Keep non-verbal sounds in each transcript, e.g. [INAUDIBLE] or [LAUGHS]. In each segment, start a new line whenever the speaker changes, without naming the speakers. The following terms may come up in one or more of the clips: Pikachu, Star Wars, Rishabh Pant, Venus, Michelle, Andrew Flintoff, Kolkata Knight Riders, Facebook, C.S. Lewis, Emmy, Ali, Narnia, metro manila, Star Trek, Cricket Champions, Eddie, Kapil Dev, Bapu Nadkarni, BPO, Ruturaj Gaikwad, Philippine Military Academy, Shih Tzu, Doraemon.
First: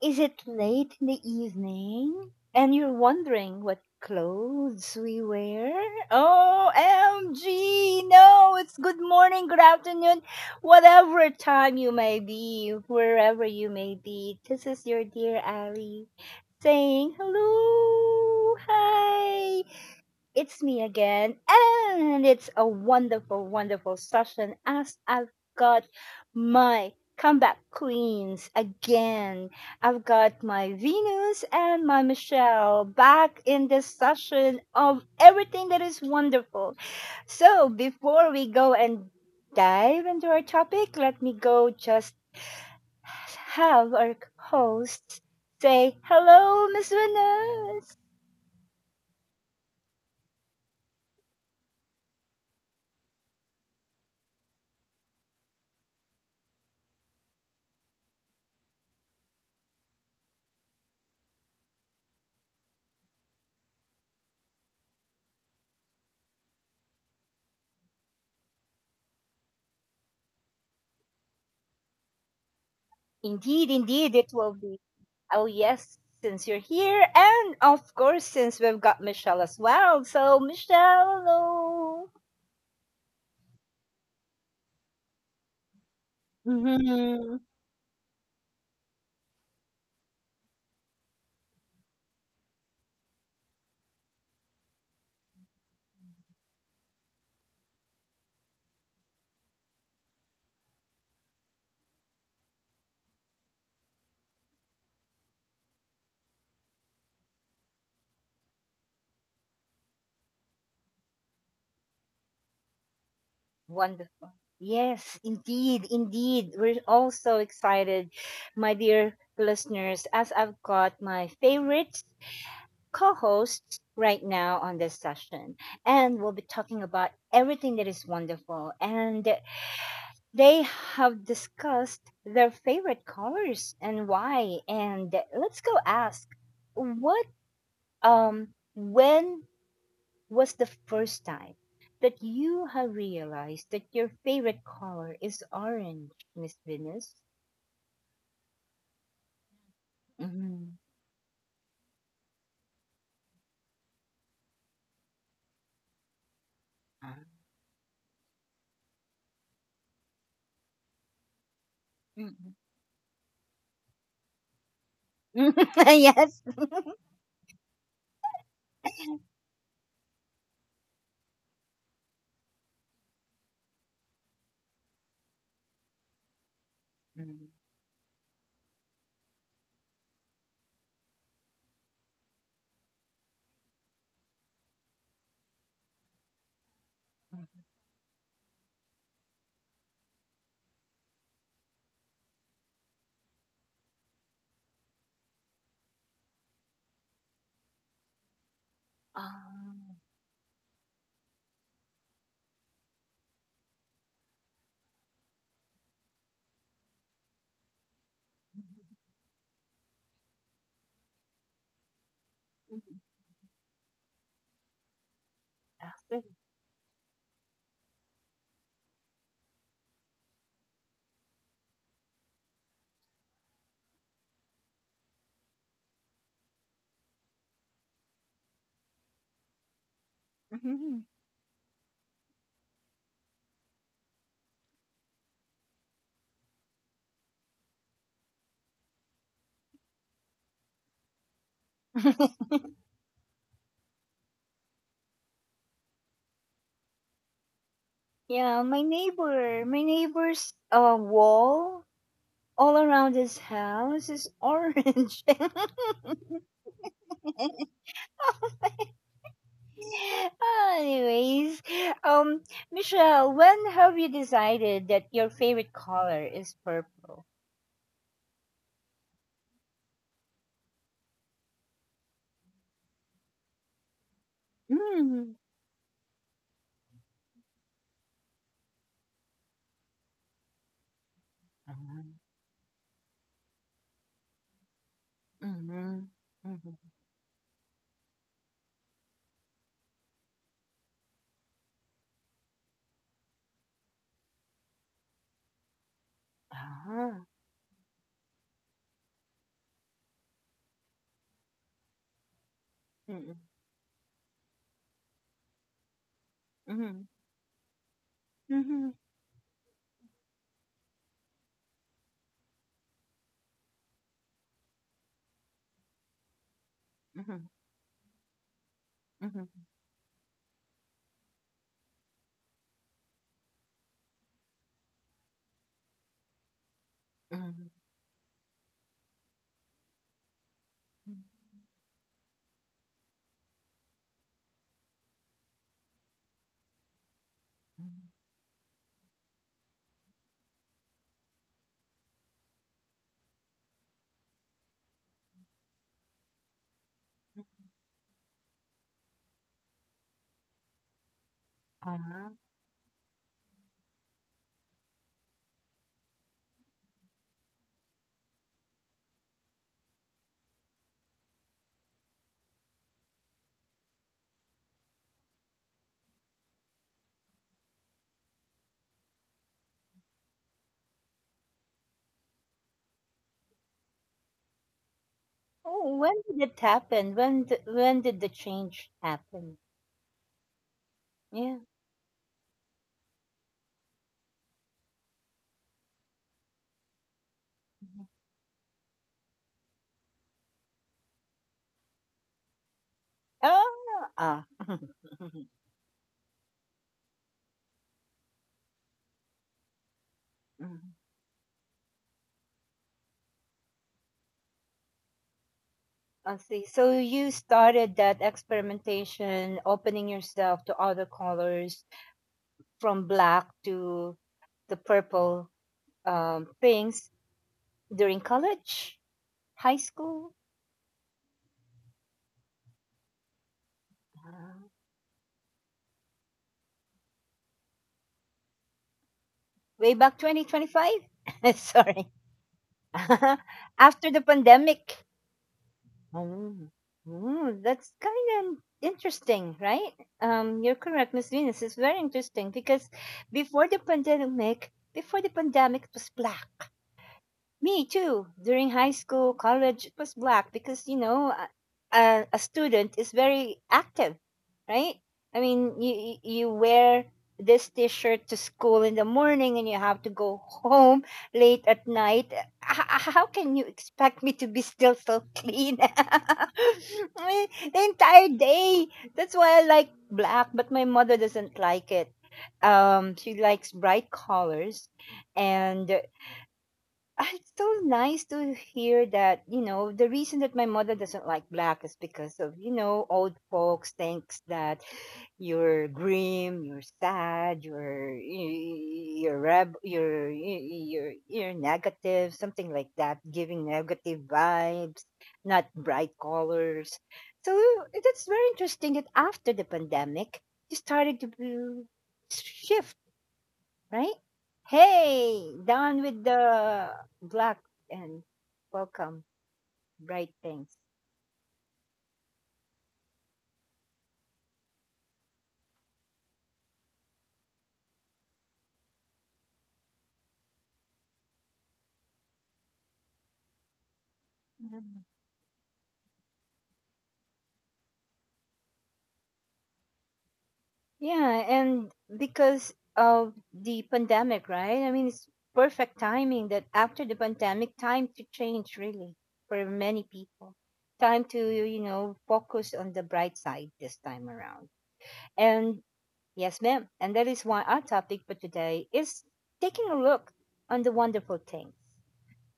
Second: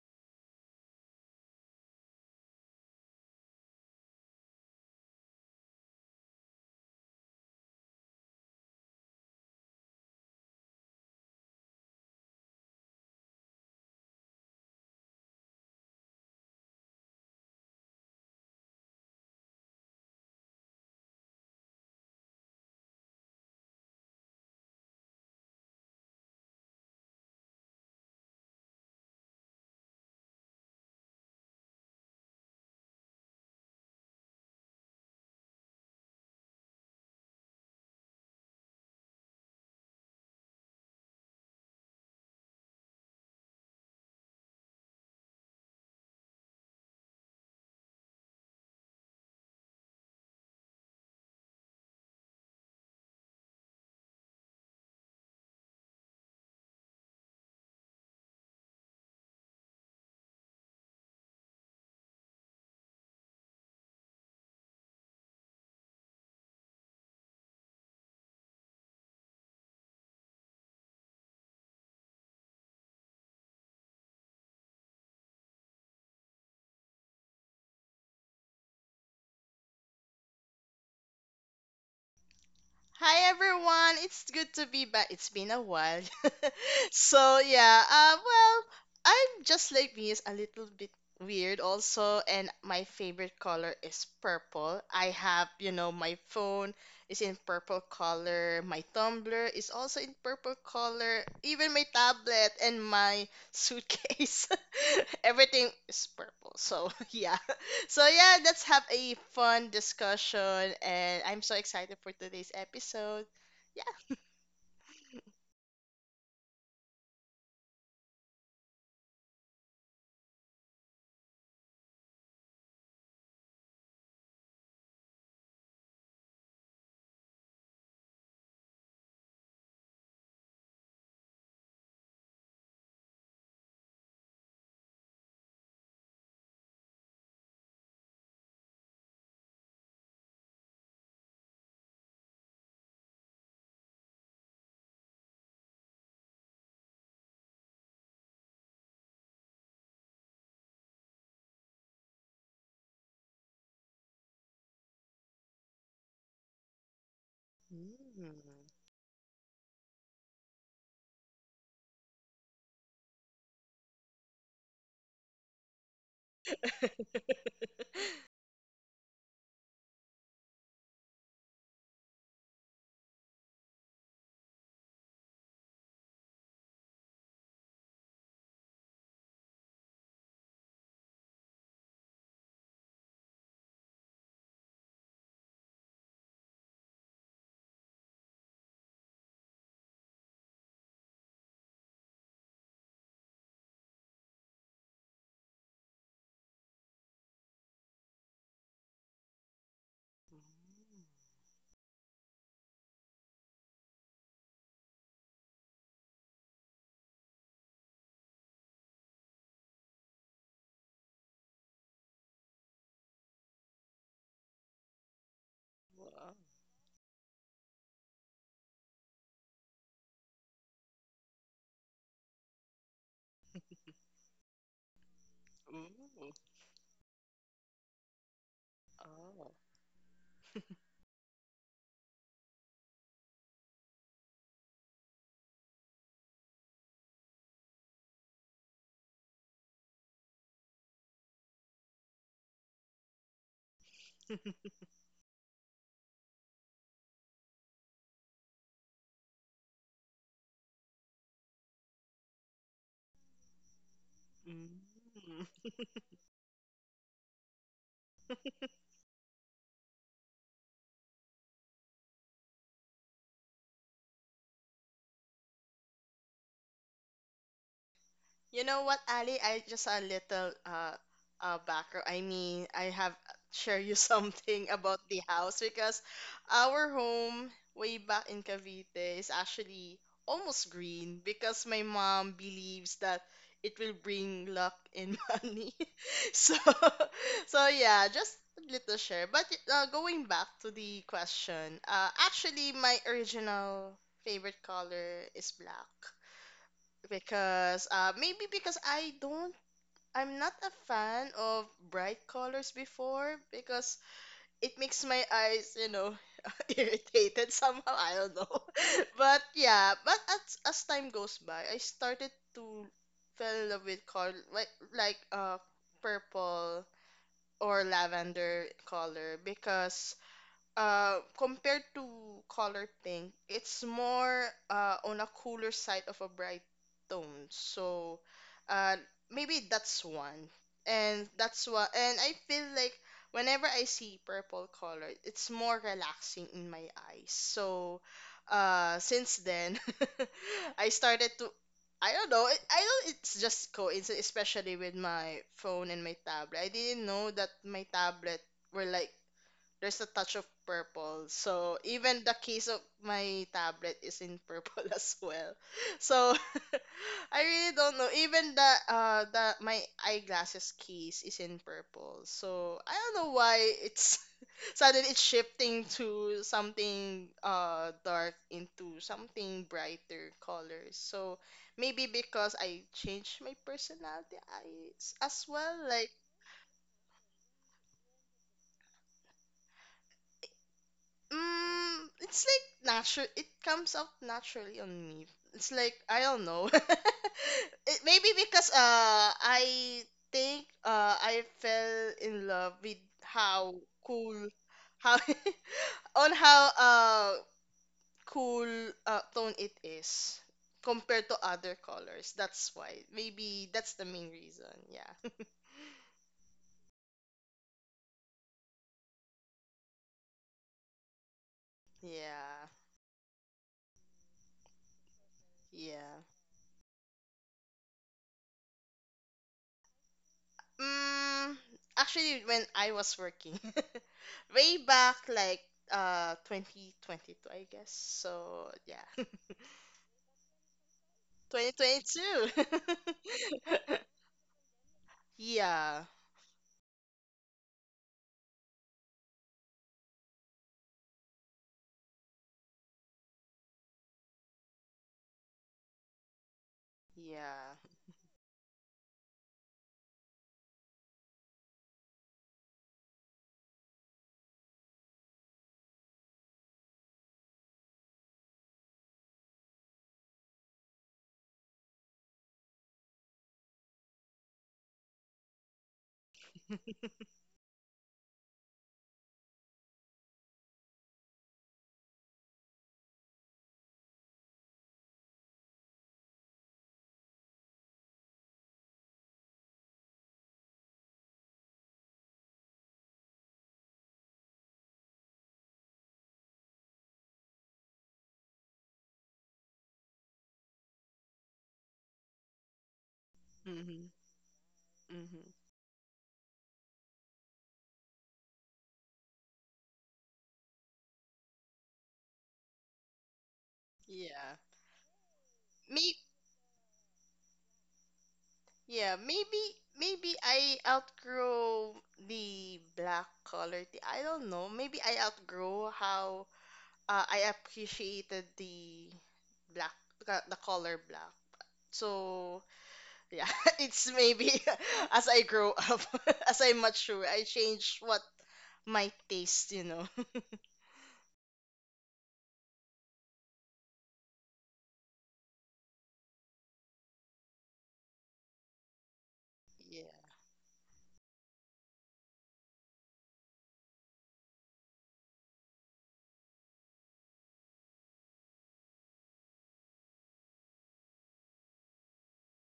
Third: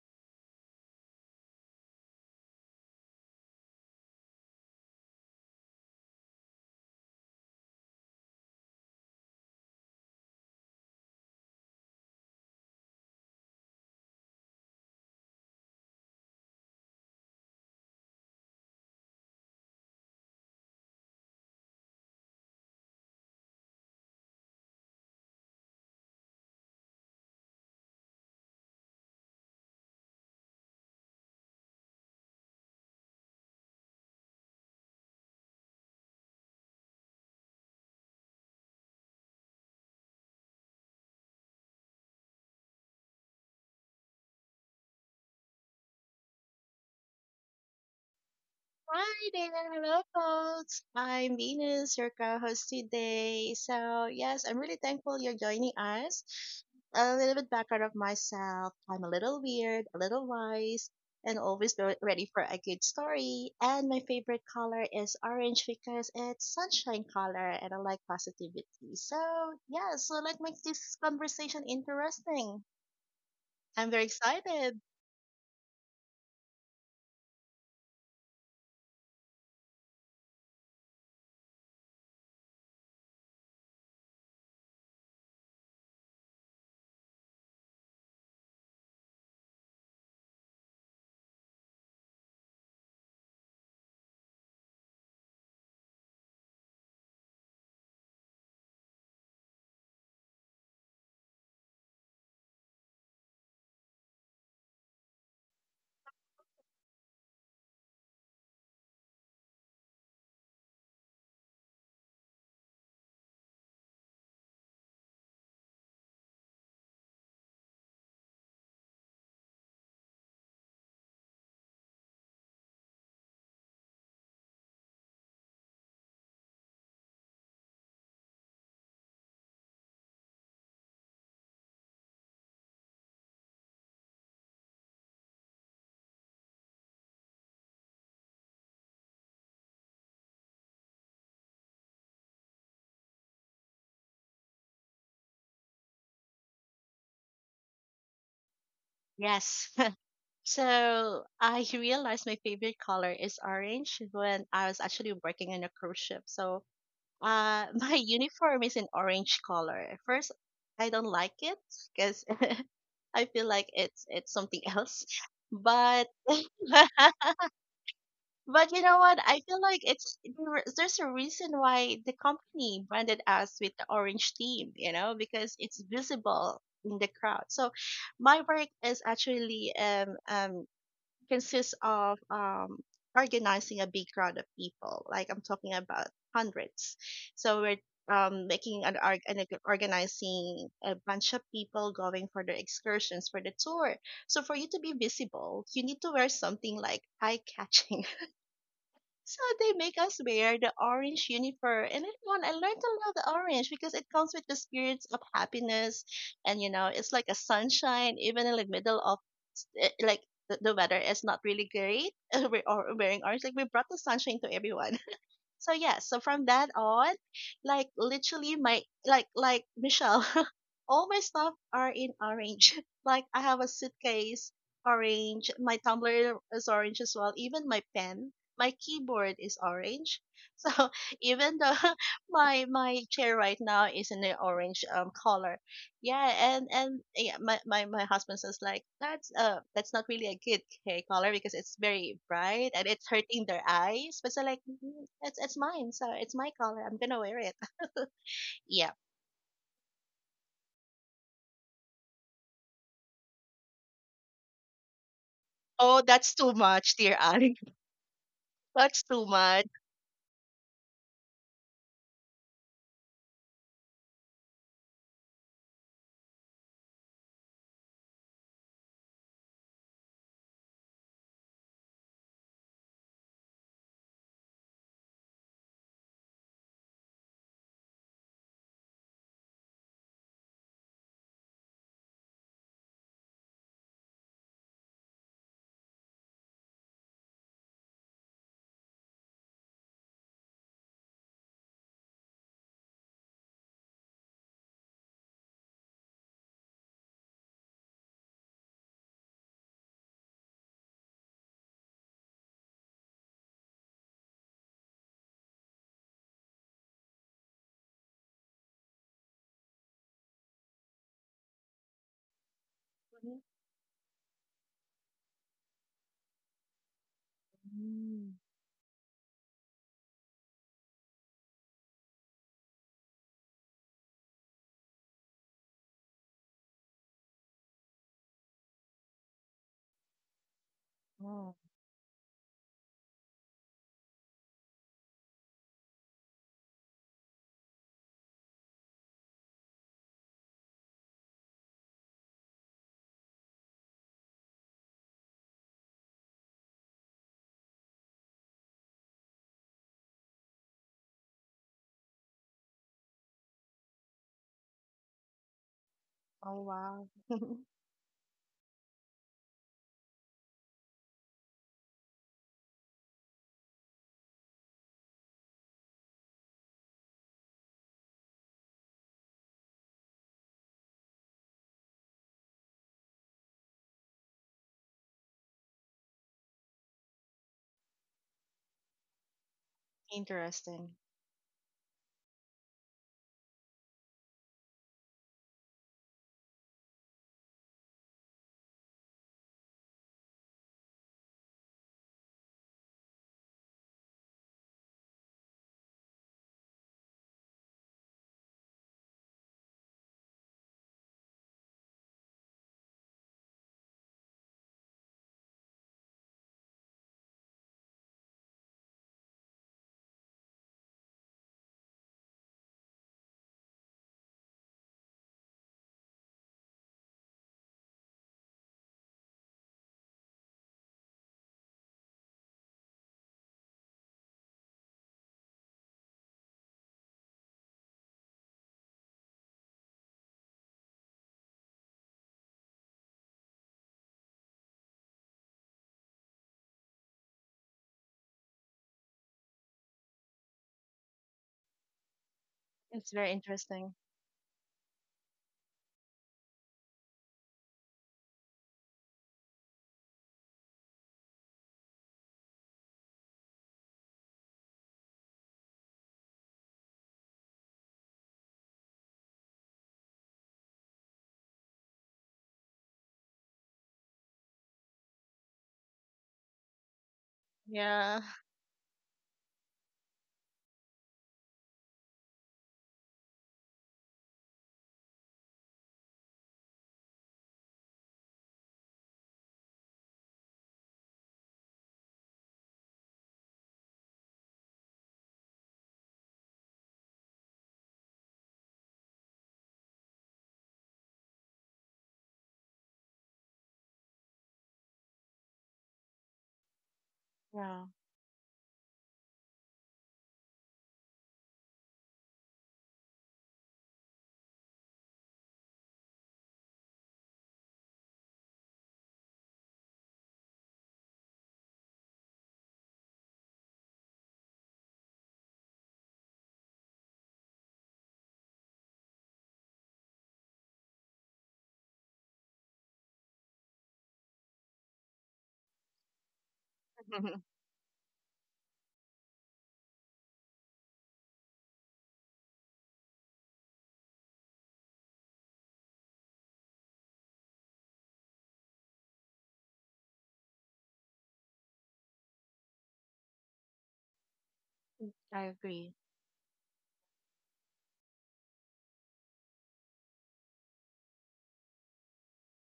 Is it late in the evening? And you're wondering what clothes we wear? OMG! No, it's good morning, good afternoon, whatever time you may be, wherever you may be. This is your dear Ali saying hello, hi, it's me again, and it's a wonderful, wonderful session as I've got my comeback queens again. I've got my Venus and my Michelle back in this session of everything that is wonderful. So, before we go and dive into our topic, let me go just have our hosts say hello, Miss Venus.
Hi, there. Hello, folks. I'm Venus, your co-host today. So, yes, I'm really thankful you're joining us. A little bit background of myself. I'm a little weird, a little wise, and always ready for a good story. And my favorite color is orange because it's sunshine color, and I like positivity. So, yeah, so like make this conversation interesting.
Indeed,
I'm very
indeed, it will be.
excited.
Oh, yes, since you're here. And of course, since we've got Michelle as well. So, Michelle, hello.
Hi everyone, it's good to be back. It's been a while. [LAUGHS]
hmm
So yeah, I'm just like me is a little bit weird also, and my favorite color is purple. I have, my phone is in purple color, my tumbler is also in purple color, even my tablet and my suitcase, [LAUGHS] everything is purple. So [LAUGHS] yeah, let's have a fun discussion, and I'm so excited for today's episode. Yeah.
Wonderful. Yes, indeed, indeed. We're all so excited, my dear listeners, as I've got my favorite co hosts right now on this session. And we'll be talking about everything that is wonderful. And they have discussed their favorite colors and why. And let's go ask what, um, when was the first time that you have realized that your favorite color is orange, Miss Venus?
Yes. [LAUGHS]
Mm-hmm.
So I [LAUGHS] realized my favorite color is orange when I was actually working on a cruise ship. So
Ah.
[LAUGHS] my
Mm.
uniform is in orange color. At first, I don't like it because
Mm-mm.
[LAUGHS] I feel like it's something else. But
[LAUGHS] Yes.
[LAUGHS]
[LAUGHS]
but you know what? I feel like it's there's a reason why the company branded us with the orange theme. You know, because it's visible in the crowd.
Mm.
So my work is actually consists of organizing a big crowd of people. Like, I'm talking about hundreds. So we're making organizing a bunch of people going for their excursions for the tour. So for you to be visible, you need to wear something like eye catching. [LAUGHS] So they
Ah.
make us wear the orange uniform, and everyone I learned to love the orange because it comes with the spirits of happiness, and you know it's like a sunshine even in the middle of like, the weather is not really great. [LAUGHS] We're all wearing orange. Like, we brought the sunshine to everyone. [LAUGHS] So yeah. So
After.
Wow.
from that on, like literally my, like Michelle, [LAUGHS] all my stuff are in orange. [LAUGHS] Like, I have a suitcase orange. My
Ooh.
tumbler is orange as well. Even my pen, my keyboard
Oh.
is orange. [LAUGHS] So,
Mhm. [LAUGHS]
even though [LAUGHS] my chair right now is in the orange color, yeah. And yeah, my husband says like that's not really a good hair color because it's very bright and it's hurting their eyes, but so like,
[LAUGHS]
"Mm, it's mine, so it's my color. I'm gonna wear it."
Yeah,
[LAUGHS]
my
Yeah.
neighbor, my neighbor's wall all around his house is orange.
Mm.
[LAUGHS]
Oh, that's too much, dear Ali. [LAUGHS] That's too much.
Anyways, um, Michelle, when have you decided that your favorite color is purple?
You know what, Ali? I just a little background. I mean, I have share you [LAUGHS] something about the
Mm-hmm.
house because our home way back in Cavite is actually almost green because my mom believes that it will bring luck and [LAUGHS] money.
Mm-hmm.
So
Mm-hmm.
[LAUGHS] yeah, just a little share. But going back to the question, actually my original favorite color is black
Ah.
because maybe because I'm not a fan of bright colors
Mm-hmm.
before because it makes my eyes [LAUGHS]
Mm-hmm.
irritated somehow. I don't know.
Mm-hmm.
[LAUGHS] But yeah, but as time goes by, I started to fell in love with color like purple
Mm-hmm.
or
Mm.
lavender color because compared to color pink, it's more on a cooler side of a bright tone.
Mm-hmm.
So uh, maybe that's one. And
Oh.
that's what, and I feel like whenever I see purple color, it's more relaxing in my eyes.
Mm-hmm.
So since then, [LAUGHS] I started to. I don't know. I know it's just coincidence, especially with my phone and my tablet. I didn't know that my tablet were like there's a touch of purple. So
Ah.
even the case of my tablet is in purple [LAUGHS] as well. So
Oh, wow.
[LAUGHS] I
[LAUGHS]
really don't know. Even the my eyeglasses case is in purple. So I don't know why it's [LAUGHS] suddenly it's shifting to something dark into something brighter colors. So maybe because I changed my personality I, as well.
Oh,
Like
when did it happen? When d when did the change happen?
Interesting.
Yeah.
It's like natural. It comes out naturally on me. It's like I don't know. [LAUGHS]
Mhm.
Maybe because I think I fell in love with how
Ah.
cool how
[LAUGHS]
[LAUGHS] on how cool tone it is
Ah.
compared to other colors. That's why. Maybe that's the main reason. Yeah. [LAUGHS]
I see. So you started that experimentation, opening yourself to other colors
Yeah.
from black to the purple
Yeah.
things during college, high school,
Mm, Actually, when I was working, [LAUGHS]
uh,
way back like 2022, I guess. So yeah, [LAUGHS]
way back 2025. [LAUGHS] Sorry.
2022.
[LAUGHS] After
[LAUGHS]
the pandemic.
Yeah,
Oh, mm, that's kind of interesting, right? You're correct, Miss Venus. It's very interesting because
It's very interesting.
before the pandemic, it was black.
yeah.
Me too. During high school, college, it was black because you know a student is very active, right? I mean, you wear this T-shirt to school in the morning, and you have to go home late at night. How can you expect me to be still so clean? [LAUGHS] I mean, the
Yeah,
entire day. That's why I like black, but my mother doesn't like it. She likes bright colors, and ah, it's so nice to hear that, you know, the reason that my mother doesn't like black is because of, you know, old folks thinks that you're grim, you're sad, you're reb, you're negative, something like that, giving
Mm-hmm.
negative vibes,
Mm-hmm.
not bright colors. So
yeah.
that's very interesting that after the pandemic, you started to shift. Right?
Yeah.
Hey, down
Maybe,
with the black and
yeah,
welcome
maybe maybe
bright
I
things.
outgrow the black color tea. I don't know. Maybe I outgrow how I appreciated black the color black. So yeah, [LAUGHS] it's maybe
Mhm.
[LAUGHS] as I grow up, [LAUGHS] as I mature, I
[LAUGHS]
change what my taste. [LAUGHS]
Yeah, and because of the pandemic, right? I mean, it's perfect timing that after the pandemic, time to change really for
Yeah.
many people. Time to, you know, focus on the bright side this time around.
I
And
agree.
yes, ma'am. And that is why our topic for today is taking a look on the wonderful things.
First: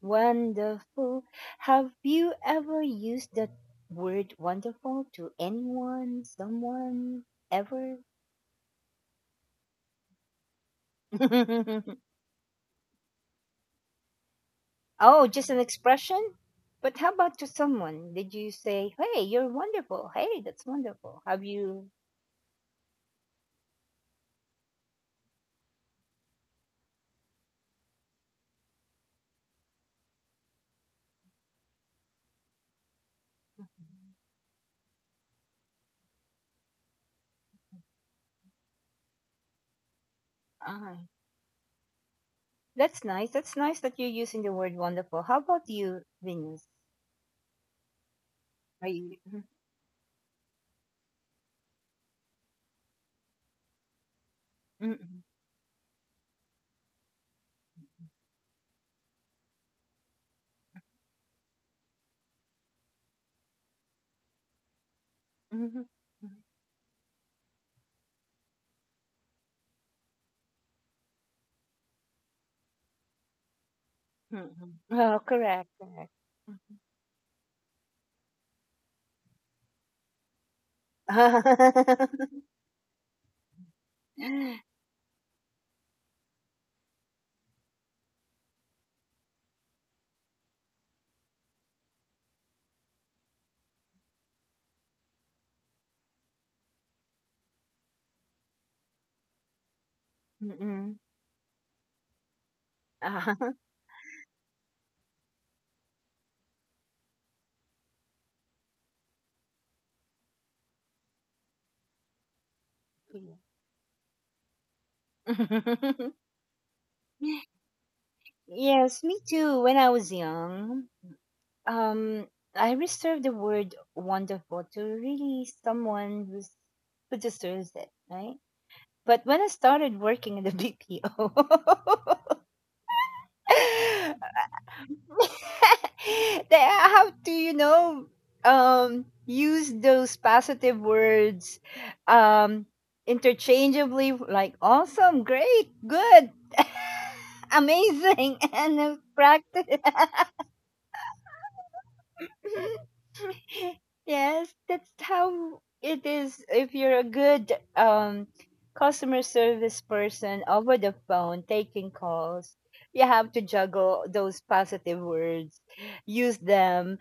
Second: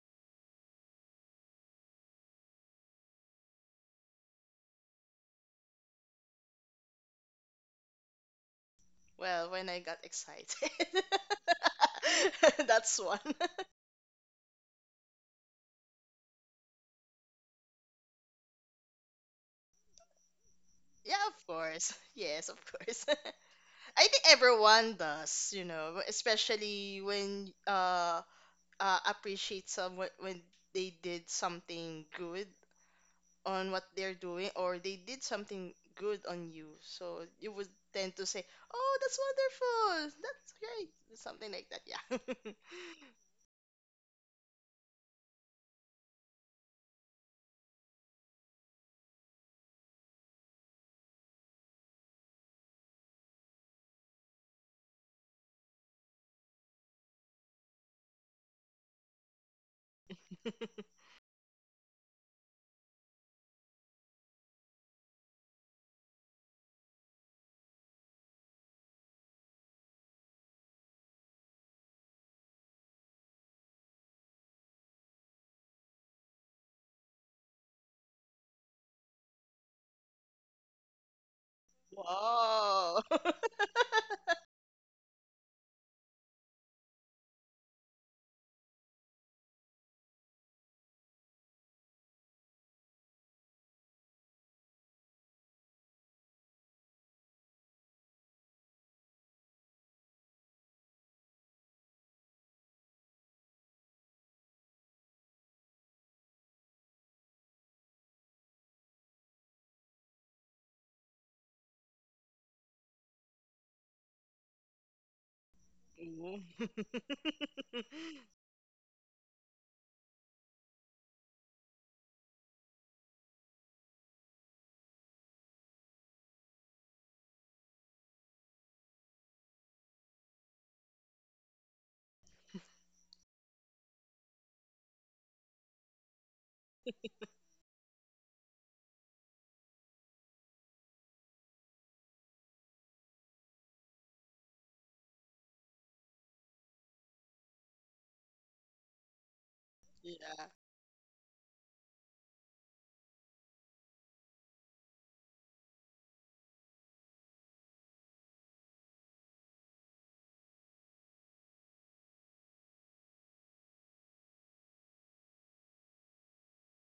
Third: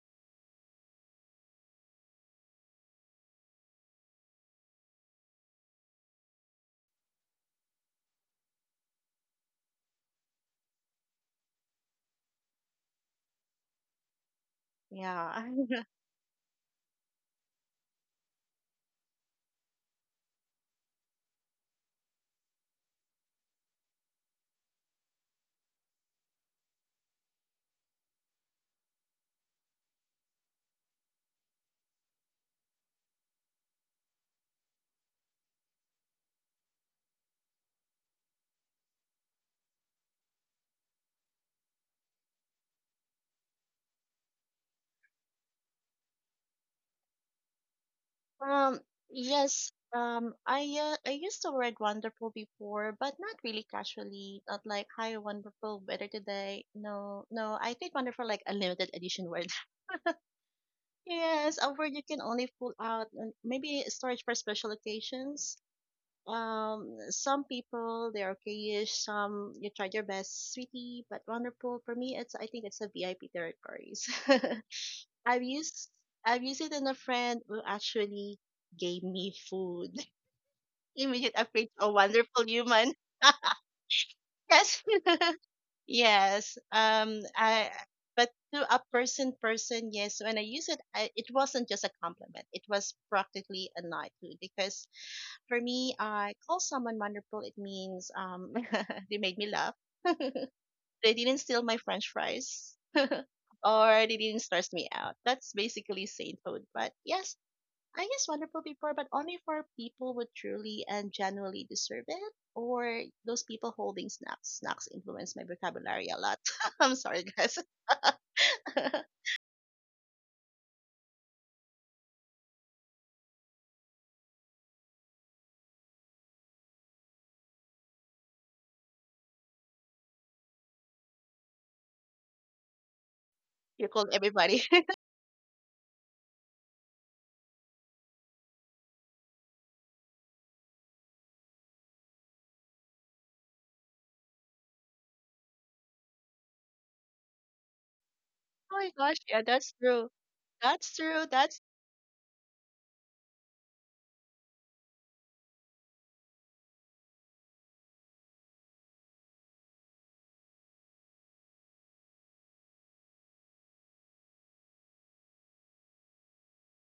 Wonderful. Have you ever used the word wonderful to anyone, someone, ever?
Well, when I got excited.
[LAUGHS]
[LAUGHS] That's one. [LAUGHS]
Oh, just
Yeah.
an
[LAUGHS]
expression? But how about to someone? Did you say, hey, you're wonderful? Hey, that's wonderful.
Yeah,
Have
of
you?
course. Yes, of course. [LAUGHS] I think everyone does, especially when appreciate someone when they did something good on what they're doing or they did something good on you. So you would tend to say, "Oh, that's wonderful. That's great."
Ah,
Something like that. Yeah.
that's nice. That's nice that you're using the word wonderful. How about you, Venus?
Um,
Are you? Mhm,
yes. I used to read Wonderful before, but not really casually. Not like,
mhm,
"Hi Wonderful, Better Today." No, no. I think Wonderful, like, a limited edition word.
[LAUGHS]
[LAUGHS] Yes, a word you can only pull out, and maybe storage for special occasions.
mhm,
Some people, they're okayish. Some you tried your best, sweetie, but Wonderful for me, it's, I think it's, a VIP territories.
mhm, mhm.
[LAUGHS]
Oh,
I've
correct.
used
Correct.
I've used it in a friend who actually gave me food. Immediate upgrade to a wonderful human.
Wow. [LAUGHS]
[LAUGHS]
Mhm.
Yes. [LAUGHS] Yes. I, but to a person person, yes, when I use it, it wasn't just a compliment. It was practically a knighthood because for me, I call someone wonderful, it means [LAUGHS] they made me laugh.
[LAUGHS] Mm-mm.
They didn't steal my french fries,
Uh,
or they didn't stress me out. That's basically sainthood. But yes, I guess wonderful before, but only for people who truly and genuinely deserve it, or those
[LAUGHS]
people holding snacks. Snacks influence my vocabulary a lot.
Ooh.
[LAUGHS] I'm sorry,
[LAUGHS]
guys.
yes, me
[LAUGHS]
too. When I was young, um, I reserved the word wonderful to really who deserves it, right? But when I started working in the BPO,
You called
[LAUGHS]
everybody. [LAUGHS] Oh
[LAUGHS] they have to, you know, use those positive words um, interchangeably, like awesome, great, good, [LAUGHS] amazing, [LAUGHS] and
my
then
gosh, yeah,
practice.
that's true.
Yeah.
That's true. That's
[LAUGHS] Yes, that's how it is if you're a good customer service person over the phone taking calls. You have to juggle those positive words, use them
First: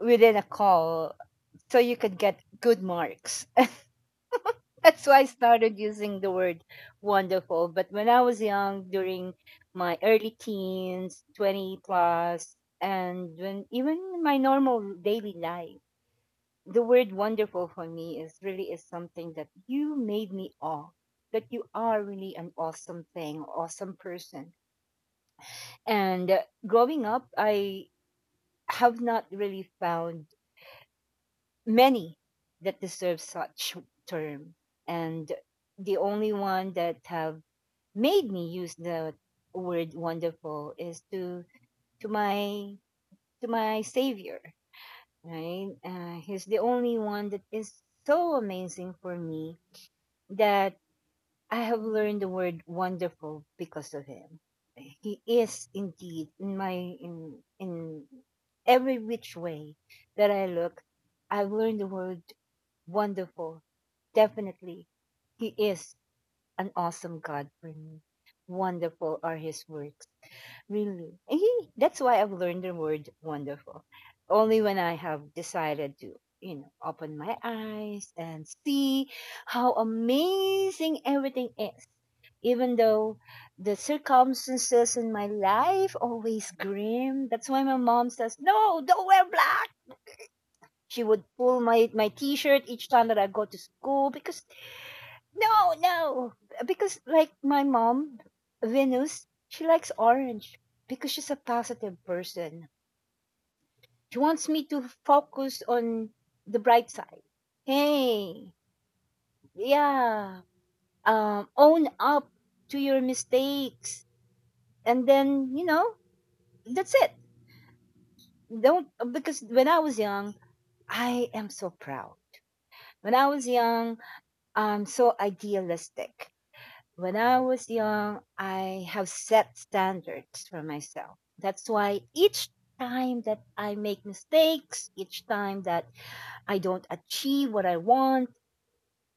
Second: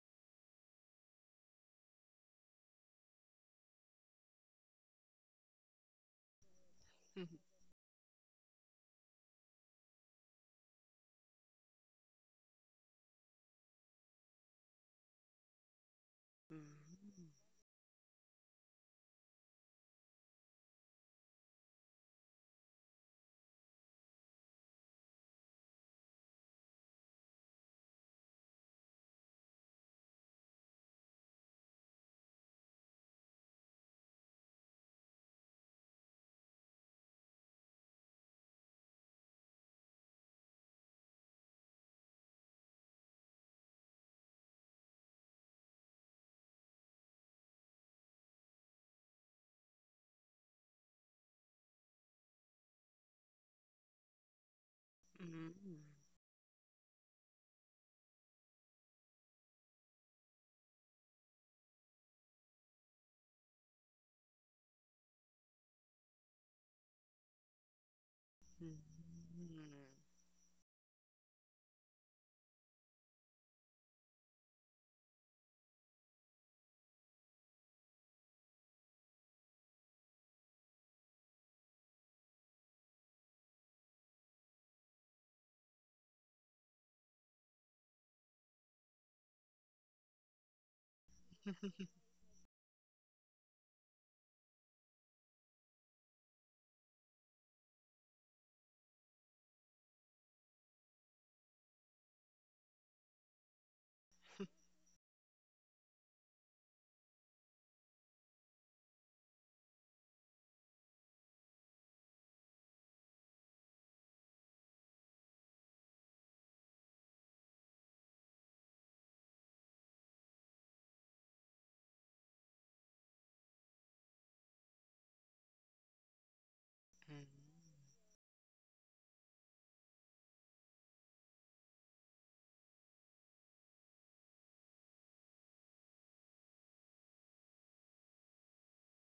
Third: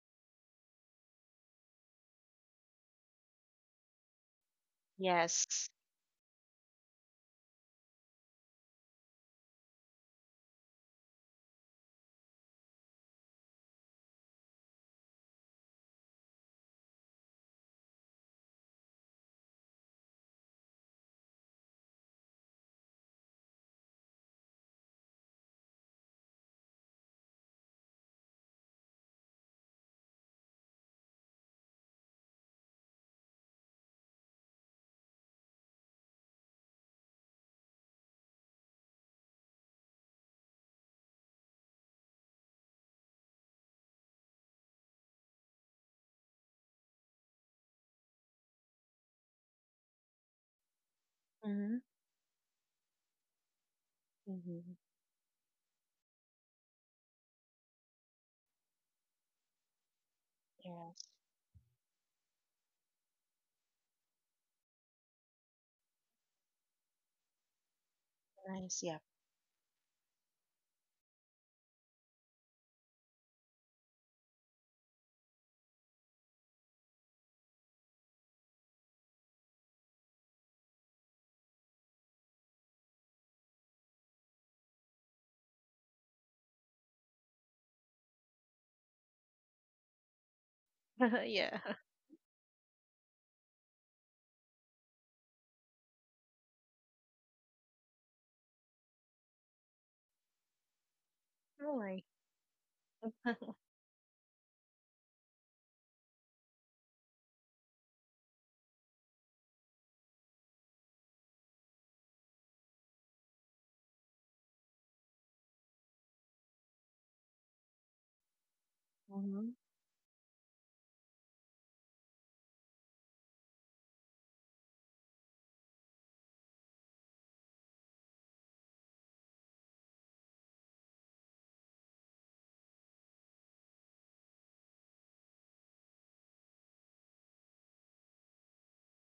within a call so you could get good marks. [LAUGHS] That's why I
yes.
started using the word
Mm,
wonderful. But when I was young, during my early teens, 20 plus, and when even in my normal daily life,
mm,
the word
mm,
wonderful for me is really is something that you made me awe, that you are really an awesome thing, awesome person. And growing up, I have not really found many that deserve such term and the only one that have made me use the word wonderful is to my to my savior, right. He's the only one that is so amazing for me that I
Mm-hmm.
have learned the word wonderful because of him.
Mm-hmm.
He is
mm.
indeed in my in every which way that I look.
Yes,
I've learned the word wonderful. Definitely. He is an awesome God for me.
nice. Yeah.
Wonderful are his works. Really. And he, that's why I've learned the word wonderful. Only when I have decided to, you know, open my eyes and see how amazing everything is. Even though the circumstances in my life always grim. That's why my mom says, no, don't wear black. She
[LAUGHS]
would
Yeah.
pull
Mm.
my T-shirt each time that I go to school because no, no, because like my mom, Venus, she likes orange because she's a positive
Really.
person.
[LAUGHS]
She wants me to focus on the bright side. Hey, yeah, own up to your mistakes, and then you know that's it. Don't, because
Mm-hmm.
when I was young, I am so proud. When I was young, I'm so idealistic. When I was young, I have set standards for myself. That's why each time that I make mistakes, each time that I don't achieve what I want,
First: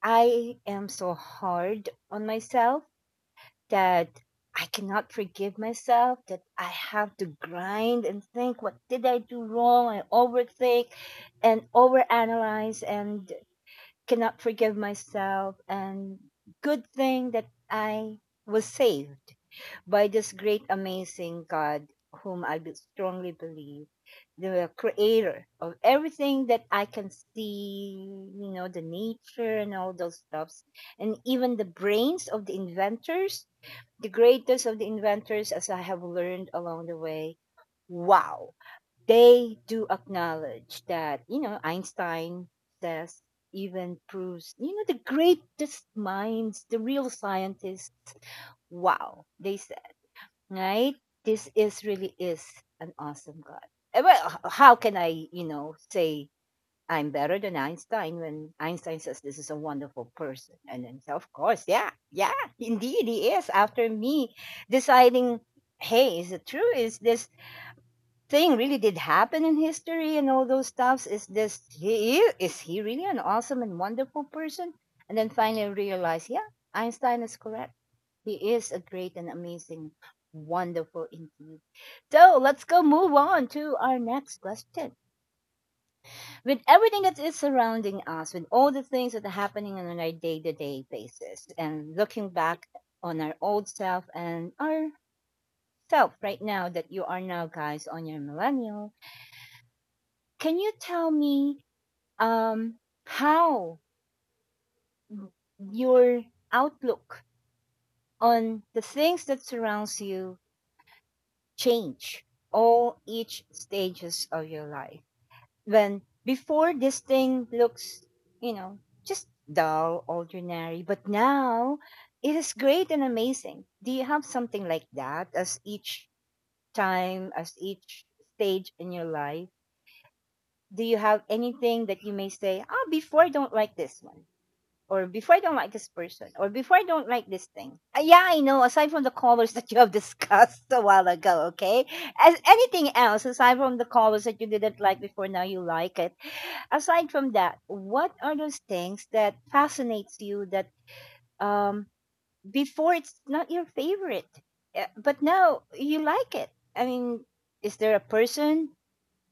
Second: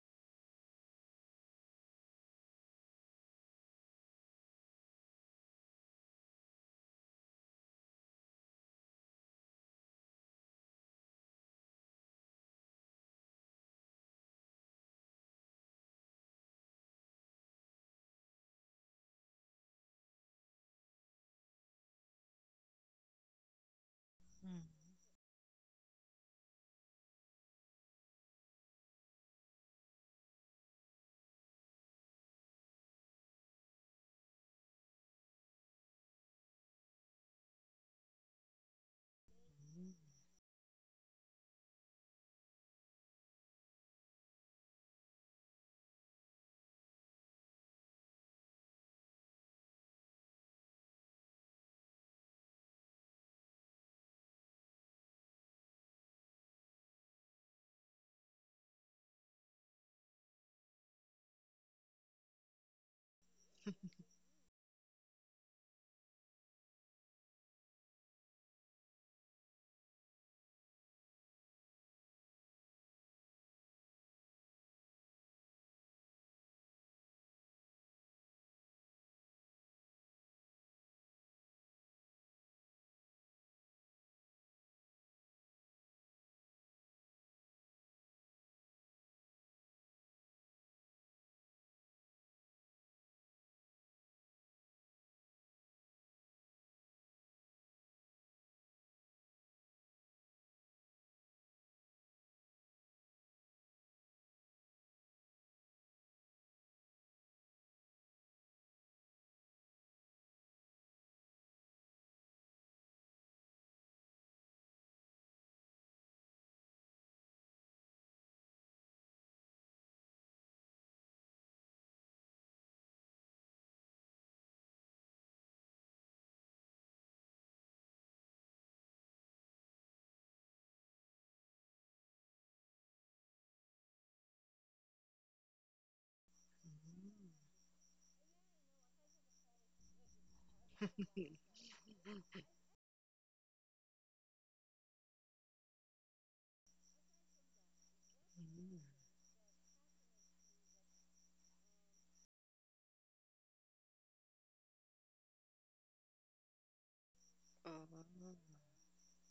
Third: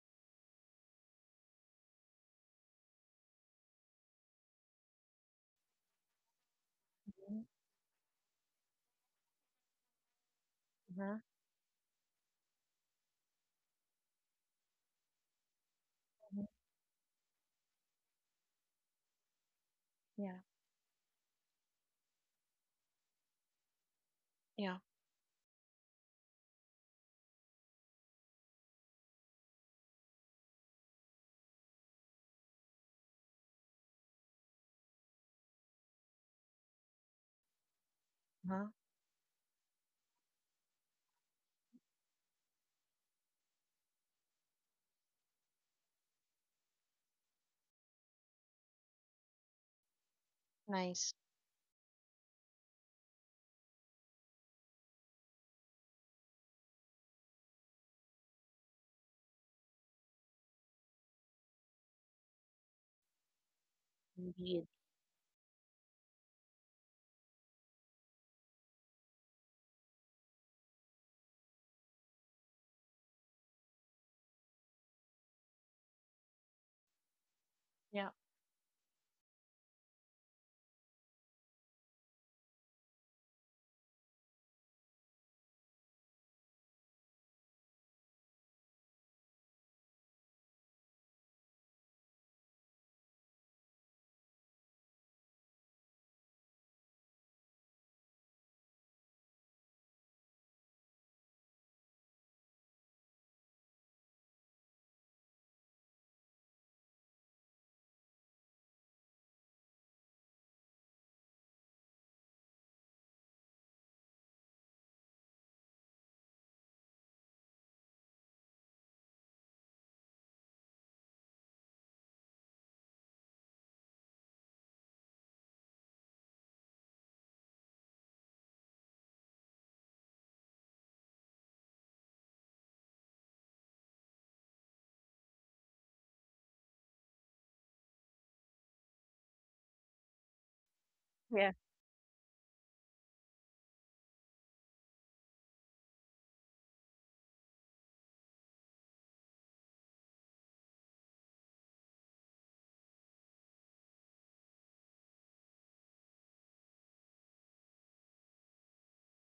I am so hard on myself that I cannot forgive myself, that I have to
Mm-hmm.
grind and think, what did I do wrong? I overthink
Uh-huh.
and overanalyze and cannot forgive myself. And
Hmm.
good thing that I was saved by this
Yeah.
great, amazing God, whom I strongly believe, the
Yeah.
creator of everything that I can see, you know, the nature and all those stuffs, and even the brains of the inventors, the greatest of the inventors, as I have learned along the way. Wow.
Uh-huh.
They do acknowledge that, you know, Einstein says, even proves, you know, the greatest minds, the real scientists. Wow. Right?
Nice.
This is really is an awesome God. Eh, well, h- how can I, you know, say I'm better than Einstein when Einstein says this is a wonderful person? And then, so, of course, yeah, yeah, indeed, he is. After me
Indeed.
deciding, hey, is it true? Is this thing really did happen in history and all those stuffs? Is this, he is, he really an awesome and wonderful person? And then finally realize, yeah, Einstein is correct.
Yeah.
He is a great and amazing, wonderful indeed. So let's go move on to our next question. With everything that is surrounding us, with all the things that are happening on our day-to-day basis, and looking back on our old self and our self right now, that you are now guys on your millennial, can you tell me um, how your outlook on the things that surrounds you change all each stages of your life? When before this thing looks, you know, just dull, ordinary, but now it is great and amazing. Do you have something like that as each time, as each stage in your life? Do you have anything that you may say, oh, before I don't like this one, or before I don't like this person, or before I don't like this thing. Yeah, I know, aside from the colors [LAUGHS] that you have discussed a while ago,
Yeah.
okay? As anything else, aside from the colors that you didn't like before, now you like it. Aside from that, what are those things that fascinates you that um before it's not your favorite, but now you like it? I mean, is
Oh.
there a person,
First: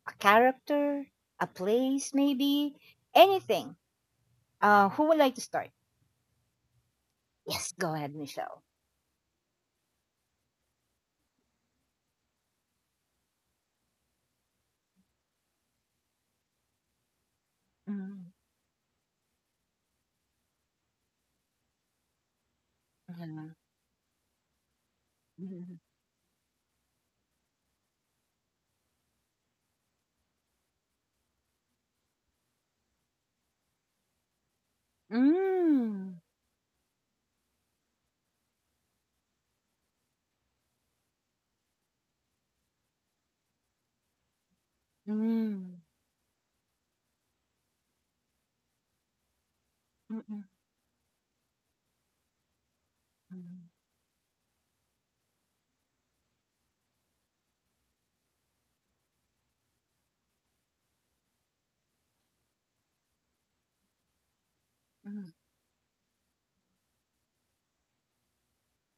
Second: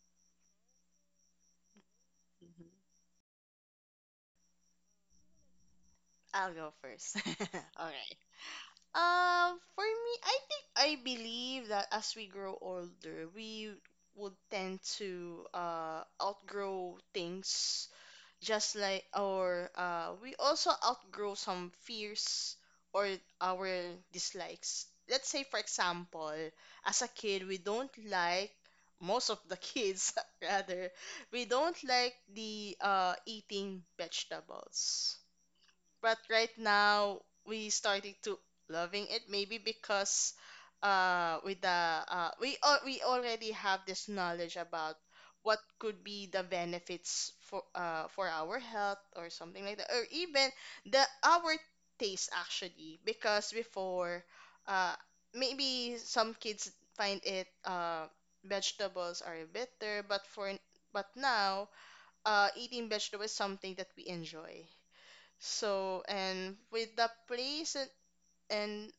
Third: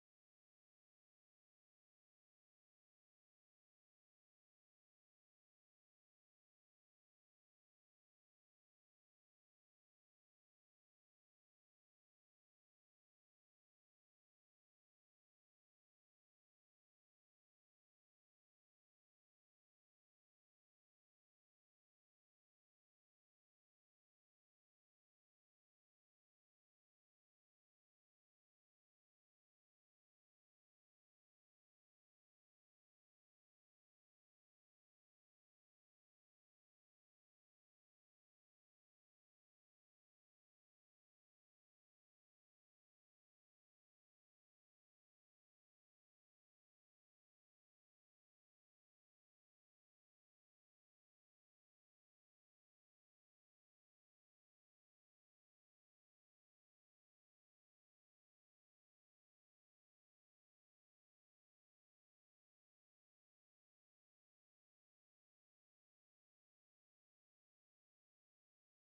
a character, a place
Mhm.
maybe, anything? Who would like to start?
I'll go first.
Yes,
[LAUGHS] All
go ahead,
right.
Michelle.
For me, I think I believe that as we grow older, we would tend to outgrow things,
Mm,
just like or we also outgrow some fears or
mhm,
our dislikes. Let's say, for
mhm.
example, as a kid, we don't like most of the kids [LAUGHS] rather we don't like the eating vegetables
Mm,
but right now we starting to loving it maybe because with the we already have this knowledge about what
mm,
could be the benefits for our health or something like that or
mm,
even the our taste actually because
mm,
before uh maybe some kids find it vegetables are bitter but now eating vegetables is something that we enjoy
mm,
so, and with the place and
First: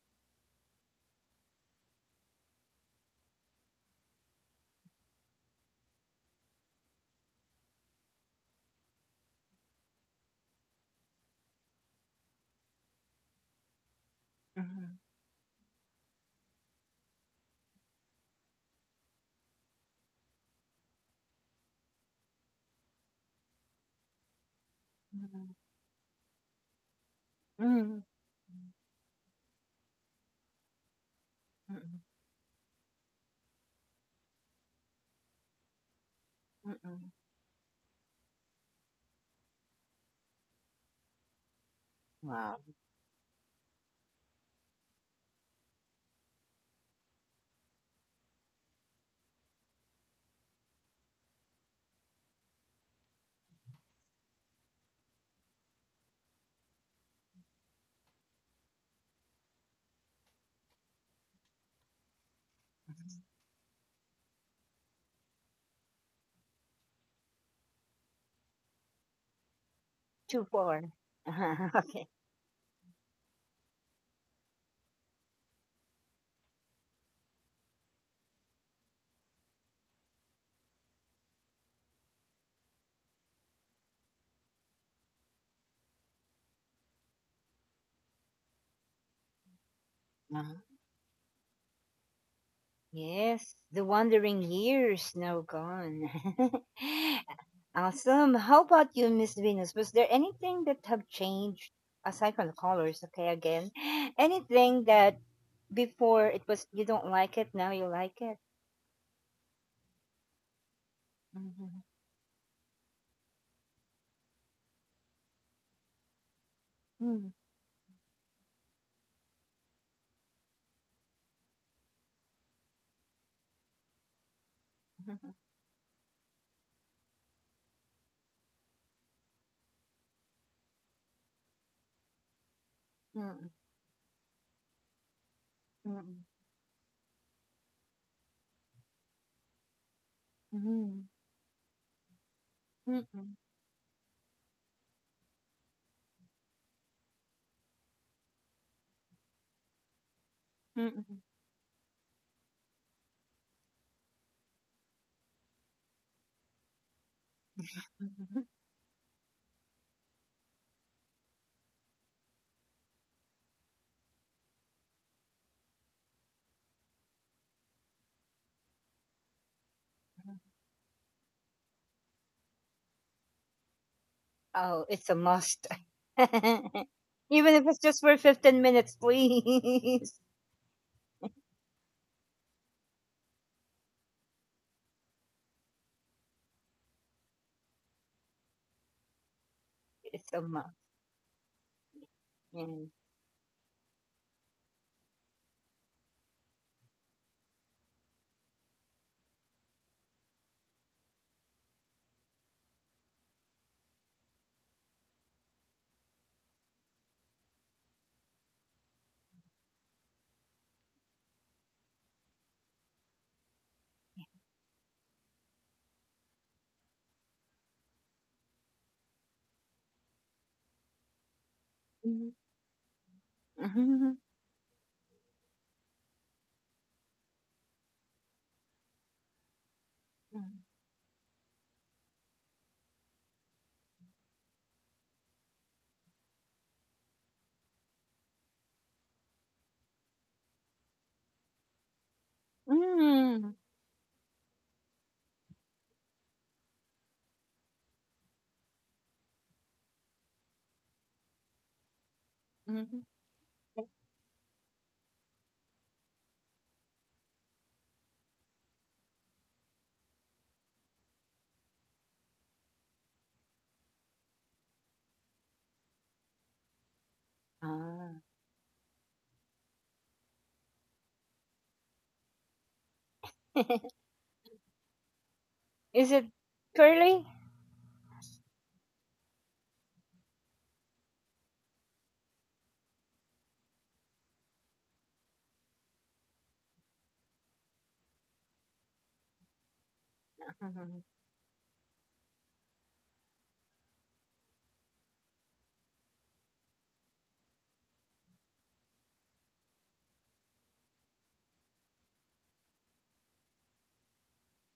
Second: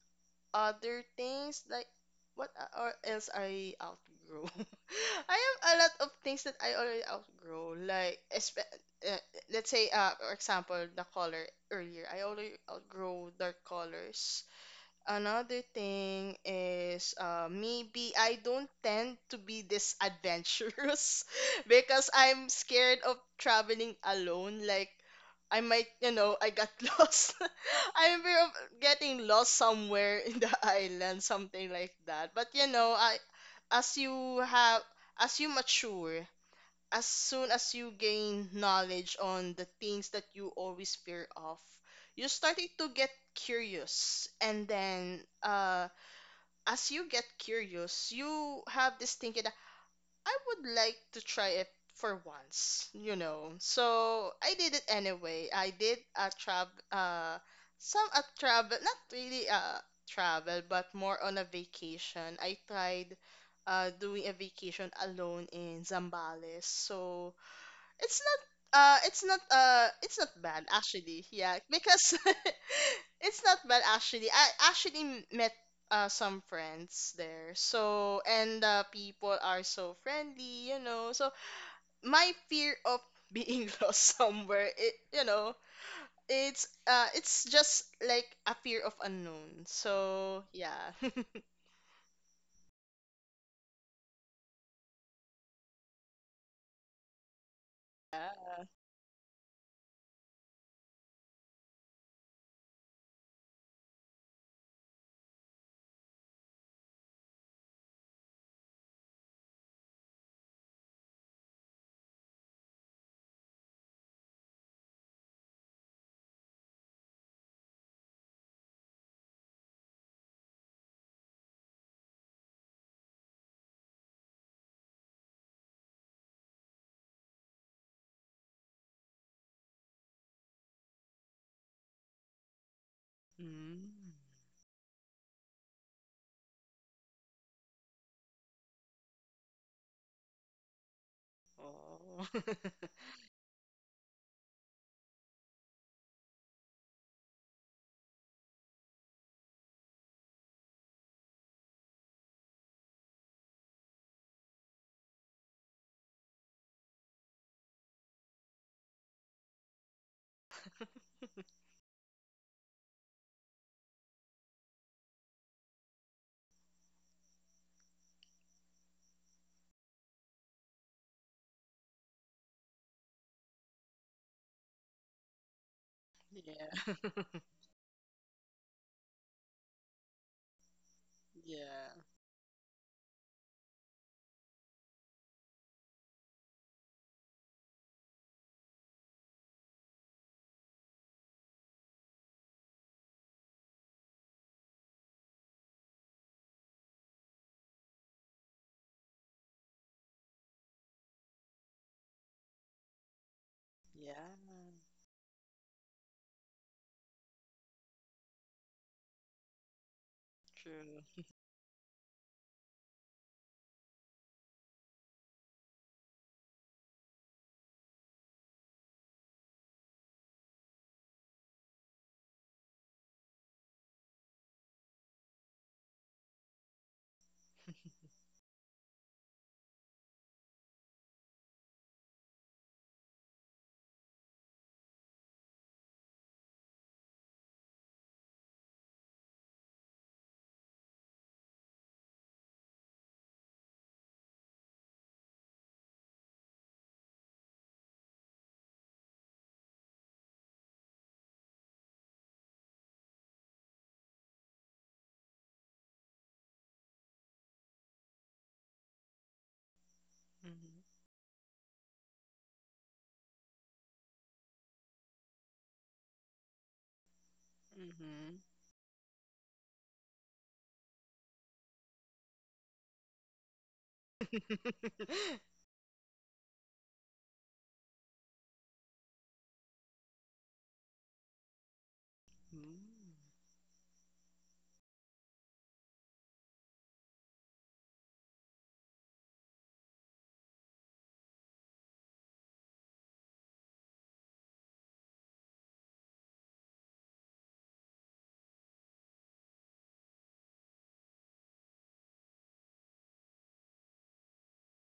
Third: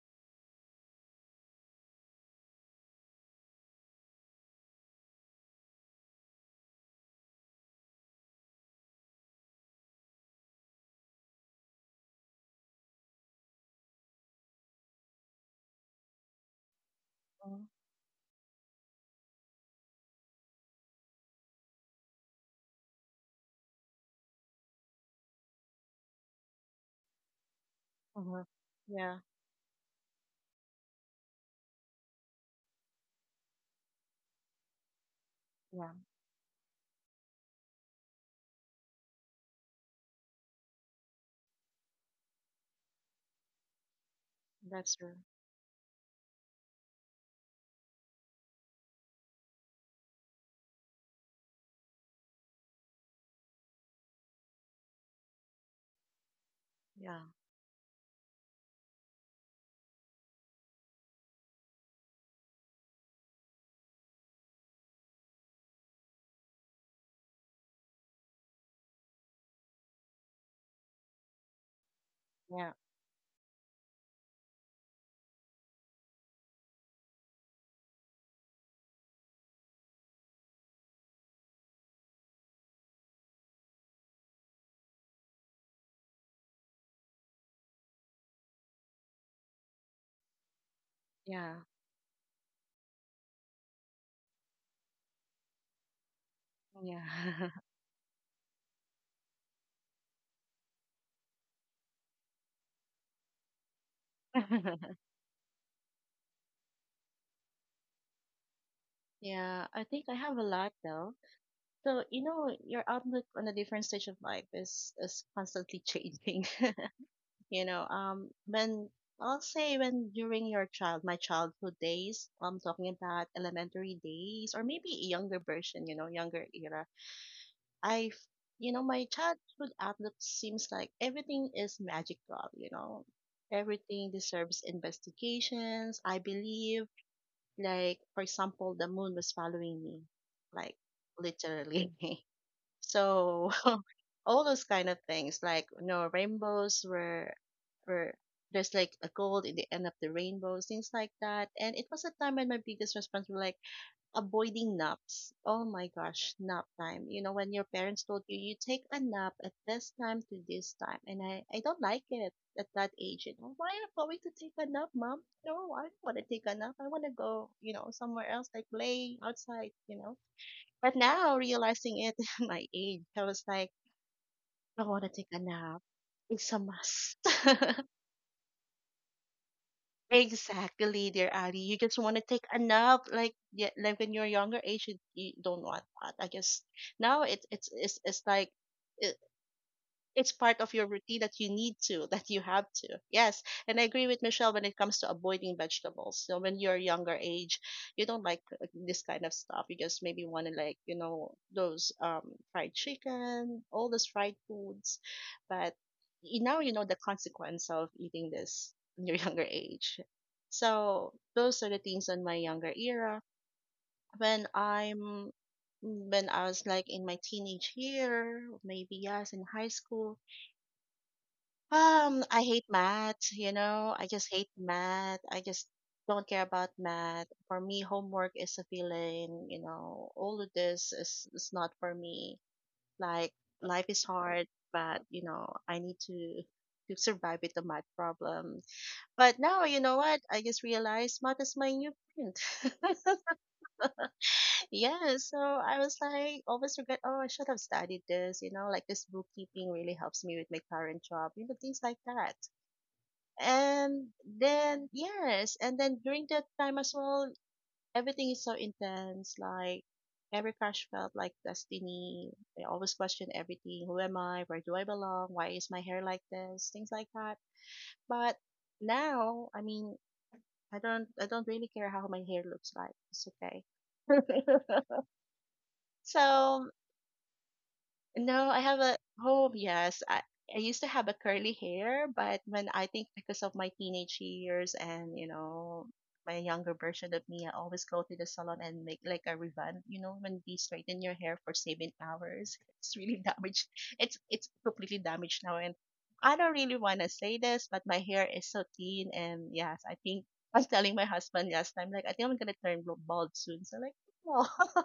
other things, like or else I outgrow? [LAUGHS] I have a lot of things that I already outgrow. Like, uh, let's say, for example, the color earlier. I already outgrow dark colors.
mhm,
Another thing is
Uh-huh.
maybe I don't tend to be this adventurous [LAUGHS] because I'm scared of traveling alone. Like,
mhm,
I might, I got [LAUGHS] lost.
mm,
I'm afraid
Uh-huh.
of
Yeah.
getting lost somewhere in the [LAUGHS] island, something like that. But I as you have as you
Yeah.
mature
mm,
as
mm.
soon as you gain knowledge on the things that you always fear of, you're
Wow,
starting to get curious. And
That's true.
then, as you get curious, you have this thinking that I would like to try it for once. So I did it anyway. I did a travel,
Yeah.
some a travel, not really a travel, but more on a vacation. I tried doing a vacation alone in Zambales. So it's not it's not
too
bad
far.
actually, yeah,
Uh-huh, [LAUGHS] okay.
because
Yeah.
[LAUGHS] it's not bad actually. I actually met some friends there, so, and people are so friendly, so my fear of being [LAUGHS] lost somewhere, it you know it's just like a fear of unknown, so
Uh-huh.
yeah. [LAUGHS] Yeah.
Yeah.
Yes, the wandering years now gone. [LAUGHS]
Yeah.
Awesome. How about you, Miss Venus? Was there anything that have changed aside from the colors? Okay, again, [GASPS] anything
[LAUGHS]
that before it was you don't like it, now you like it.
Yeah. I think I have a lot though. So, you know, your outlook on a different stage of life is constantly changing. [LAUGHS]
Hmm.
You know, when I'll say when during your child my childhood days, I'm talking about elementary days or maybe a younger
[LAUGHS]
version, you know, younger era. I, f- you know, my childhood outlook seems like everything is magical, you know.
Mhm,
Everything
Mm.
deserves investigations. I
mm,
believe, like, for example, the moon was following me, like,
mm,
literally. [LAUGHS]
Oh. [LAUGHS]
mhm,
So, [LAUGHS] all those kind of things, like, you know, were, there's like a gold in the end of the rainbow,
mm,
things like
mm,
that. And it was a time when my biggest response was like avoiding naps. Oh my gosh, nap time. You know, when your parents told you,
mhm.
you take a nap at this time to this time. And I don't like it at that age. You know, why are you going to take a nap, mom? No, I don't want to take a nap. I want to go, you know, somewhere else, like play outside, you know. But now realizing it [LAUGHS] at my age, I was like, I
Oh,
want
it's
to
a
take a
must.
nap.
[LAUGHS]
It's a
Even
Yeah. [LAUGHS]
must.
if it's
[LAUGHS]
just for 15 minutes, please.
Exactly, dear Ari. You
Yeah,
just want to take a nap, like, yeah, like when you're younger age, you don't want that. I guess now it's like it,
[LAUGHS]
it's
It's a
part of
must.
your routine that you have
Yeah.
to. Yes. And I agree with Michelle when it comes to avoiding vegetables. So when you're younger age, you don't like this kind of stuff. You just maybe want to like, you know, those fried chicken, all those fried
yeah,
foods. But you now you know the consequence of eating this in your [LAUGHS] younger age. So
true.
those are the things on my younger era. When I'm when I was like in my teenage year, maybe, yes, in high school,
Mhm,
I hate math, you know. I
mhm,
just hate math. I just don't care about math. For me, homework is a feeling, you know. All of this is not for me. Like, life is hard, but you know, I need to survive with the math problem. But now, you know what? I just realized math is my new friend. [LAUGHS]
mm,
Yeah, so I was like always regret, oh, I should have studied this, you know, like this bookkeeping really helps me with my current job, you know, things like that.
mhm.
And then, yes, and then during that time as well, everything is so intense, like every crush felt like destiny. I always question everything: who am I, where do I belong, why is my hair like this, things like that.
Ah.
Mm-hmm.
But now, I mean, I don't really care how my hair looks like, it's okay.
[LAUGHS]
[LAUGHS]
[LAUGHS]
Is it
So,
curly?
no, I have a home. Yes, I used to have a curly hair, but when
Mm.
I think, because of my teenage years, and you know, my younger version of me, I always go to the salon and make like a revamp. You know, when they straighten
Mhm.
your hair for 7 hours, [LAUGHS] it's really damaged. It's completely damaged now, and I don't really want to say this, but my hair is so thin, and yes, I think [LAUGHS] I was telling my husband last time, like, I think I'm gonna turn bald soon. So, like, [LAUGHS] oh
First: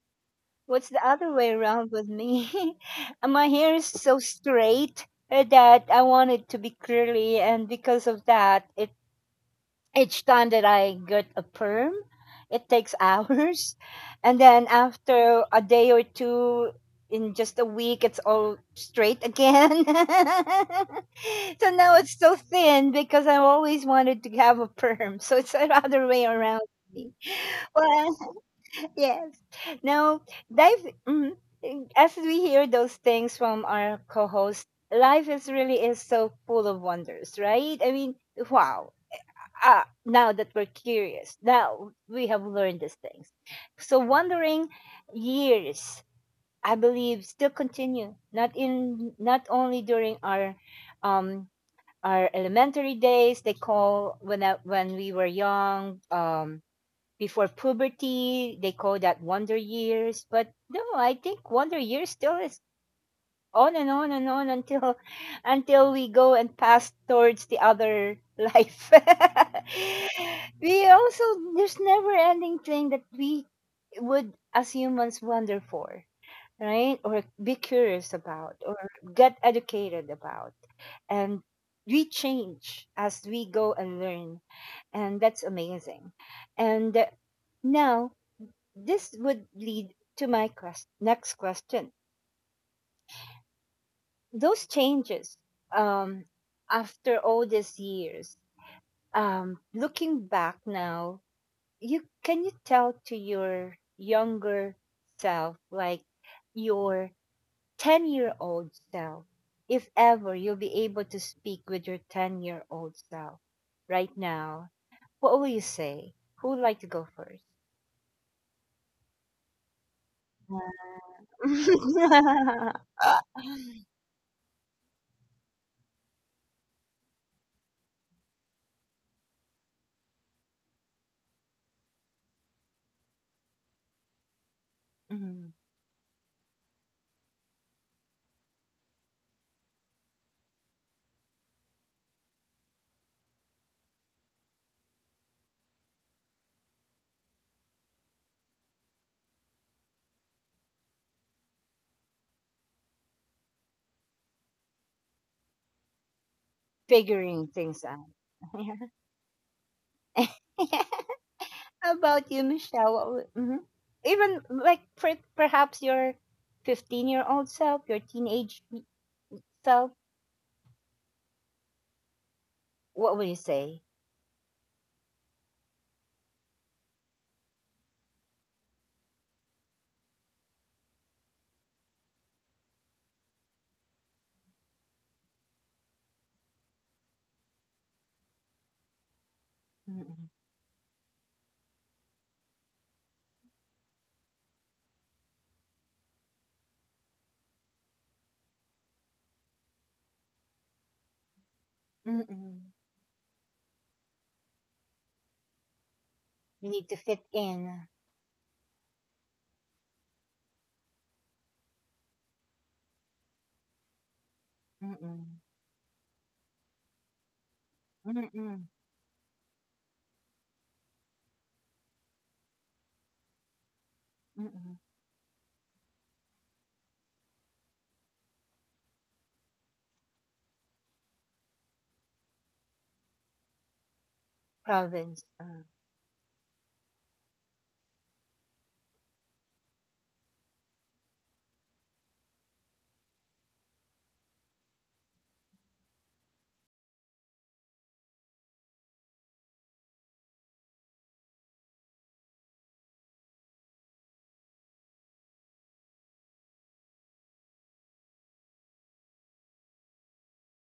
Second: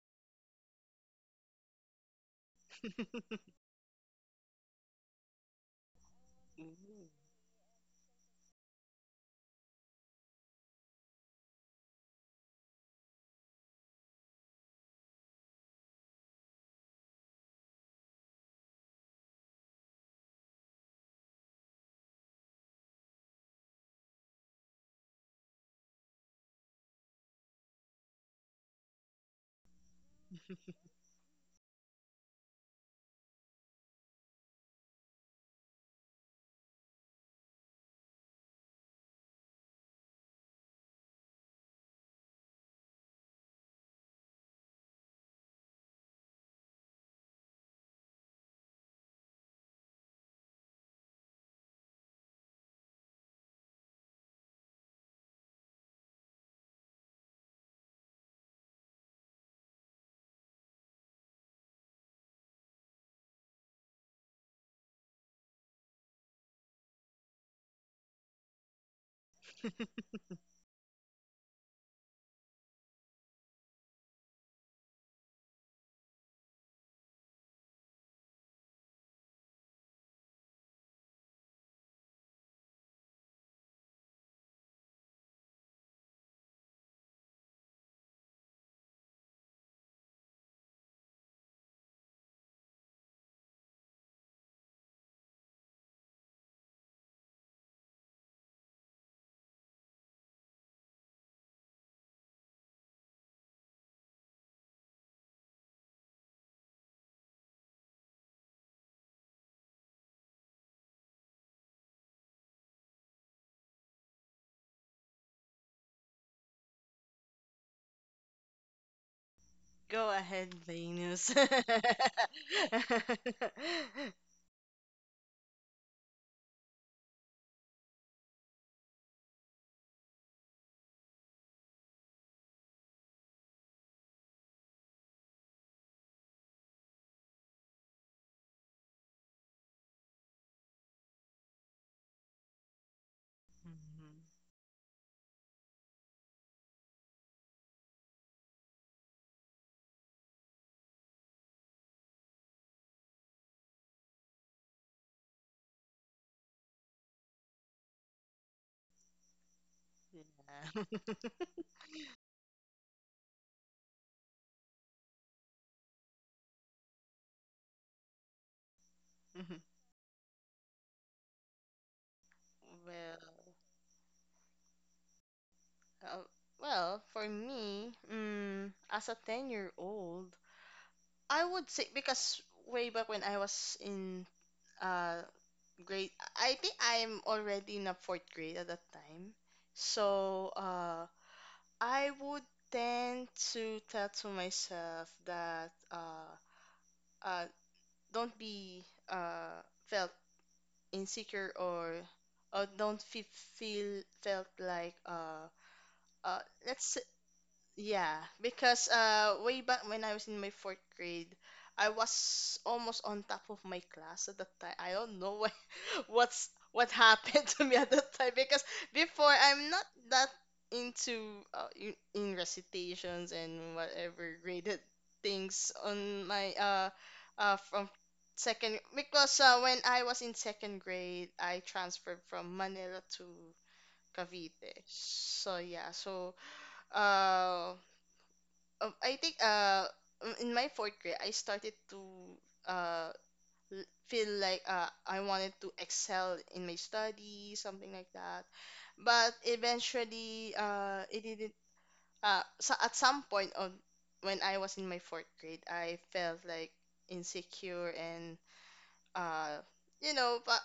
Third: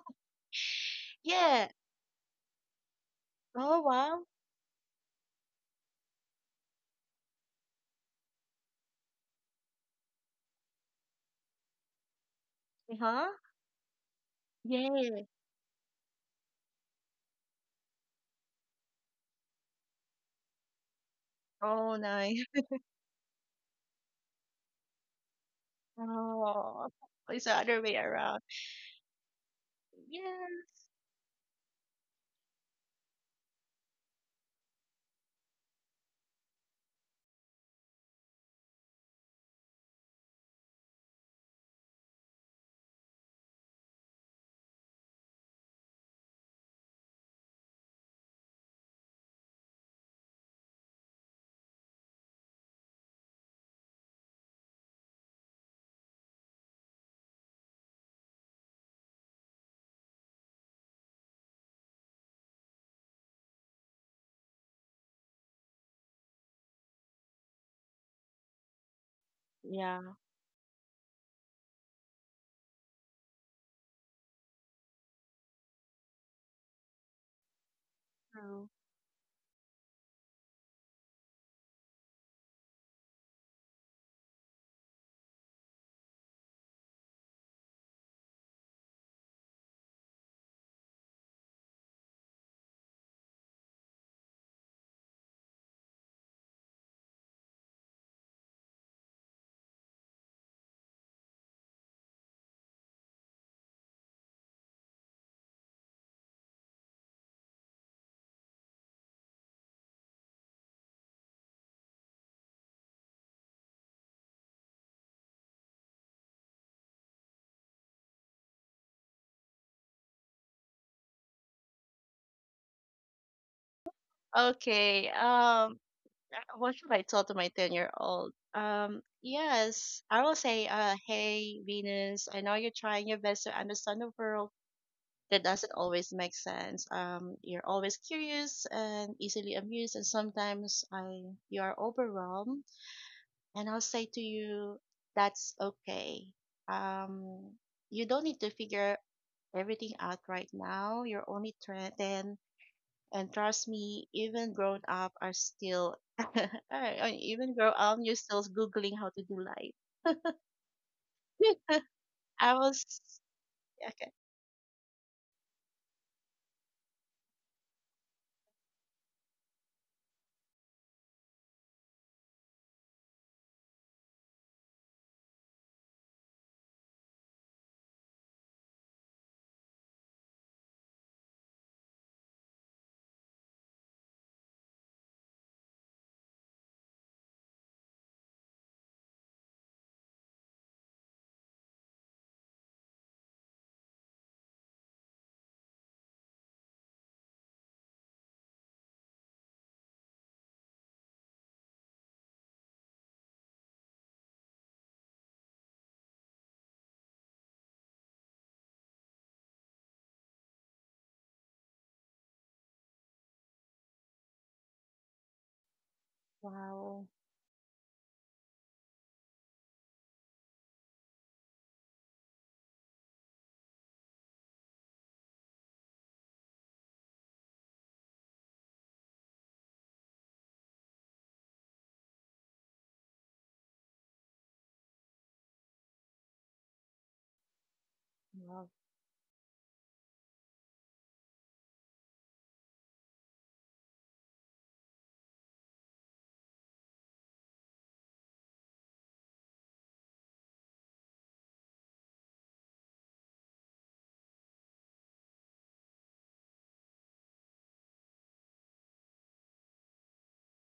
What's the other way
yeah.
around with me? [LAUGHS] My
[LAUGHS]
hair
Oh,
is so
wow.
straight that I want it to be
Ooh.
curly, and because of that, it each time that I get a perm, it takes [LAUGHS]
Huh.
hours. And then
Yes.
after a day or two, in just a week, it's all straight again. [LAUGHS] So now
Oh,
it's so
nice.
thin because I always wanted to have a perm. So it's [LAUGHS] the other way around.
Oh, it's the other way
Well,
around.
[LAUGHS] yes. Now,
Yeah.
life, mm, as we hear those things from our co host, life is really is so full of wonders, right? I mean, wow now that we're curious, now we have learned these things. So wandering years, I believe, still continue. Not only during um our elementary days, they call when when we were young, before puberty, they call that wonder years. But no, I think wonder years still is on and on and on until we go and pass towards the other life.
[LAUGHS]
Yeah.
[LAUGHS] We also there's never ending thing that we would as humans wonder for, right? Or be curious about
True.
or get educated about. And we change as we go and learn. And that's amazing. And now this would lead to my next question. Those changes, um after all these years, looking back now, you can you tell to your younger self, like your 10-year-old self, if ever you'll be able to speak with your 10-year-old self right now, what will you say? Who would like to go first?
Go ahead, Venus. [LAUGHS] Mhm.
Uh, [LAUGHS]
Okay. What should I tell to my 10-year-old? Yes, I will say, hey, Venus, I know you're trying your best to understand the world. That
Mhm.
doesn't always make sense. You're always curious and easily amused, and sometimes I you are overwhelmed. And I'll say to you, that's okay. Um, you don't need to figure everything out right now. You're only 10. And trust me, even grown up are still, [LAUGHS]
Figuring
even grown
things
up,
out.
you're still Googling how to do life.
Yeah.
[LAUGHS]
[LAUGHS]
How
[LAUGHS]
about you,
I was,
Michelle? What would, mhm.
okay.
Even like perhaps your 15-year-old self, your teenage
Mhm.
self, what would you
Well,
say?
uh, well, for me, as a 10-year-old, I would say because way back when I was in uh grade, I think I'm already in a fourth grade at that time.
Mm-mm.
So, I would tend to tell to myself that uh, don't be uh, felt insecure or
Mm-mm.
don't feel felt like uh,
You need to
let's s-
fit in.
yeah because way back when I was in my fourth grade I was almost on top of my class at that time I don't
Mm-mm.
know. [LAUGHS] What
Wow.
happened [LAUGHS] to me at that time
Mm-mm.
because before I'm not that into in recitations and whatever
Mm-mm.
graded things on my from second because when I was in second grade I transferred from Manila to Cavite
Province.
so yeah, uh
Wow.
I think in my fourth grade I started to uh feel like I wanted to excel in my study, something like that. But eventually, it didn't. So at some point on when I was in my fourth grade, I felt like insecure and uh, but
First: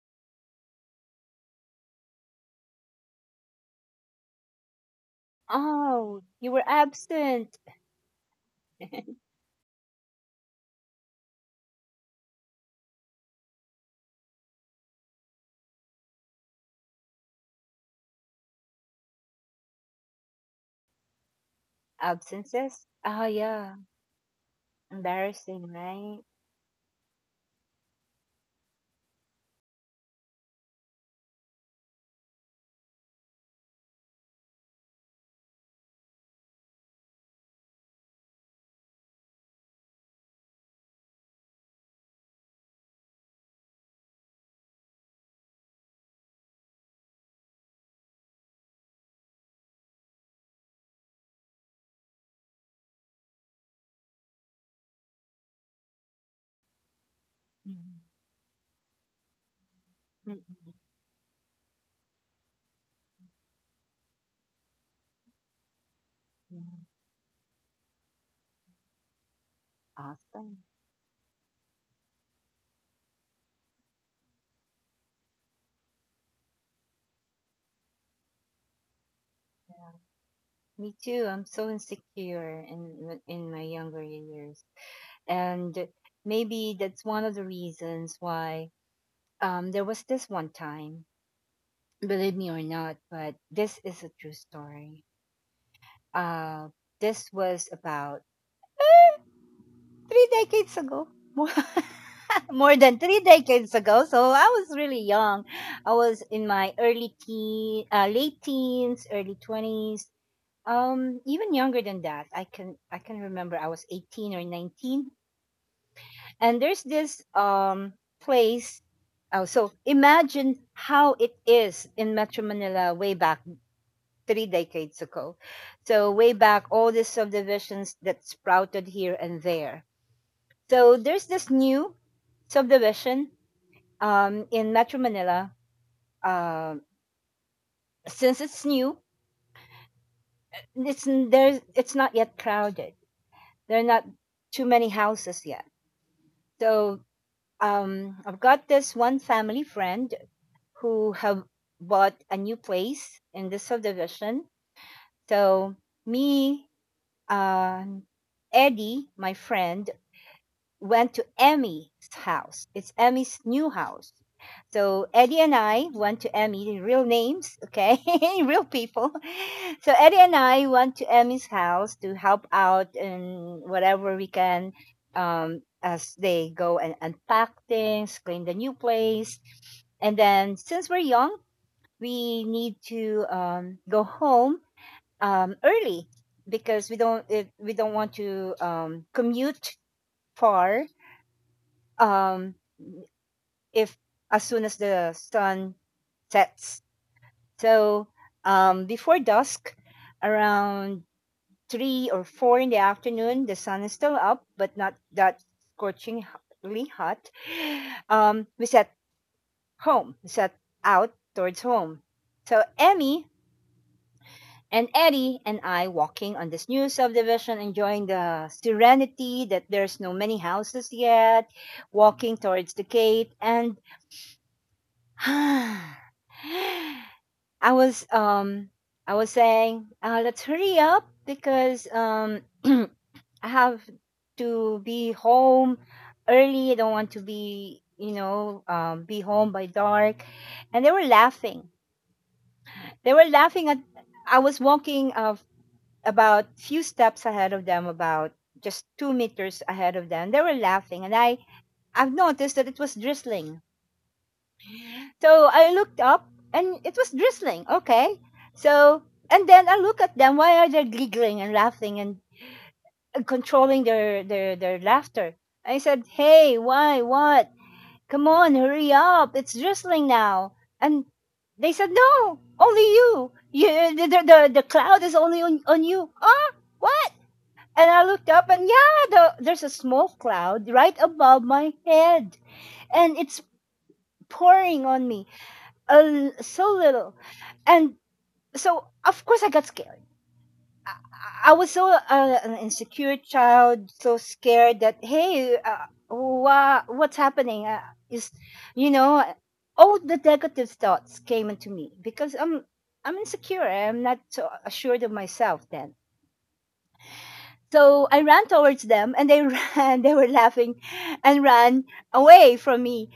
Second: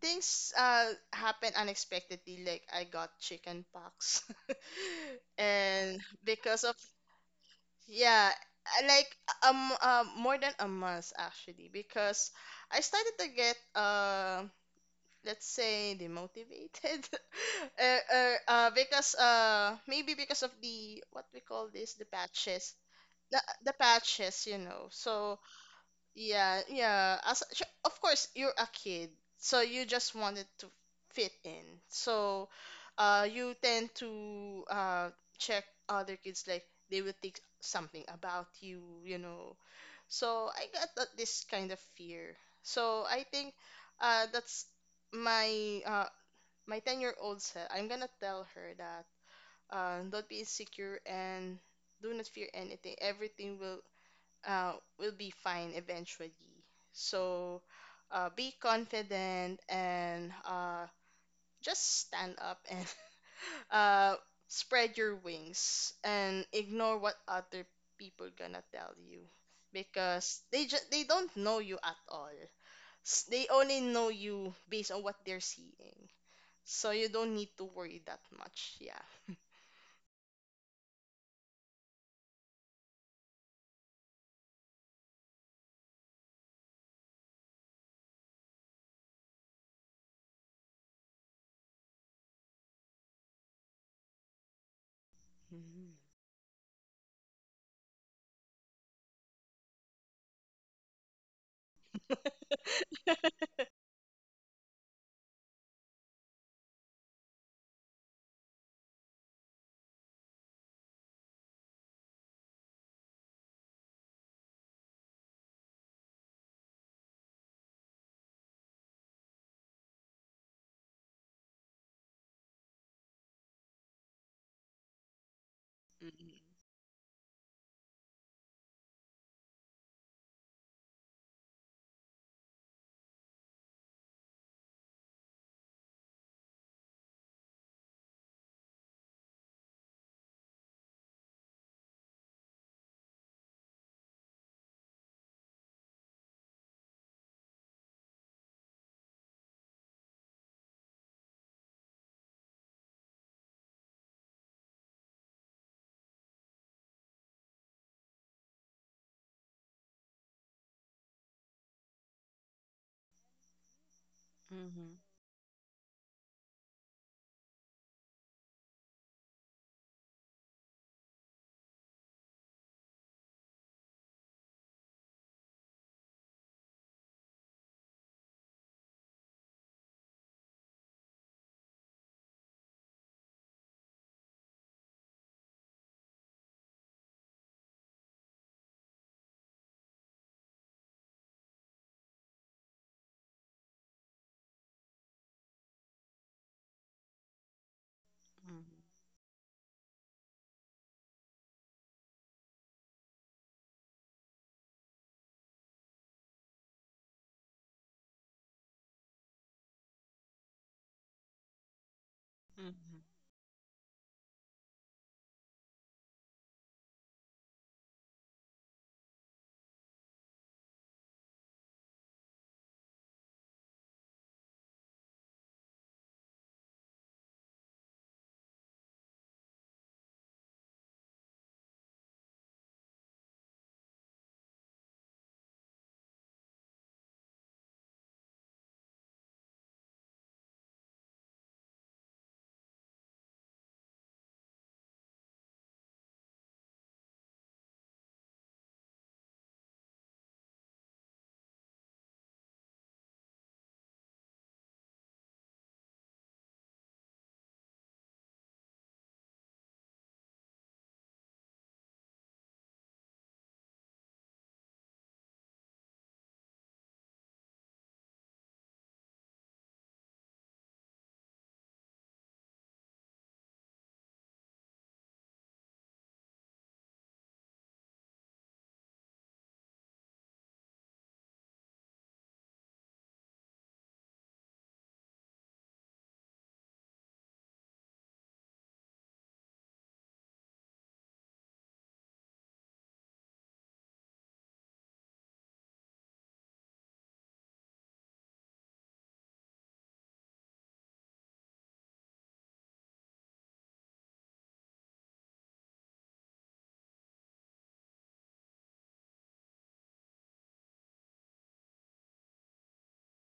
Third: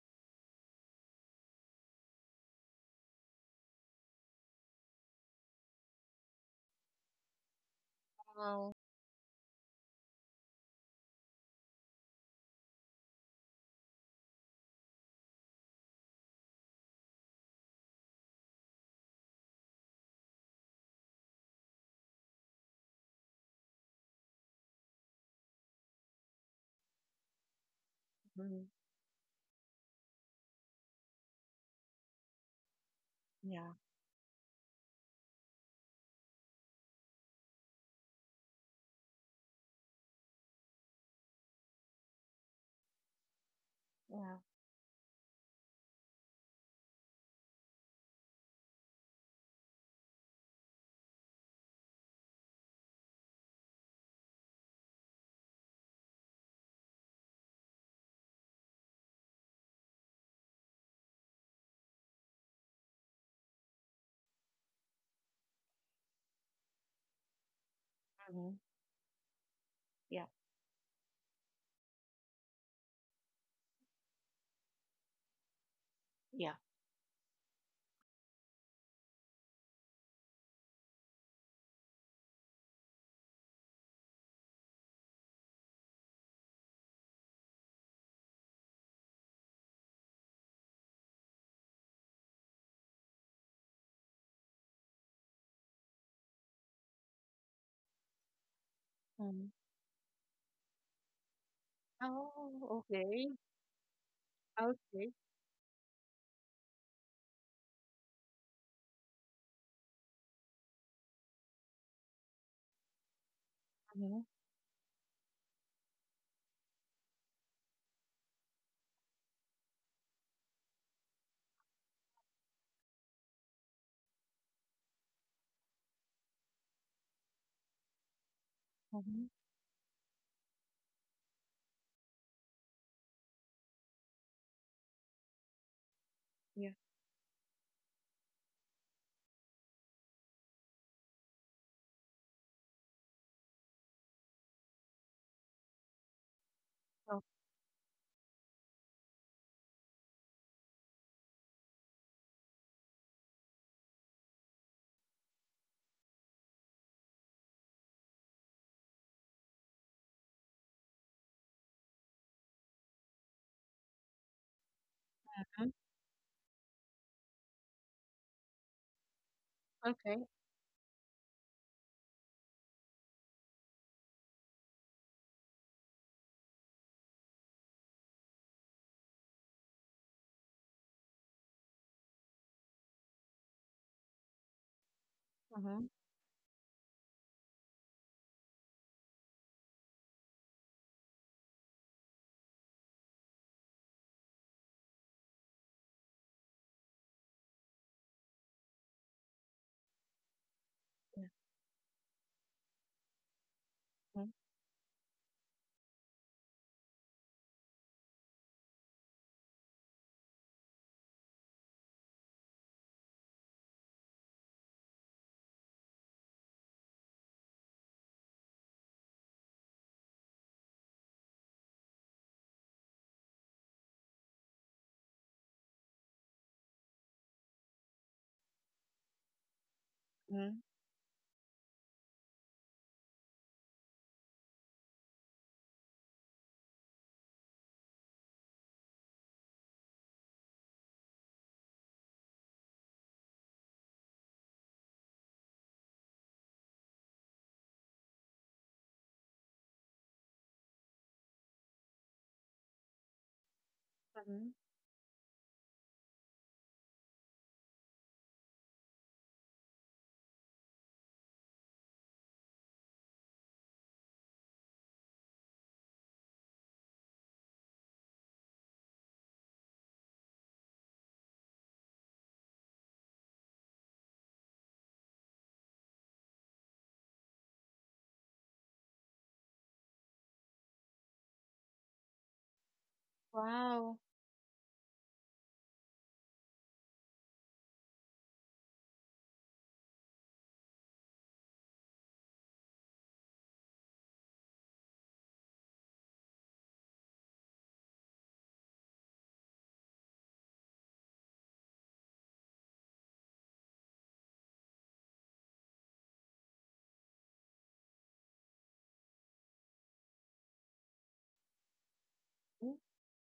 things happened unexpectedly. Like I got chicken pox, [LAUGHS] and
Oh, you were
because of
absent.
yeah,
Wow.
like more than a month actually because I started to get let's say demotivated. [LAUGHS] Because maybe because of the, what we call this, the patches
Absences? Oh,
the the
yeah.
patches, so
Embarrassing, right?
yeah, yeah. Of course you're a
Mhm.
kid, so you just wanted to fit in. So, you
Yeah.
tend to check other kids like they will think something about you, you know. So I got that, this kind of fear. So I think,
Yeah.
that's my uh my 10-year old self. I'm gonna tell her that don't be insecure and do not fear anything. Everything uh, will be fine eventually. So
Mm-mm.
be confident and
Mm-mm.
just stand up and [LAUGHS] uh, spread your wings and
Mm.
ignore what other people
Hmm.
gonna tell you
Yeah.
because
Awesome.
they don't know you at all. They only know you based on what they're seeing.
Yeah.
So you don't need to worry that much. Yeah.
Yeah. Me too. I'm so insecure in my younger years. And maybe that's one of the reasons why, there was this one time, believe me or not, but this is a true story.
Hmm.
Uh, this was about
Mhm.
3 decades ago. More. [LAUGHS]
Oh,
More than three
okay.
decades ago, so I was really
Okay.
young. I was in my early teen, late teens, early 20s, even younger than that. I can remember I was
Hmm.
18 or 19, and there's this place. Oh, so imagine how it is in Metro Manila way back 3 decades ago. So way
Hmm.
back, all these subdivisions that sprouted here
Hmm.
and there. So there's this new subdivision in Metro Manila.
Yeah.
Uh, since it's new, it's not yet crowded. There are not too many houses yet. So
Okay.
I've got this one family friend who have bought a new place in the subdivision. So me, um, Eddie, my friend, went to Emmy's house. It's Emmy's new house.
Hmm.
So Eddie and I went to Emmy, real names, okay, [LAUGHS] real people. So Eddie
Okay.
and I went to Emmy's house to help out and whatever we can, as they go and unpack things, clean the new place. And then since we're young, we need to go home
Hmm.
early, because we don't want to commute far, um, if as soon as the sun sets. So,
Hmm. Hmm.
before dusk, around three or four in the afternoon, the sun is still
Hmm.
up, but not that scorchingly hot. [SIGHS] Um, we set we set out towards home. So
Mm-hmm.
Emmy and Eddie and I walking on this new subdivision, enjoying the serenity that there's no many houses yet, walking towards the gate, and [SIGHS] I was um I was saying, let's
Hmm.
hurry up, because [CLEARS THROAT] I have to be home early. I don't want to be, you know, be home by dark, and they were laughing. They were laughing at. I was walking, about few steps ahead of them, about just 2 meters ahead of them. They were laughing, and I've noticed that it was drizzling. So I looked up and it was drizzling. Okay. So and then I look at them. Why are they giggling and laughing and controlling their laughter? I said, "Hey, why, what? Come on, hurry up. It's drizzling now." And they said, "No, only you. The cloud is only on you." Ah, what? And I looked up and yeah, there's a small cloud right above my head. And it's
Wow.
pouring on me. A l so little and so of course I got scared. I was so, an insecure child, so scared that, hey, what's happening? Is, you know, all the negative thoughts came into me because I'm insecure. I'm not so assured of myself then. So I ran towards them, and they [LAUGHS] ran. They were laughing, and ran away
Mm.
from me.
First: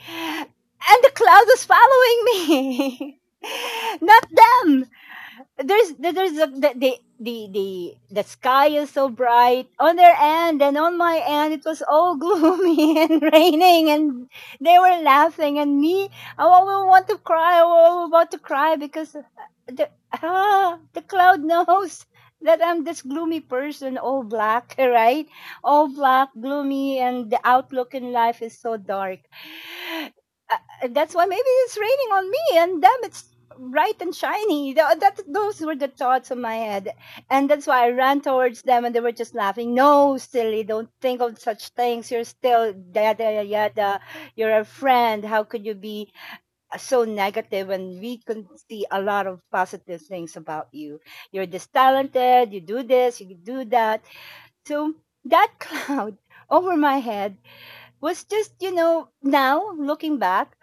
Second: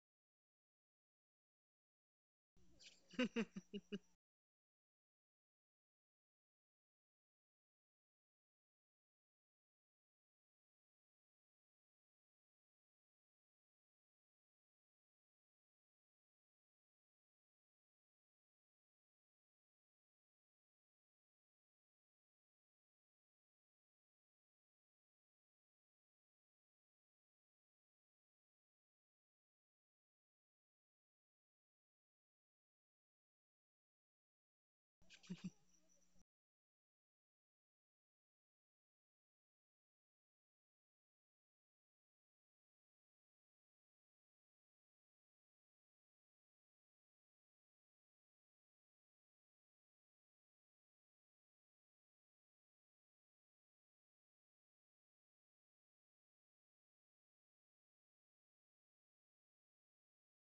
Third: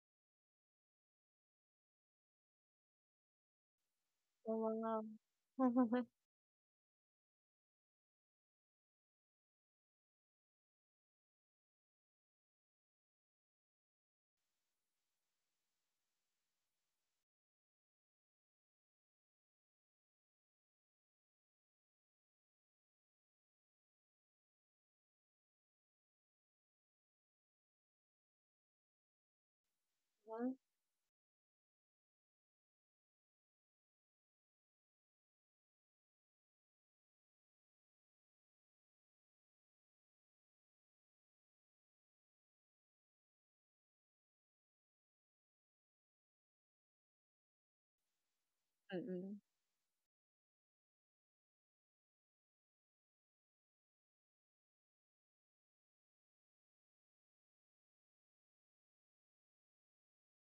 And the cloud was following me, [LAUGHS] not them.
Wow. [LAUGHS]
There's a, the sky is so bright on their end and on my end it was all gloomy [LAUGHS] and raining, and they were laughing, and me, I will want to cry. I was about to cry because, the cloud [LAUGHS] knows that I'm this gloomy person, all black, [LAUGHS] right? All black, gloomy, and the outlook in life is so dark, that's why maybe it's raining on me, and them it's bright and shiny. That those were the thoughts in my head, and that's why I ran towards them, and they were just laughing. "No, silly, don't think of such things. You're still yada yada yada. You're a friend. How could you be, so negative? And we can see a lot of
Mm-mm.
positive things about you. You're this talented. You do this. You do that." So that [LAUGHS] cloud over my head was just, you know, now looking back,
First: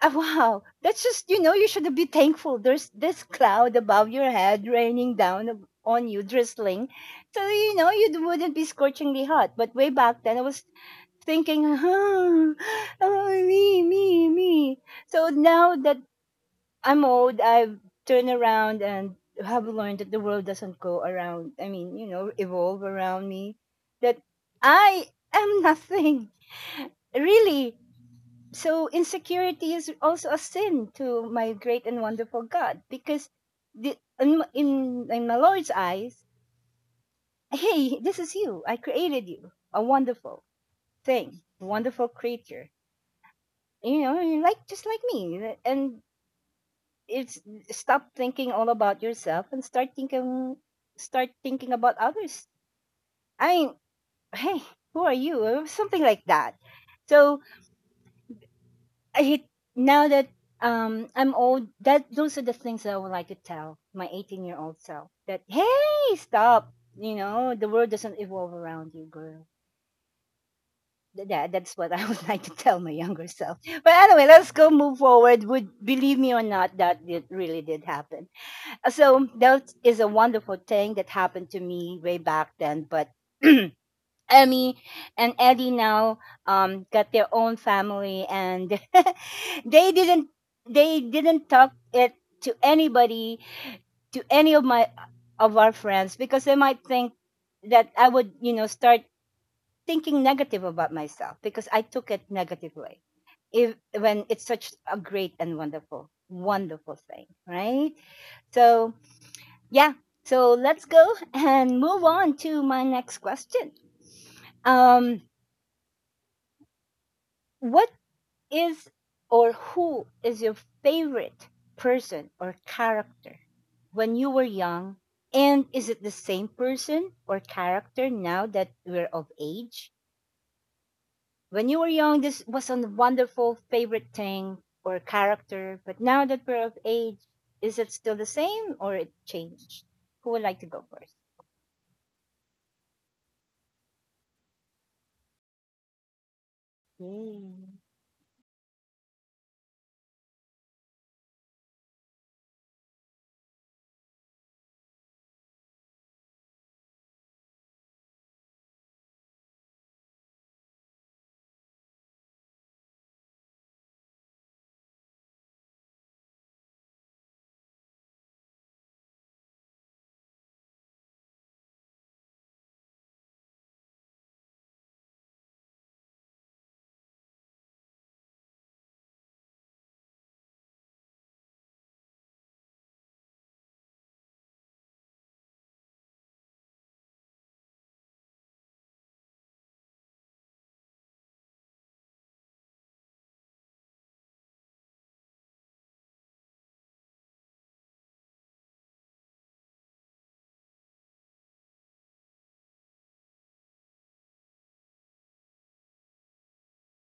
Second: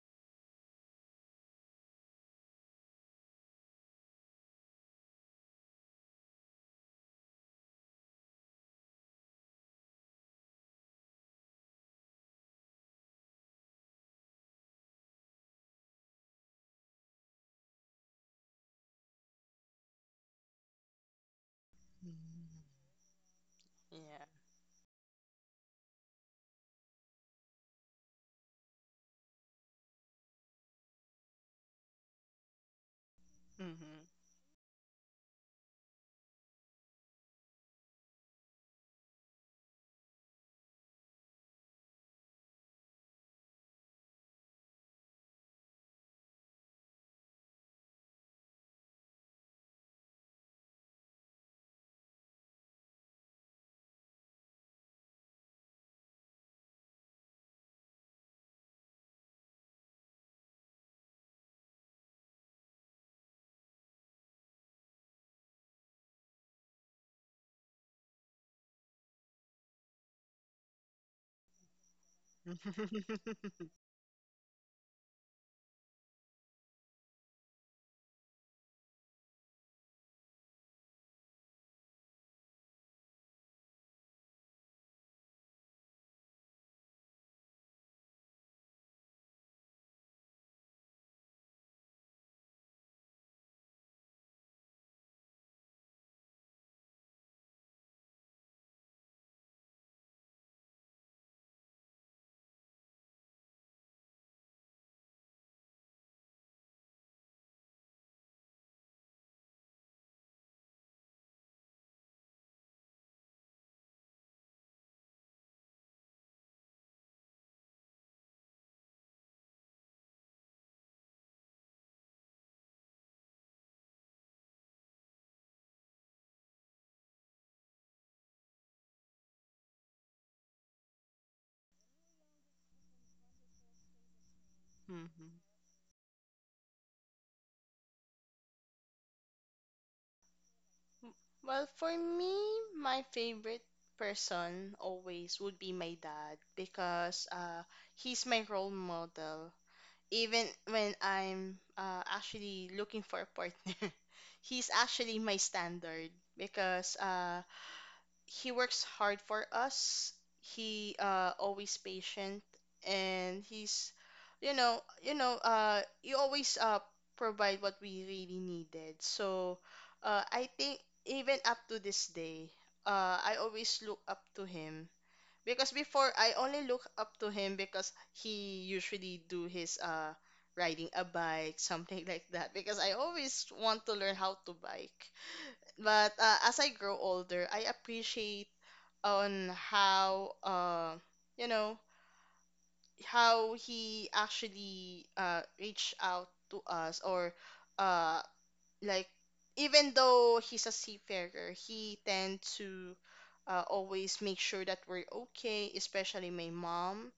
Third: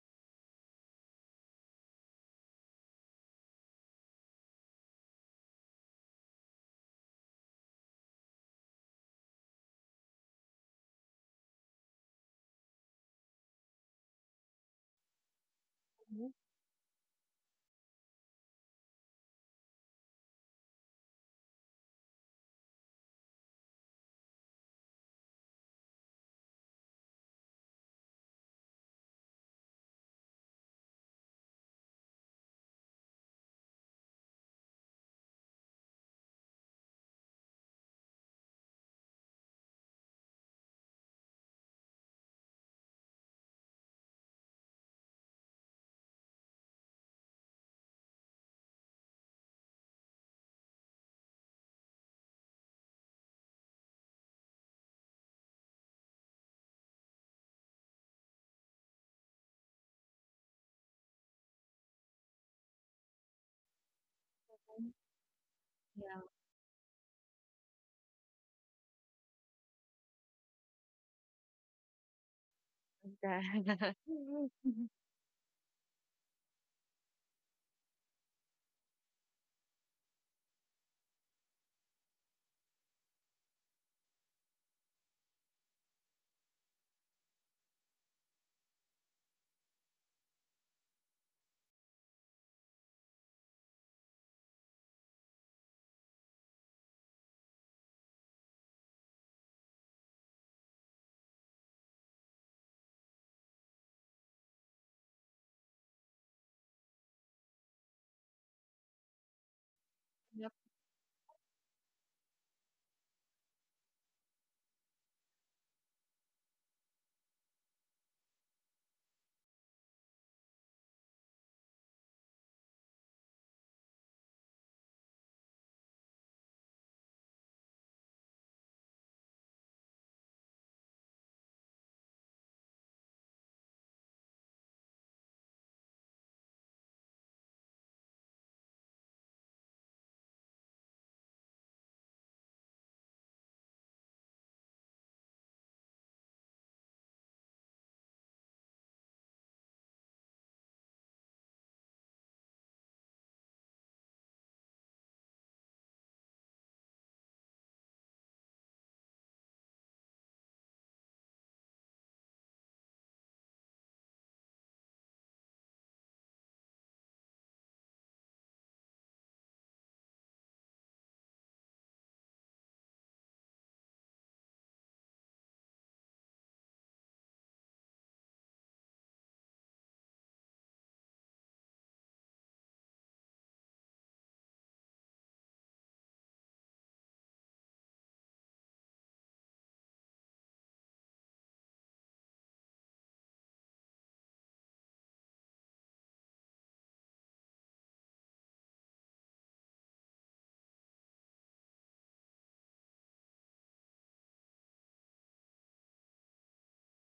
ah, wow, that's just, you know, you should be thankful. There's this cloud above your head raining down on you, drizzling. So you know you wouldn't be scorchingly hot. But way back then, I was thinking, [LAUGHS] huh, oh, me, me, me. So now that I'm old, I've turned around and have learned that the world doesn't go around. I mean, you know, evolve
[LAUGHS]
around me. That
Yeah.
I am nothing, [LAUGHS] really. So insecurity is also a sin to my great and wonderful God, because the,
Hmm.
in my Lord's eyes, hey, this is you. I created you, a wonderful thing, wonderful creature. You know, you're like just like me, and it's stop thinking all about yourself and start thinking about others. I mean, hey, who are you? Something like that. So I hit now that I'm old, that those are the things that I would like to tell my 18-year-old self. That, hey,
Yeah.
stop. You know, the world doesn't evolve around you, girl. That that's what I would [LAUGHS] like to tell my younger self.
[LAUGHS]
That.
But anyway, let's
[LAUGHS]
go move forward. Would believe me or not, really did happen. So that is a wonderful thing that happened to me way back then. But [CLEARS THROAT] Emmy and Eddie now, got their own family, and [LAUGHS] they didn't they didn't talk it to anybody, to any of my of our friends, because they might think that I would, you know, start thinking negative about myself because I took it negatively. If when it's such a great and wonderful, wonderful thing, right? So yeah,
Yep.
so let's go [LAUGHS] and move on to my next question. Um, what is or who is your favorite person or character when you were young? And is it the same person or character now that we're of age? When you were young, this was a wonderful favorite thing or
Mhm.
character, but now that we're of age, is it still the same or it changed? Who would like to go first?
Well, for me, my favorite person always would be my dad because
Yay.
he's my role model. Even when I'm actually looking for a partner, [LAUGHS] he's actually my standard because he works hard for us. He always patient and he's you know, you know, you always provide what we really needed. So I think even up to this day, I always look up to him. Because before I only look up to him because he usually do his riding a bike, [LAUGHS] something like that. Because I always want to learn how to bike. But as I grow older, I appreciate on how you know how he actually reached out to us or uh like Even though he's a seafarer, he tend to always make sure that we're okay, especially my mom.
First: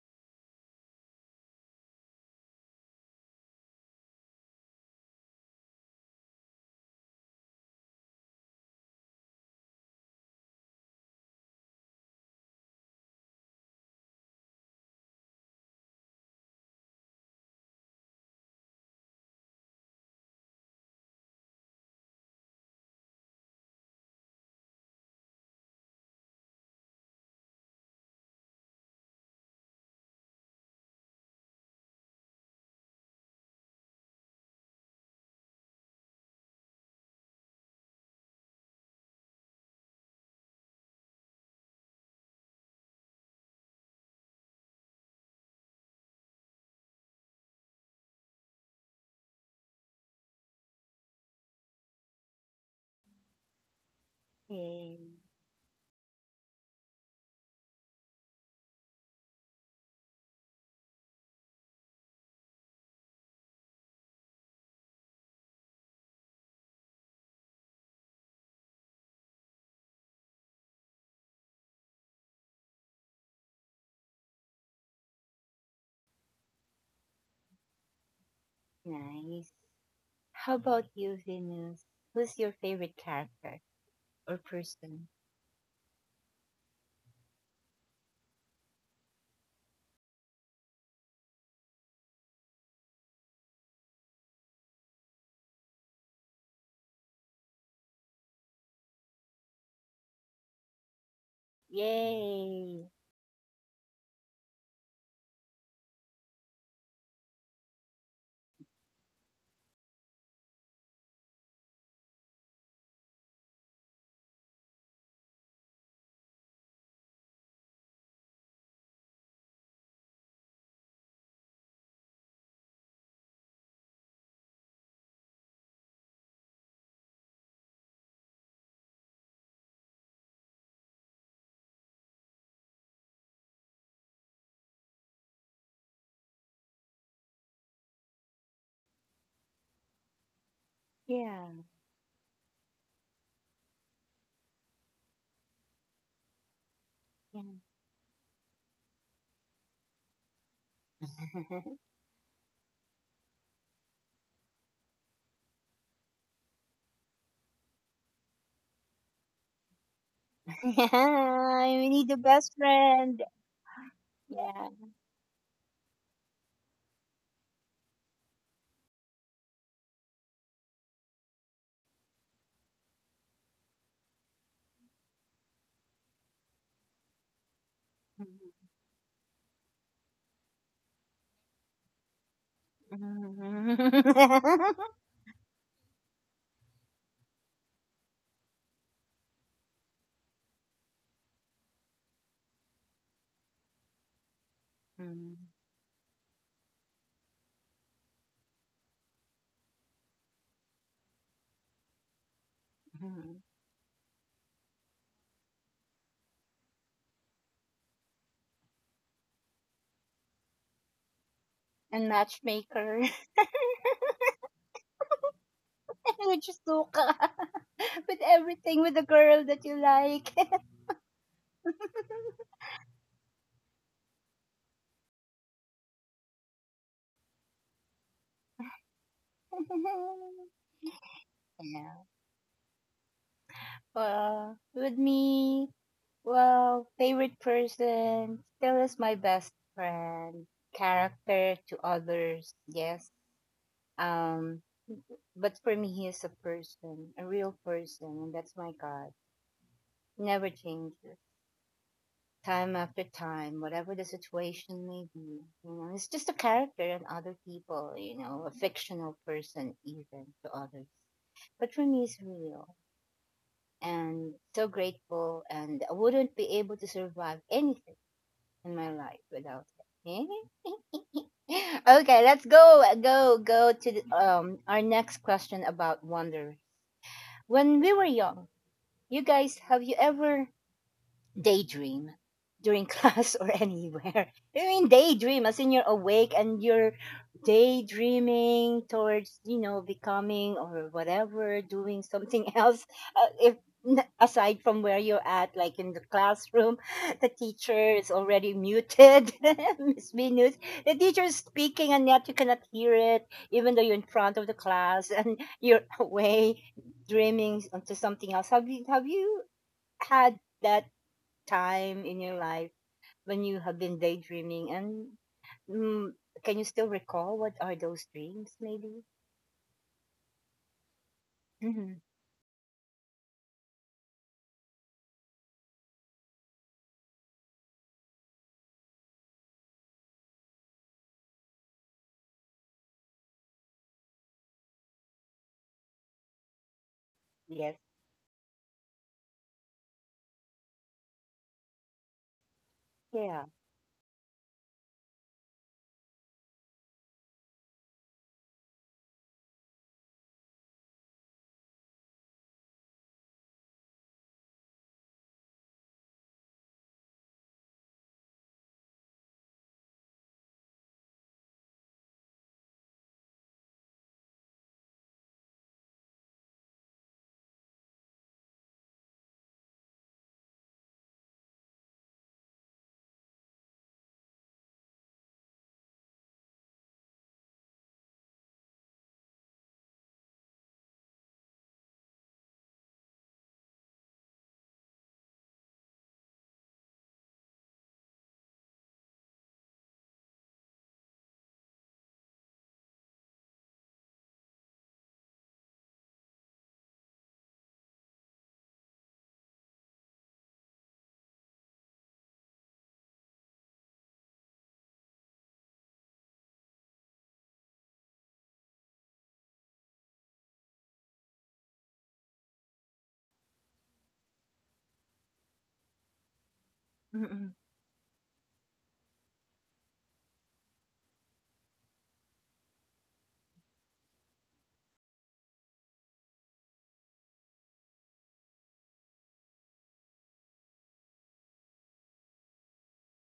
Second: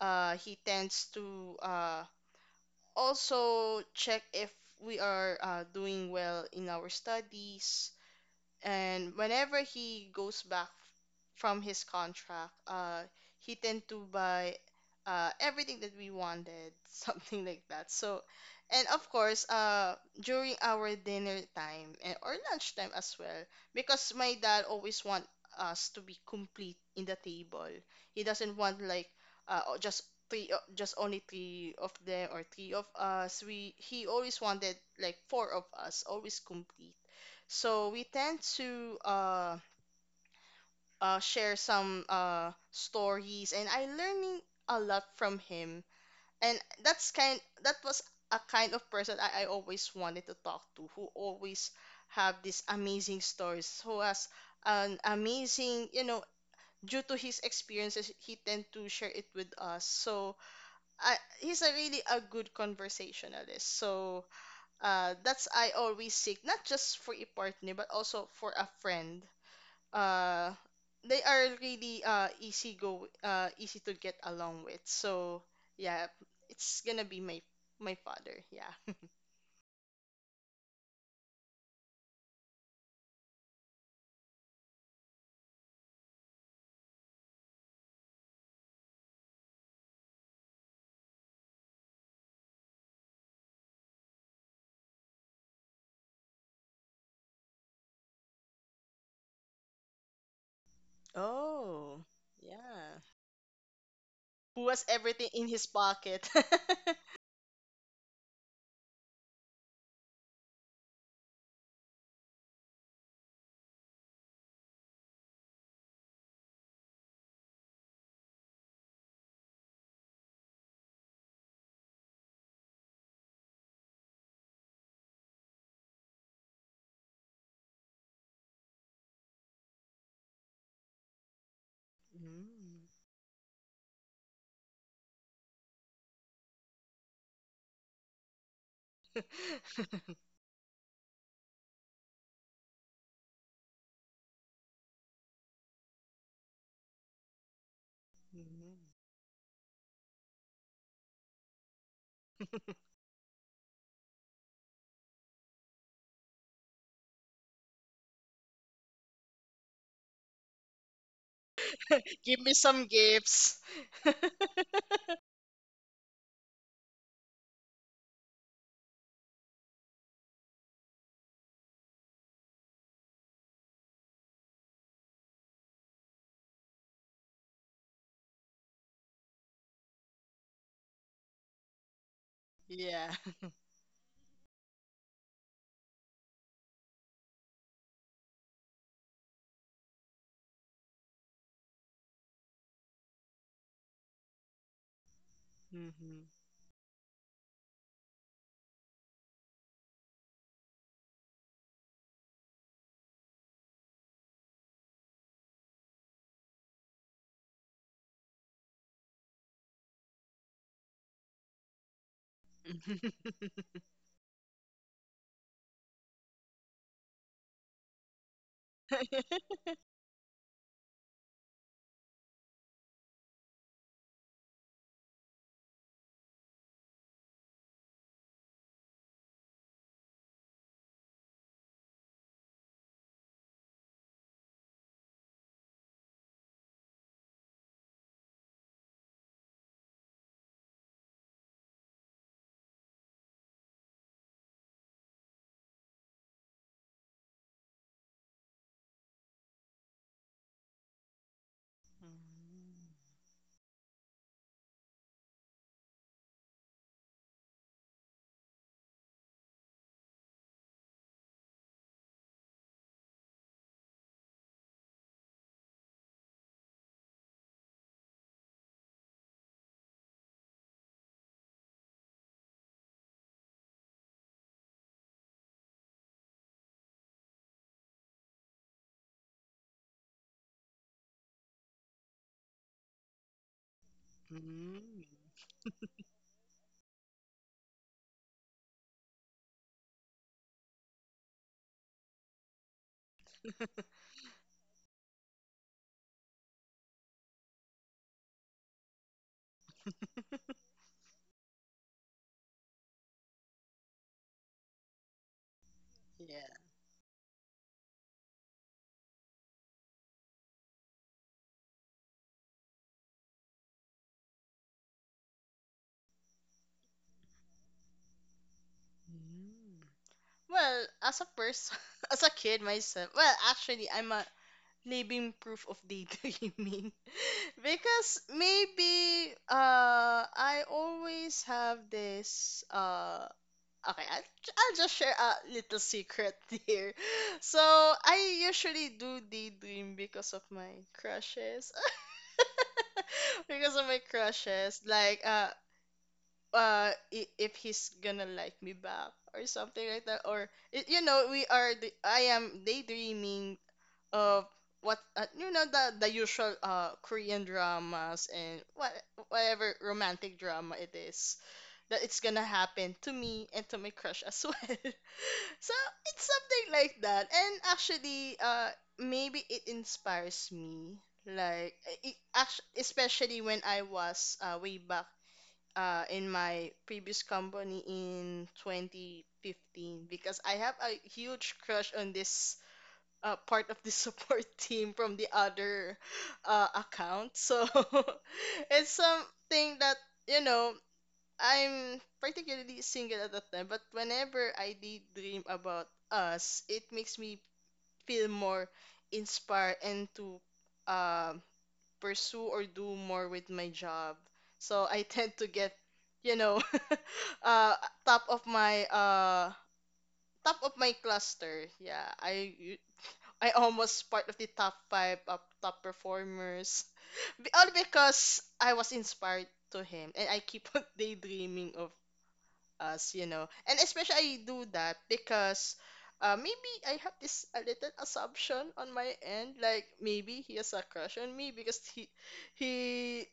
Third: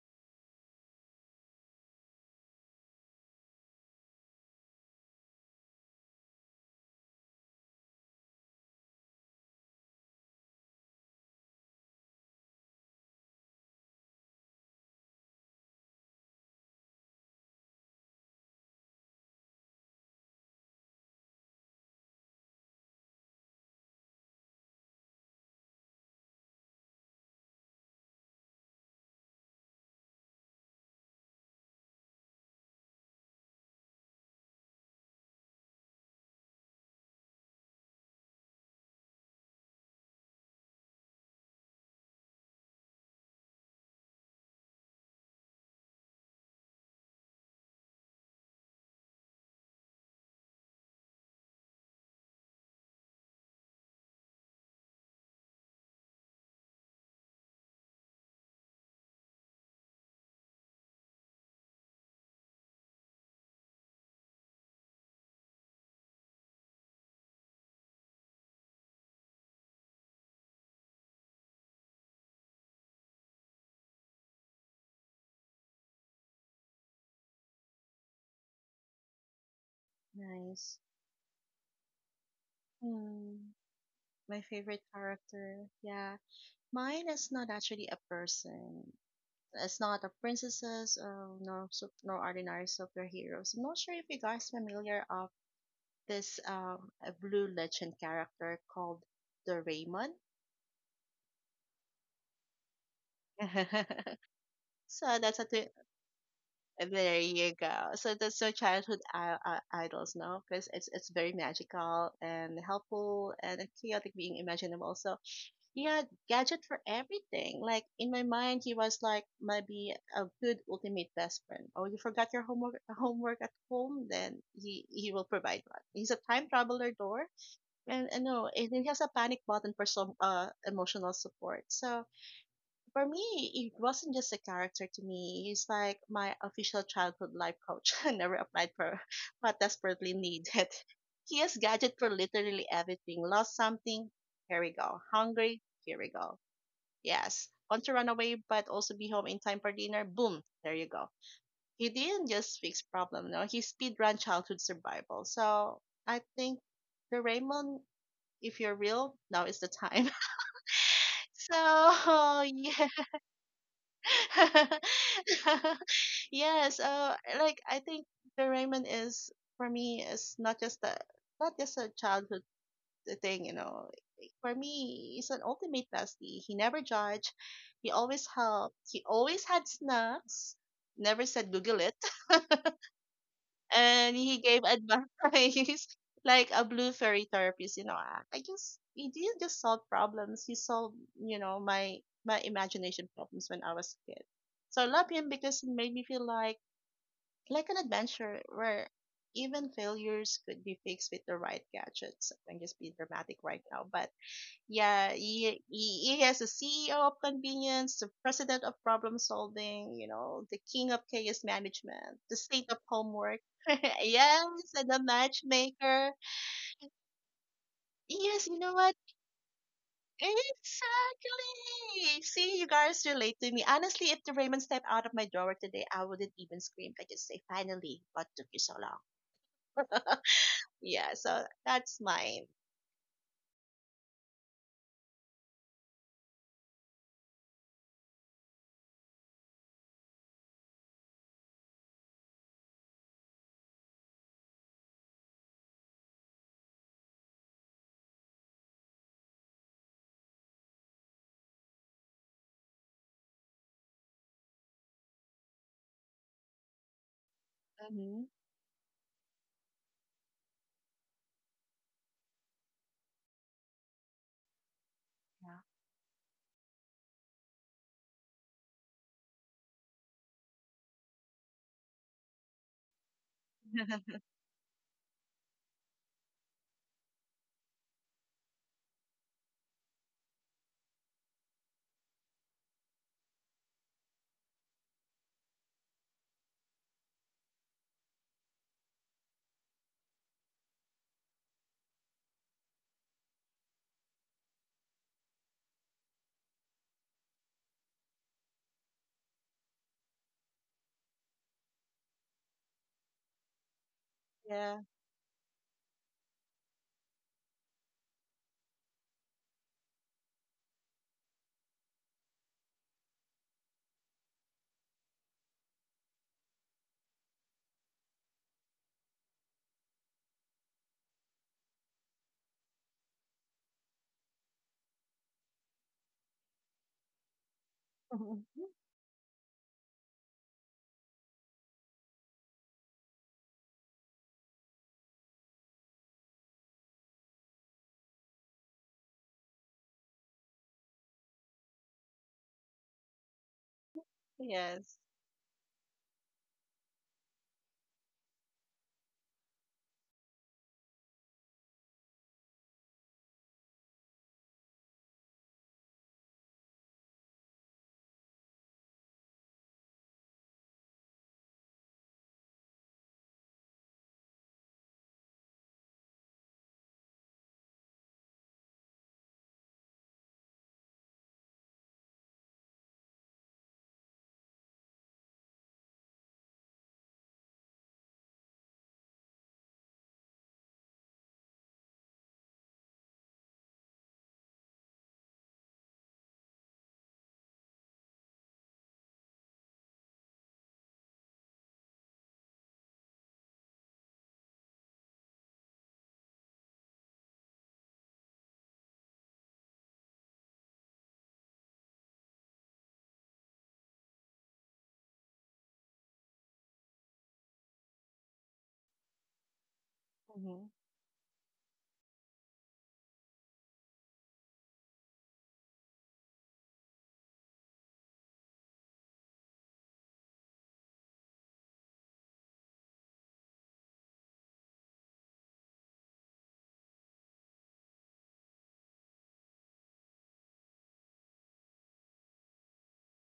He tends to also check if we are doing well in our studies. And whenever he goes back from his contract, he tend to buy everything that we wanted, [LAUGHS] something like that. So and of course, during our dinner time and or lunch time as well, because my dad always want us to be complete in the table. He doesn't want like uh o- just just only three of them, or three of us. We He always wanted like four of us, always complete. So we tend to share some stories, and I learning a lot from him. And that was a kind of person I always wanted to talk to, who always have these amazing stories, who has an
Yay.
amazing, you know, due to his experiences, he tend to share it with us. So he's a really a good conversationalist. So that's I always seek, not just for a partner, but also for a friend. uh they are really easy to get along with. So yeah, it's gonna be my my father, yeah. [LAUGHS]
Nice. How
Nice.
about you, Venus? Who's your favorite
Um,
character or
my favorite
person?
character. Yeah. Mine is not actually a person. It's not a princesses. No no ordinary superheroes. I'm not sure if you guys familiar of this a blue legend character called the Raymond.
Oh,
Yay.
yeah.
[LAUGHS]
Who has
So
everything
that's
in
a
his pocket. [LAUGHS]
There you go. So that's your childhood idols, no? Because it's very magical and helpful and a chaotic being imaginable. So he had gadget for everything. Like, in my mind, he was like maybe a good ultimate best friend. Oh, you forgot your homework [LAUGHS] homework at home? Then he will provide one. He's a time traveler door, and no, and he has a panic button for some emotional support. So
Mm.
for me, it wasn't just a character to me. It's like my official childhood life coach. [LAUGHS] I never applied for, but desperately needed. [LAUGHS] He
Yeah.
has gadget for literally everything. Lost something? Here we go. Hungry? Here we go.
Yeah.
Yes.
[LAUGHS]
Want to run away but
Mm.
also be home in time for dinner? Boom. There you go. He didn't just fix problem. No, he speed run childhood survival. So I think the Raymond, if you're real, now is the time. [LAUGHS]
Yeah, we need a
Give
So
me
best
[LAUGHS]
some
yes,
friend.
gifts.
Yeah.
[LAUGHS]
[LAUGHS] yes like I think Doraemon is for me is not just a childhood thing. For me, he's an ultimate bestie. He never judged. He always helped. He always had snacks. Never said Google it. [LAUGHS]
Yeah.
And he gave advice [LAUGHS] like a blue fairy therapist. I just He didn't just solve problems. He solved my imagination problems when I was a kid. So I love him because he
[LAUGHS]
made me feel
Mhm.
like an adventure where even failures could be fixed with the right gadgets. I'm just being dramatic right now, but yeah, he has a CEO of convenience, the president of problem solving, the king of chaos
And
management, the state of
matchmaker,
Mhm.
homework. [LAUGHS] Yes, and the matchmaker.
[LAUGHS] which is Luca, [LAUGHS] with
Yes, you know
everything
what?
with the girl
[LAUGHS]
that you like.
Exactly.
[LAUGHS]
See, you guys relate to me. Honestly, if the Raymond stepped out of my drawer today, I wouldn't even scream. I just say finally, what took you so long? Yeah, so that's
Yeah.
mine.
Well, with me, well, favorite person still is my best friend. Character to others, yes. Um, but for me, he is a person, a real person, and that's my God. He never changes. Time
Mm.
after time, whatever the situation may be, you know, it's just a character and other people, you
Hmm.
know, a fictional person even to others. But for me, it's real, and so grateful, and I wouldn't be able to survive anything in my life without him. [LAUGHS] Okay, let's go, go, go to
Yeah.
the,
[LAUGHS]
um, our next question about wonder. When we were young, you guys, have you ever daydream during class [LAUGHS] or anywhere. I mean,
Mm.
daydream as in you're awake and you're daydreaming towards, you know, becoming or whatever, doing something [LAUGHS] else. If aside from where you're at, like in the classroom, [LAUGHS] the teacher is already muted. [LAUGHS] Miss Venus, the teacher is speaking and yet you cannot hear it, even though you're in front of the
Yeah.
class [LAUGHS] and you're
Yeah.
away dreaming onto something else. Have you had that time in your life when you have been daydreaming and mm, can you still recall what are those dreams maybe?
Mm. Well, as a person,
Hmm,
[LAUGHS] as a kid myself, well, actually, I'm a living proof of daydreaming, [LAUGHS] because
[LAUGHS]
maybe I always have this. Okay, I'll, I'll just share a little secret [LAUGHS] here. So
yes,
I usually do daydream because of my crushes. [LAUGHS]
yeah.
Because of my crushes.
Yes.
Like I- if he's gonna like me back or something like that. Or you know, we are I am daydreaming of what, you know, the usual Korean dramas, and what whatever romantic drama it is, that it's gonna happen to me and to my crush as well. [LAUGHS] So it's something like that. And actually, maybe it inspires me. Like it actually, especially when I was way back in my previous company in 2015, because I have a huge crush on this part of the support [LAUGHS] team from the other account. So [LAUGHS] it's something that, you know, I'm particularly single at the time, but whenever I daydream about us, it makes me feel more inspired, and to um pursue or do more with my job. So I [LAUGHS] tend to get, you know, [LAUGHS] uh, top of my uh top
Hmm.
of my cluster. Yeah, I almost part of the top five of top performers.
Mm-mm.
All because I was inspired to him, and I keep on [LAUGHS] daydreaming of us, you know. And especially I do that because maybe I have this a little assumption on my end, like maybe he has a crush on me, because he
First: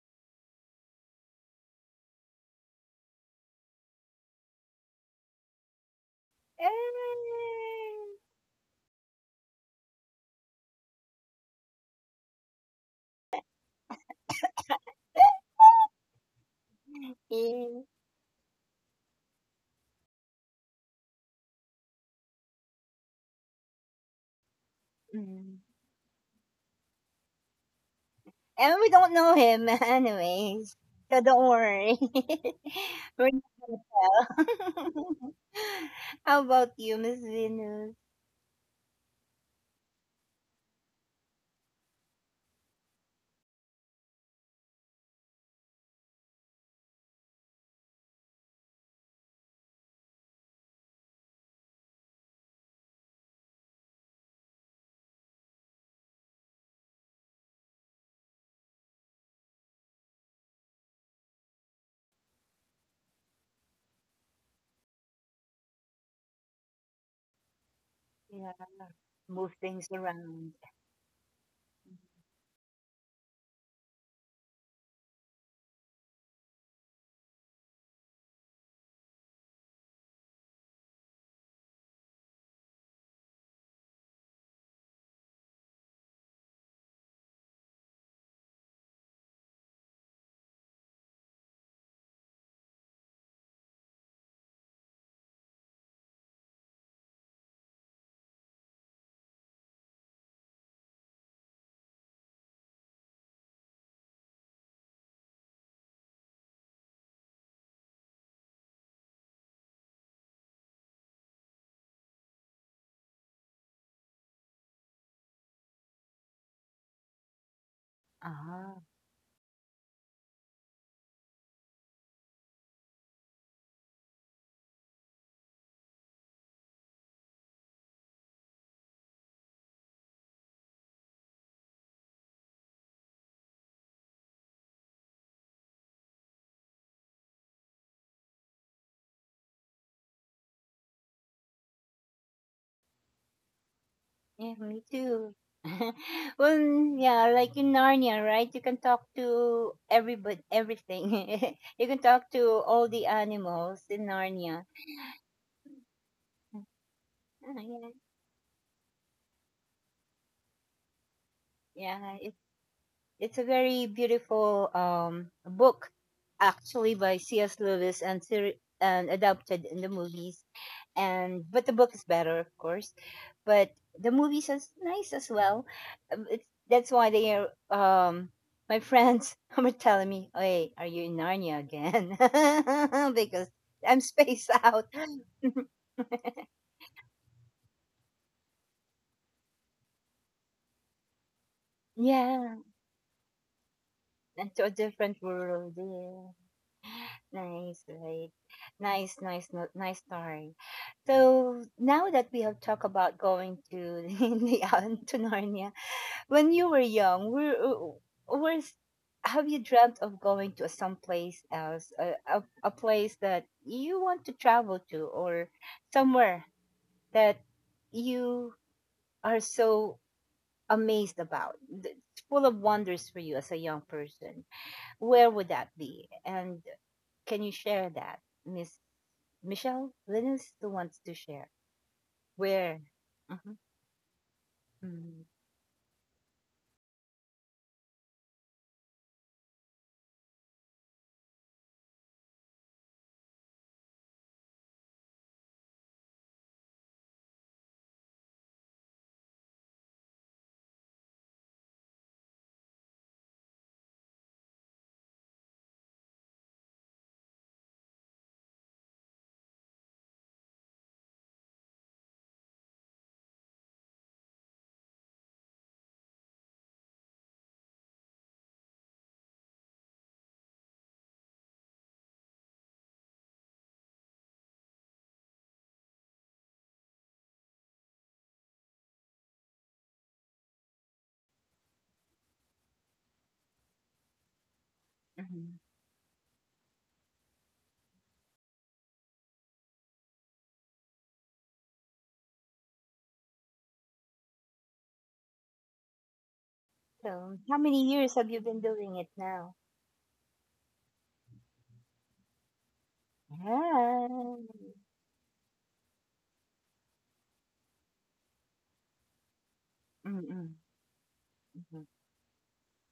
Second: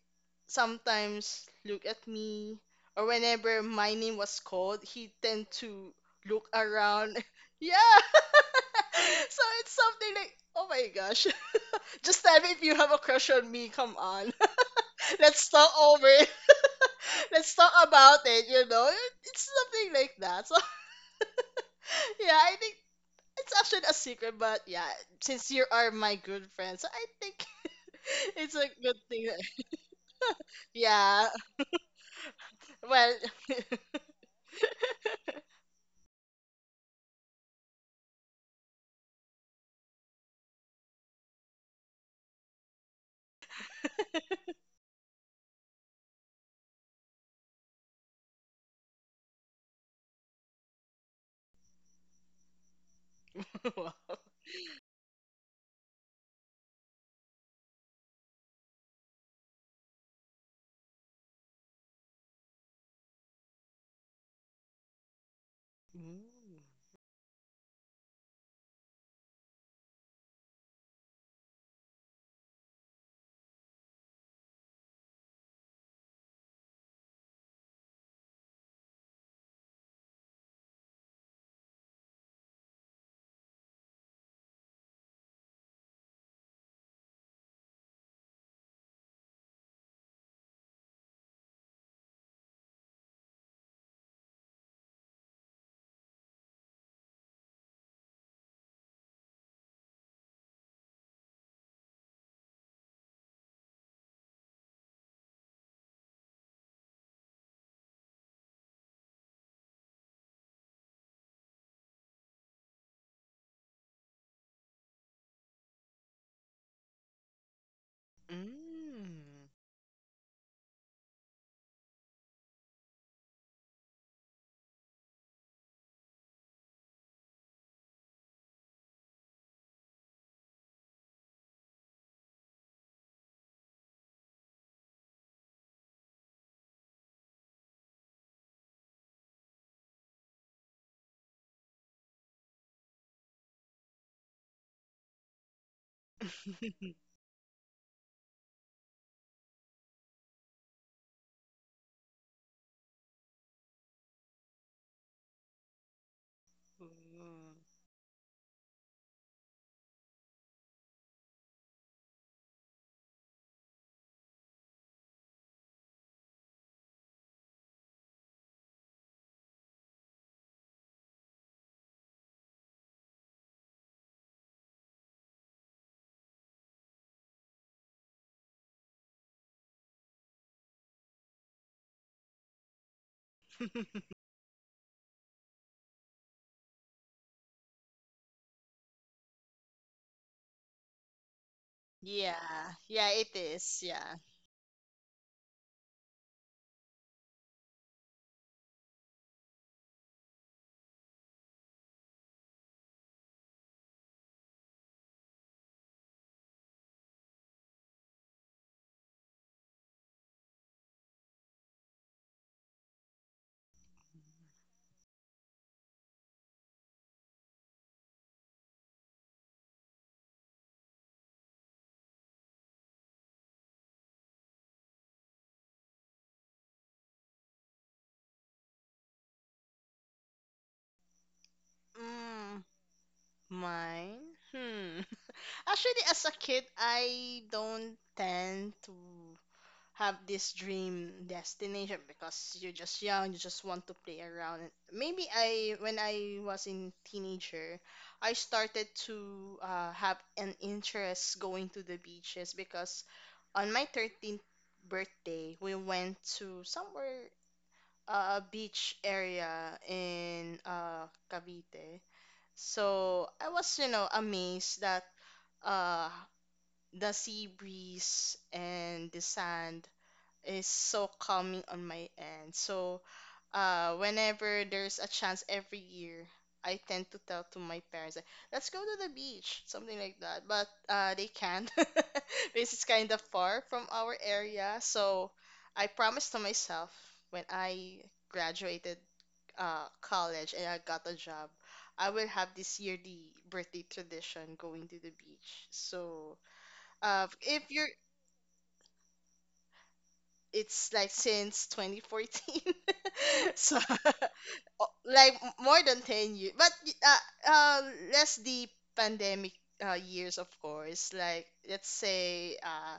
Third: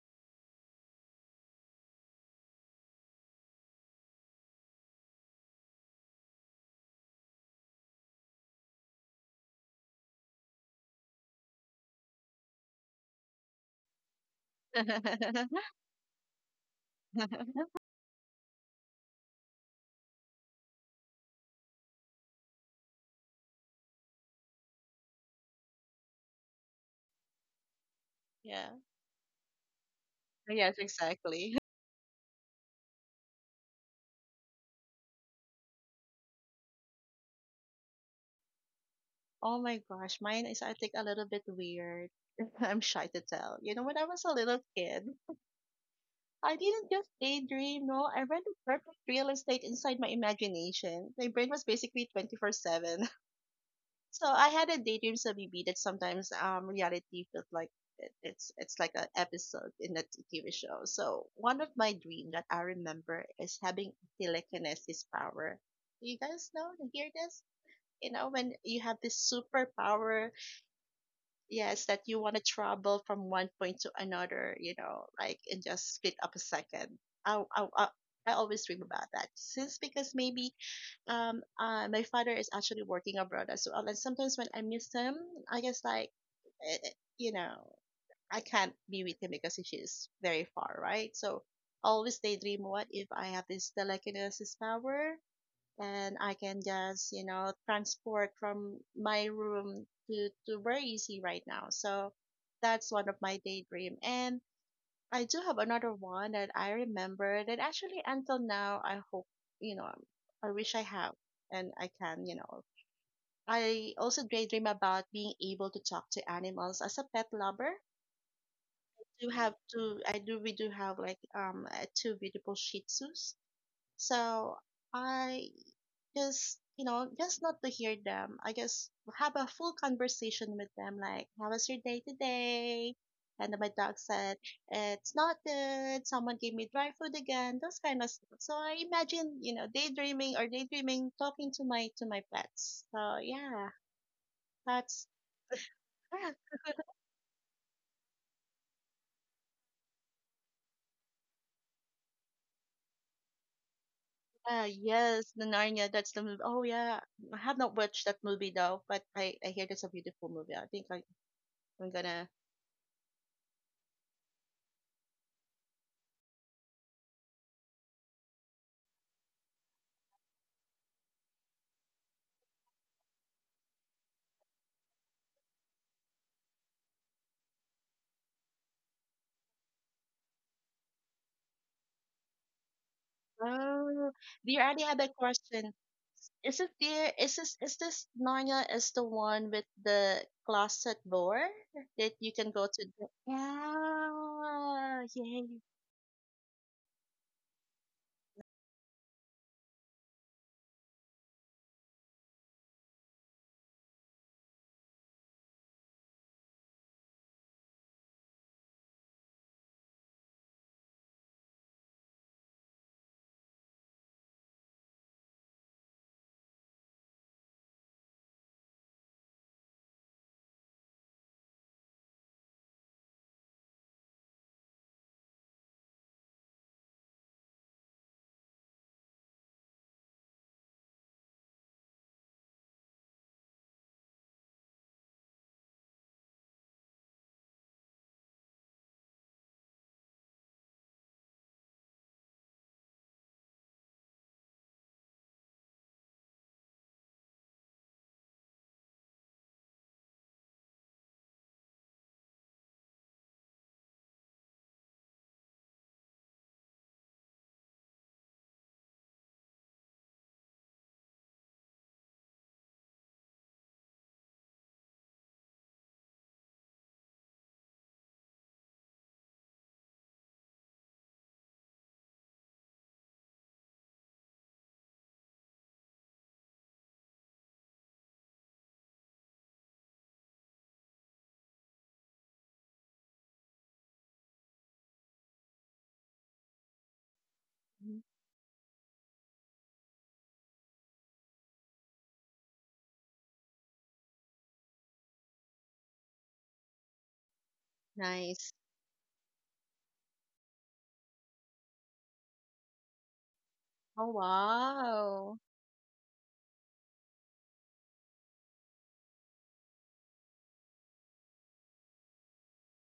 sometimes look at me, or whenever my name was called, he tend to look around. [LAUGHS] Yeah,
Eh,
[LAUGHS] so it's something like, oh my gosh, [LAUGHS] just tell me if you have a crush on me. Come on, [LAUGHS] let's
[LAUGHS]
talk over it. [LAUGHS] Let's talk
eh,
about it. You know, it's something like that. So [LAUGHS] yeah, I think it's actually a secret, but yeah, since
mm.
you are my good friend, so I think [LAUGHS] it's a
Yeah.
And we
good
don't
thing.
know
That—
him [LAUGHS]
Yes,
anyways, so
yeah.
don't
exactly. [LAUGHS]
worry, [LAUGHS]
Well.
we're not gonna tell. [LAUGHS] How about you, Miss Venus?
Oh my gosh, mine is, I think, a little bit weird. [LAUGHS] I'm shy to tell. You know, when I was a little kid, I didn't just daydream, no. I ran the perfect real estate inside my imagination. My brain was basically 24/7. [LAUGHS]
[LAUGHS] Wow.
So I had a daydream Sabibi that sometimes reality felt like it's like an episode in a TV show. So one of my dream that I remember is having telekinesis power. Do you guys
Ooh.
know? Hear this? You know, when
Yeah,
you have this
move things
superpower,
around.
yes, that you want to travel from one point to another, like in just split up a second. I i, I I always dream about that since because maybe my father is actually working abroad as well. And sometimes when I miss him I guess like eh, eh, you know I can't be with him because he's very far, right? So always daydream what if I have this telekinesis power and I can just, transport from my room to, very easy right now. So that's one of my daydream. And I do have another one that I remember that actually until now I hope, you know, I wish I have and I can. I also daydream about being able to talk to animals as a pet lover.
Ah.
Do
Mm.
have two I do we do have like two beautiful Shih Tzus. So I just you know just not to hear them, I just have a full conversation with them like how was your day today. And then my dog said it's not good, someone gave me dry food again, those kind of stuff. So I imagine daydreaming talking to my pets. So yeah,
Yeah, me
that's
too. [LAUGHS] Well,
[LAUGHS]
[LAUGHS]
yeah, like in Narnia, right? You can talk to everybody, everything. [LAUGHS] You can talk to all the animals in Narnia.
yes, the Narnia, that's the movie. Oh
[LAUGHS] Oh,
yeah, I
Ooh.
have not watched that movie though, but I hear that's a beautiful movie. I think I, i'm
yeah, yeah,
gonna
it's a very beautiful book, actually, by C.S. Lewis and, and adapted in the movies. And but the book is better, of course. But the movies is nice as well. Um, It's, that's why they are. My friends [LAUGHS] were telling me, "Hey, are you in Narnia again?" [LAUGHS] Because I'm
[LAUGHS]
Oh. Do
spaced
you already
out.
have a
[LAUGHS]
question? Is it there? Is this Narnia is the one with the closet door that you can
Yeah,
Yeah,
go to?
yeah, it is. Yeah.
into a
Yeah,
different
yay!
world. Yeah. Nice, right? Nice, nice, nice story. So now that we have talked about going to [LAUGHS] the island to Narnia, when you were young, was have you dreamt of going to someplace else, a place that you want to travel to, or somewhere that you are so amazed about? It's full of wonders for you as a young person? Where would that be, and can you share that, Miss Michelle? Linus who wants to share.
Mm,
Where? Mhm,
mine? Hmm.
mhm,
[LAUGHS] Actually, as a kid, I don't tend to have this dream destination, because you're just young, you just want to play around. And maybe I, when I was in teenager, I started to have an interest going to the beaches, because on my 13th birthday, we went to somewhere a beach area in Cavite. So I was, you know, amazed that uh, the sea breeze and the sand is so calming on my end. So, whenever there's a chance every year, I tend to tell to my parents, like, let's go to the beach, something like that. But they can't, [LAUGHS] because it's kind of far from our area. So,
mhm.
I promised to myself, when I
Mhm.
graduated college and I got a job, I will have this yearly birthday tradition going to the beach. So,
So,
if
how
you're
many years have you
Nice.
been doing it now?
it's like since 2014, [LAUGHS] so
Oh
Yeah.
[LAUGHS] like
wow.
more than 10 years, but uh, uh less the pandemic years, of
Mm-mm,
course. Like let's
mhm,
say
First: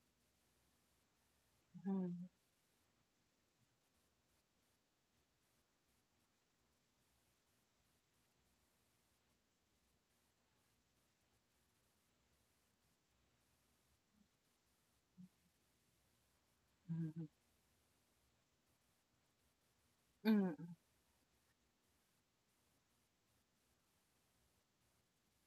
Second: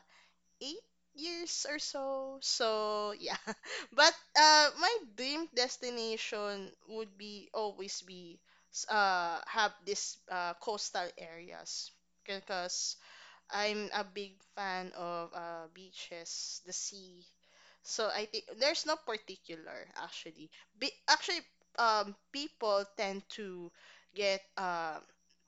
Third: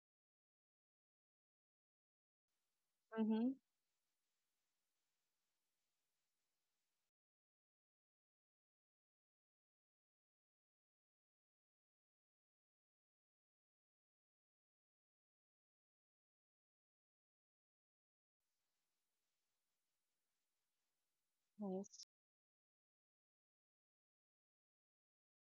8 years or
mhm,
so. So yeah, [LAUGHS]
Mhm.
but my dream destination would be always be have this coastal areas, because I'm a big fan of beaches, the sea.
mhm,
So I think there's no particular, actually.
mm,
Actually,
Nice.
people tend to get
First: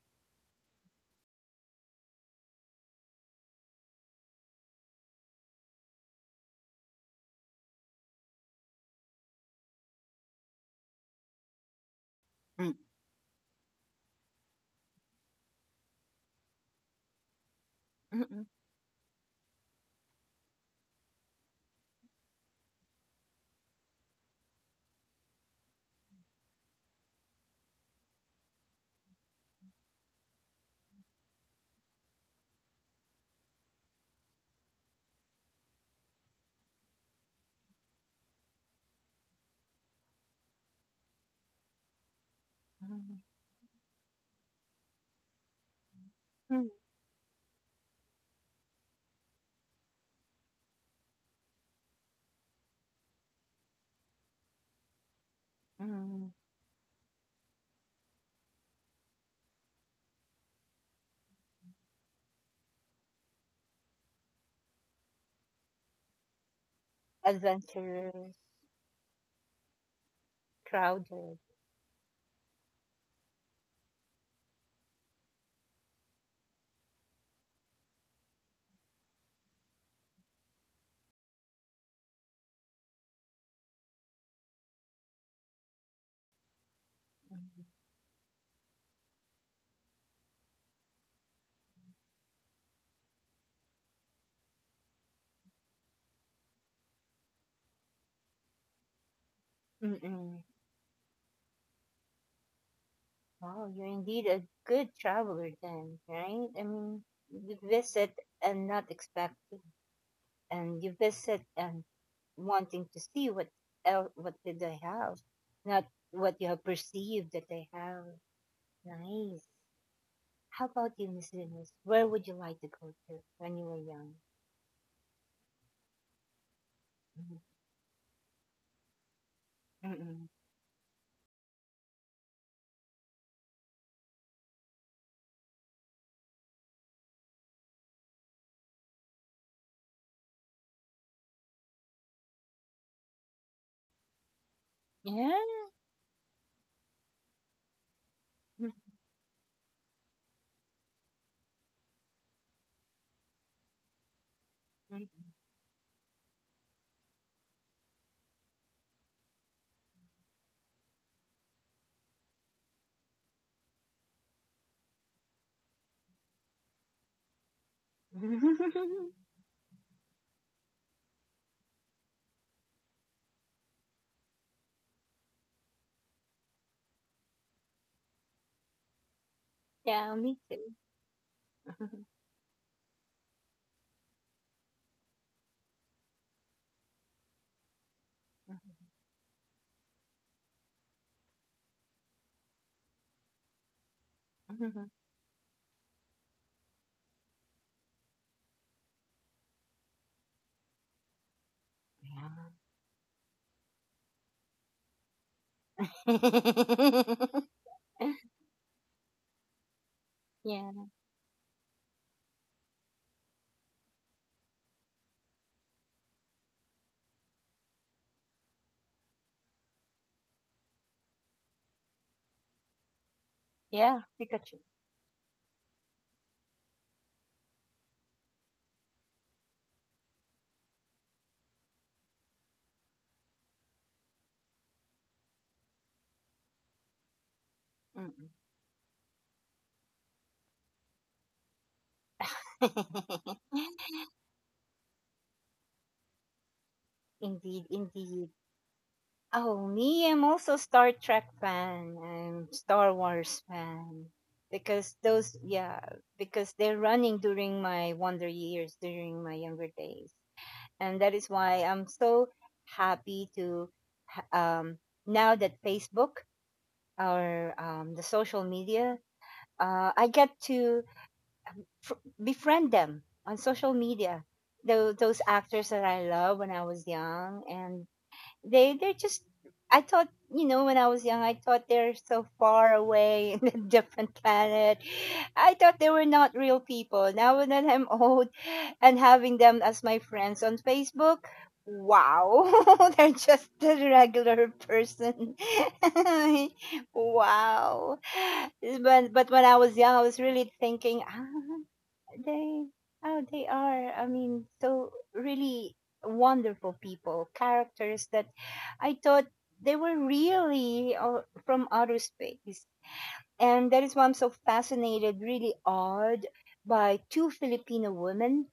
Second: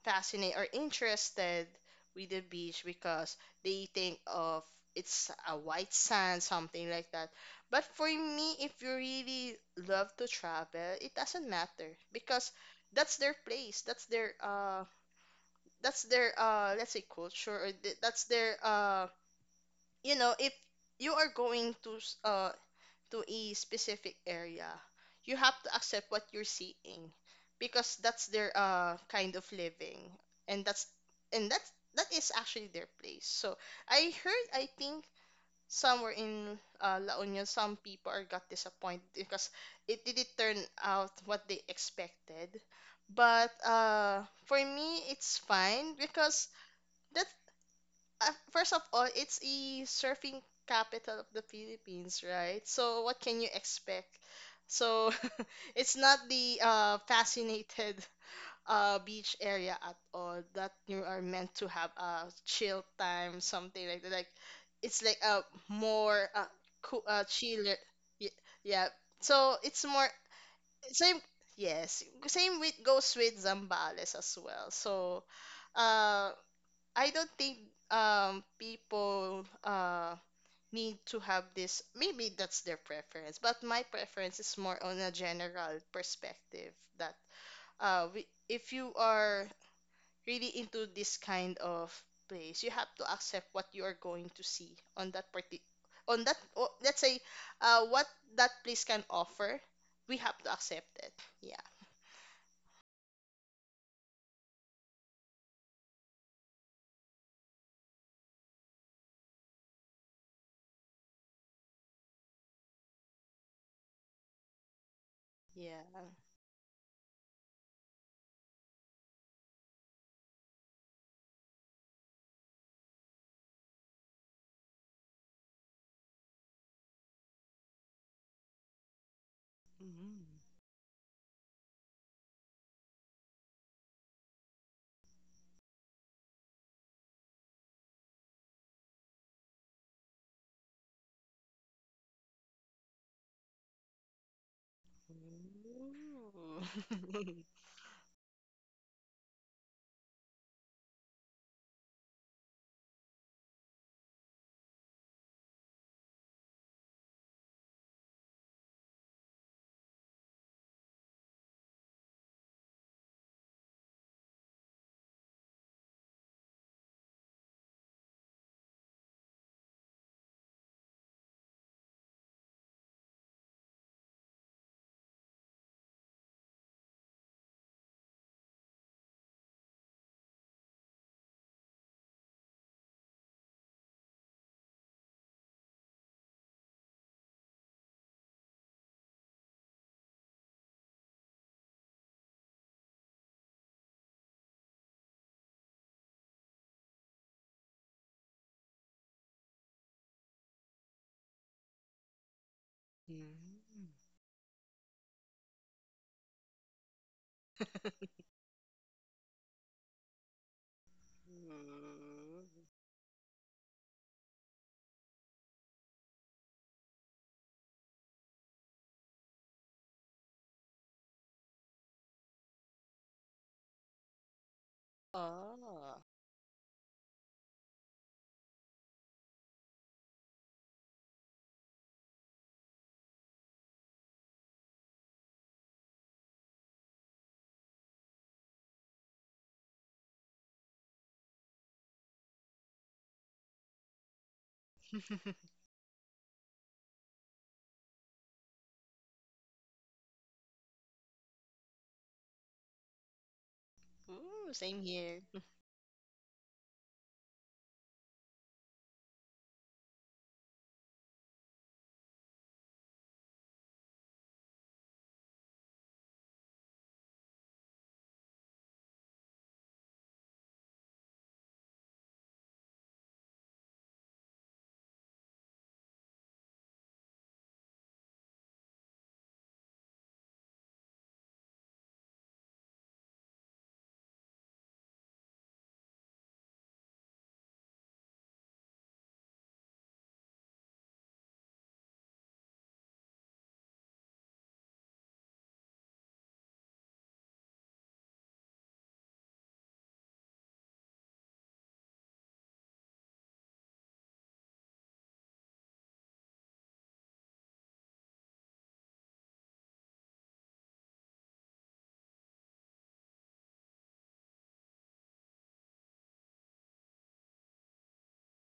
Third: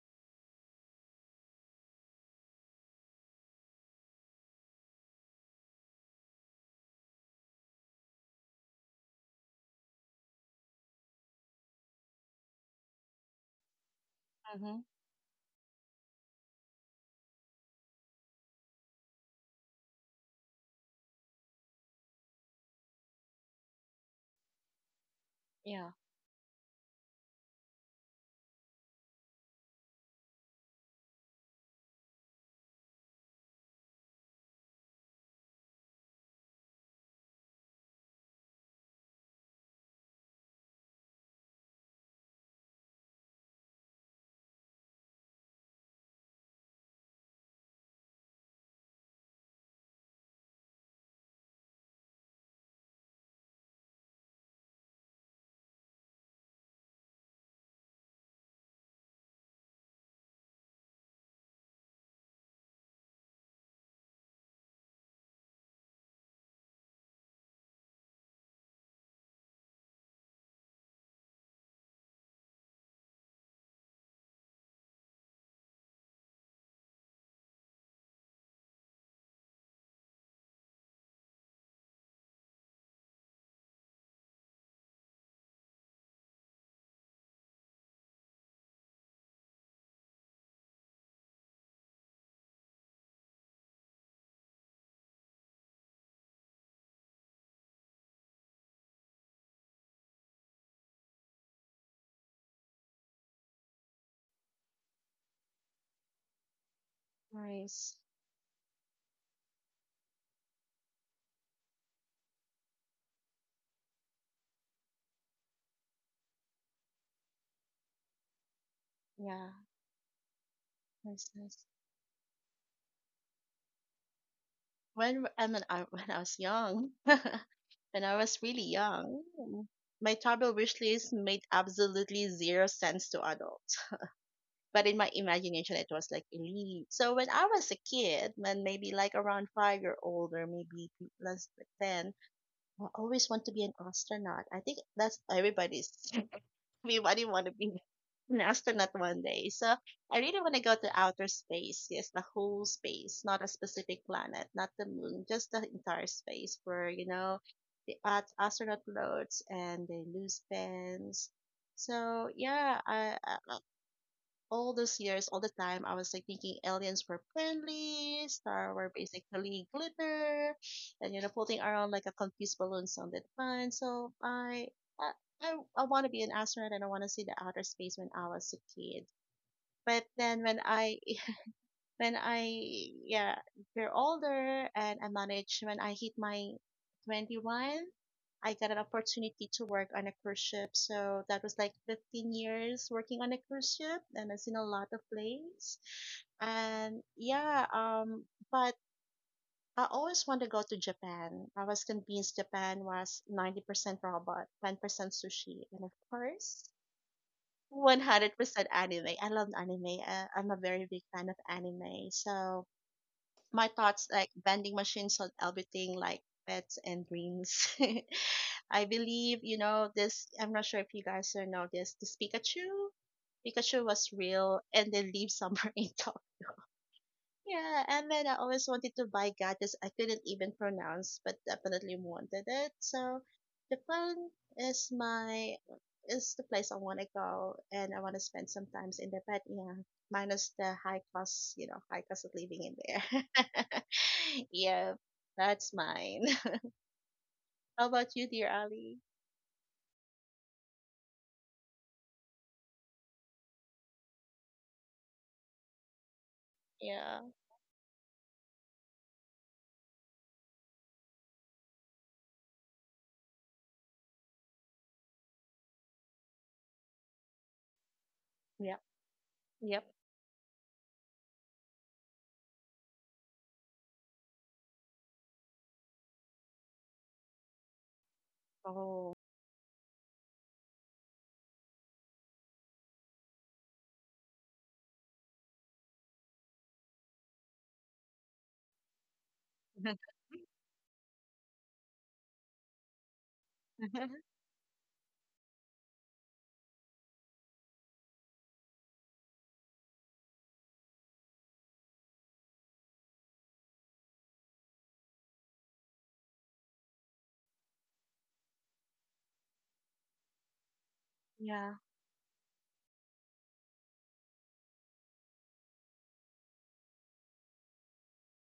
fascinated or interested with the beach, because they think of it's a white sand, something like that. But for me, if you really love to travel, it doesn't matter, because
mm,
that's their place.
Mhm.
That's their let's say culture, or that's
mm,
their you know, if you are going to to a specific area, you have to
Yeah.
accept what you're seeing, because that's their kind of living, and that's and that's that is actually their place. So I heard, I think, somewhere in La Union some people are got disappointed, because it didn't turn out what they expected.
mm,
But for me it's fine, because
mm,
that first of all, it's a surfing capital of the Philippines, right? So what can you expect? So [LAUGHS] it's not
mm.
the fascinated beach area at all, that you are meant to have a chill time, something like that. Like it's like a more cool, chiller. Yeah,
Adventurous,
yeah. So it's more same.
crowded.
Yes, same with goes with Zambales as well. So uh I don't think people need to have this. Maybe that's their preference, but my preference is more on a general perspective that
Mhm,
we, if you are really into this kind of place, you have to accept what you are going to see on that parti on that o let's say what that place can offer, we have
mm-mm.
to accept it. Yeah.
Wow, you're indeed a good traveler then, right? I mean, you
Nice.
visit and not expect. And you visit and wanting to see what what did they have, not
Yeah.
what you have perceived that they have. Nice.
Yeah.
How about you,
Nice.
Miss
Nice.
Venus? Where would you like to go to when you were young?
When I mean, I, [LAUGHS] when I was young,
Mhm.
[LAUGHS] when I was really young, my
Mm-mm.
Mm.
travel wish list made absolutely zero sense to adults. But in my imagination it was like a leaf. So when I was a kid, when maybe like around 5-year old or maybe less than 10, I always want to be an astronaut. I think that's
Yeah.
everybody's. [LAUGHS]
Ooh.
Everybody want to
[LAUGHS]
be an astronaut one day. So I really want to go to outer space. Yes, the whole space, not a specific planet, not the
Mm-mm.
moon, just the entire space where, you know, the astronaut floats and they lose fans. So yeah, I all those years, all the time, I was like thinking aliens were friendly, star were
[LAUGHS]
basically glitter, and floating around like a confused balloon sounded fun. So I I, I want to be an astronaut and I want to see the outer space when I was a kid. But
Yeah, me
then
too. [LAUGHS]
when I yeah, they older and I managed when I hit my 21. I got an opportunity to work on a cruise ship. So that was like 15 years working on a cruise ship and I've seen a lot of places. And yeah, but I always want to go to Japan. I was convinced
Yeah.
Japan was
Mm.
90% robot, 10% sushi, and of course,
[LAUGHS]
100% anime. I love anime. I'm a very
Yeah.
big fan of anime.
Mm.
So my thoughts like vending machines on everything like pets and dreams. [LAUGHS] I believe, you know, this, I'm not sure if you guys are know this, this Pikachu,
Yeah.
was real
Pikachu.
and then leave somewhere [LAUGHS] in
Oh.
talk. Yeah, and then I always wanted to buy gadgets I couldn't even pronounce, but definitely wanted it. So Japan is my is the place I want to go, and I want to
Mm-mm.
spend some time in there. But yeah, minus the high cost of living in there.
[LAUGHS]
[LAUGHS] Yeah,
[LAUGHS]
that's mine.
Indeed,
[LAUGHS] How about you,
indeed.
dear Ali?
Oh, me, I'm also Star Trek fan. I'm Star Wars fan
Ooh, same
because
here.
those, yeah, because they're running
Yeah,
during my wonder years, during my younger days, and that is why I'm so happy to ha- um, now that Facebook or the social
yep,
media,
yep.
I get to fr- befriend them on social media. Those actors that I love when I was young, and they're
Oh.
just I thought, you know, when I was young I thought they're so far away [LAUGHS] in a different planet. I thought they were not real people. Now that I'm old and having them as my friends on Facebook, wow, [LAUGHS] they're just a
[LAUGHS]
regular person. [LAUGHS] Wow. But when I was young I was really thinking, ah, they, oh, they are. I mean, so really wonderful people, characters that I thought they were really from
Yeah.
outer space. And that is why I'm so fascinated, really awed by two Filipino women